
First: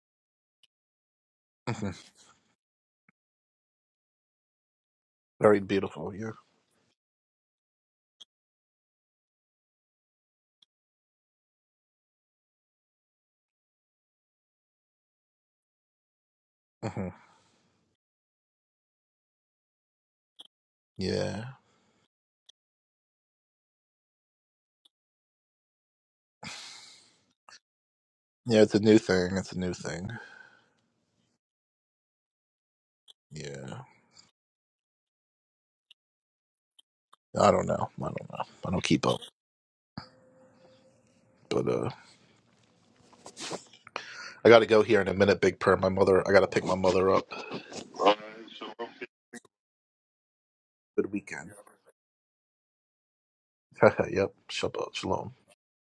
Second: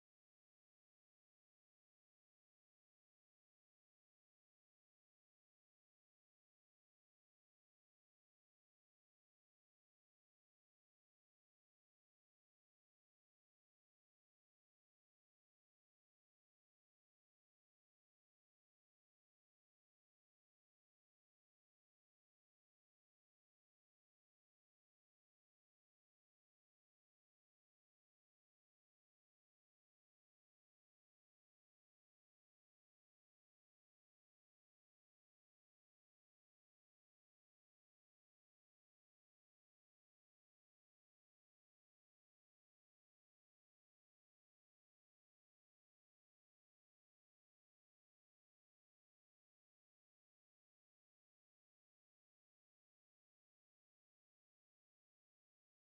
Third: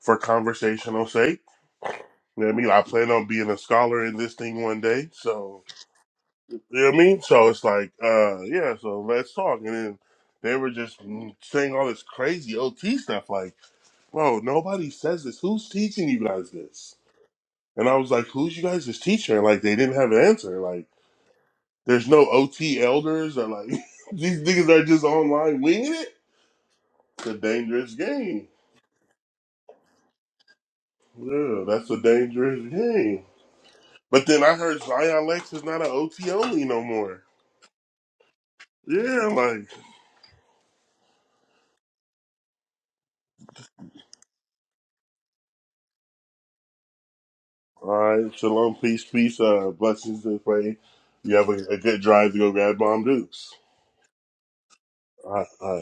C: for conversational sake.
A: hmm
C: You know what I mean? I plan on being a scholar in this thing one day.
A: Very
C: So,
A: beautiful, yeah.
C: you know what I mean? So it's like, uh, yeah, so let's talk. And then they were just saying all this crazy OT stuff like, bro, nobody says this. Who's teaching you guys this?
A: hmm
C: And I was like, who's you guys' teacher? And like, they didn't have an answer. Like,
A: Yeah.
C: there's no OT elders or like, these niggas are just online winging it. It's a dangerous game.
A: Yeah, it's a new thing. It's a new thing.
C: Yeah, that's a dangerous game.
A: Yeah.
C: But then I heard Zion Lex is not an OT only no more.
A: I don't know. I don't know. I don't keep up.
C: Yeah, like,
A: But uh I got to go here in a minute, Big per. My mother, I got to pick my mother up.
C: All right, shalom, peace, peace, uh, blessings and pray.
A: Good
C: You have
A: weekend.
C: a, a good drive to go grab bomb Dukes.
A: yep. Shabbat. Shalom.
C: All right, all right.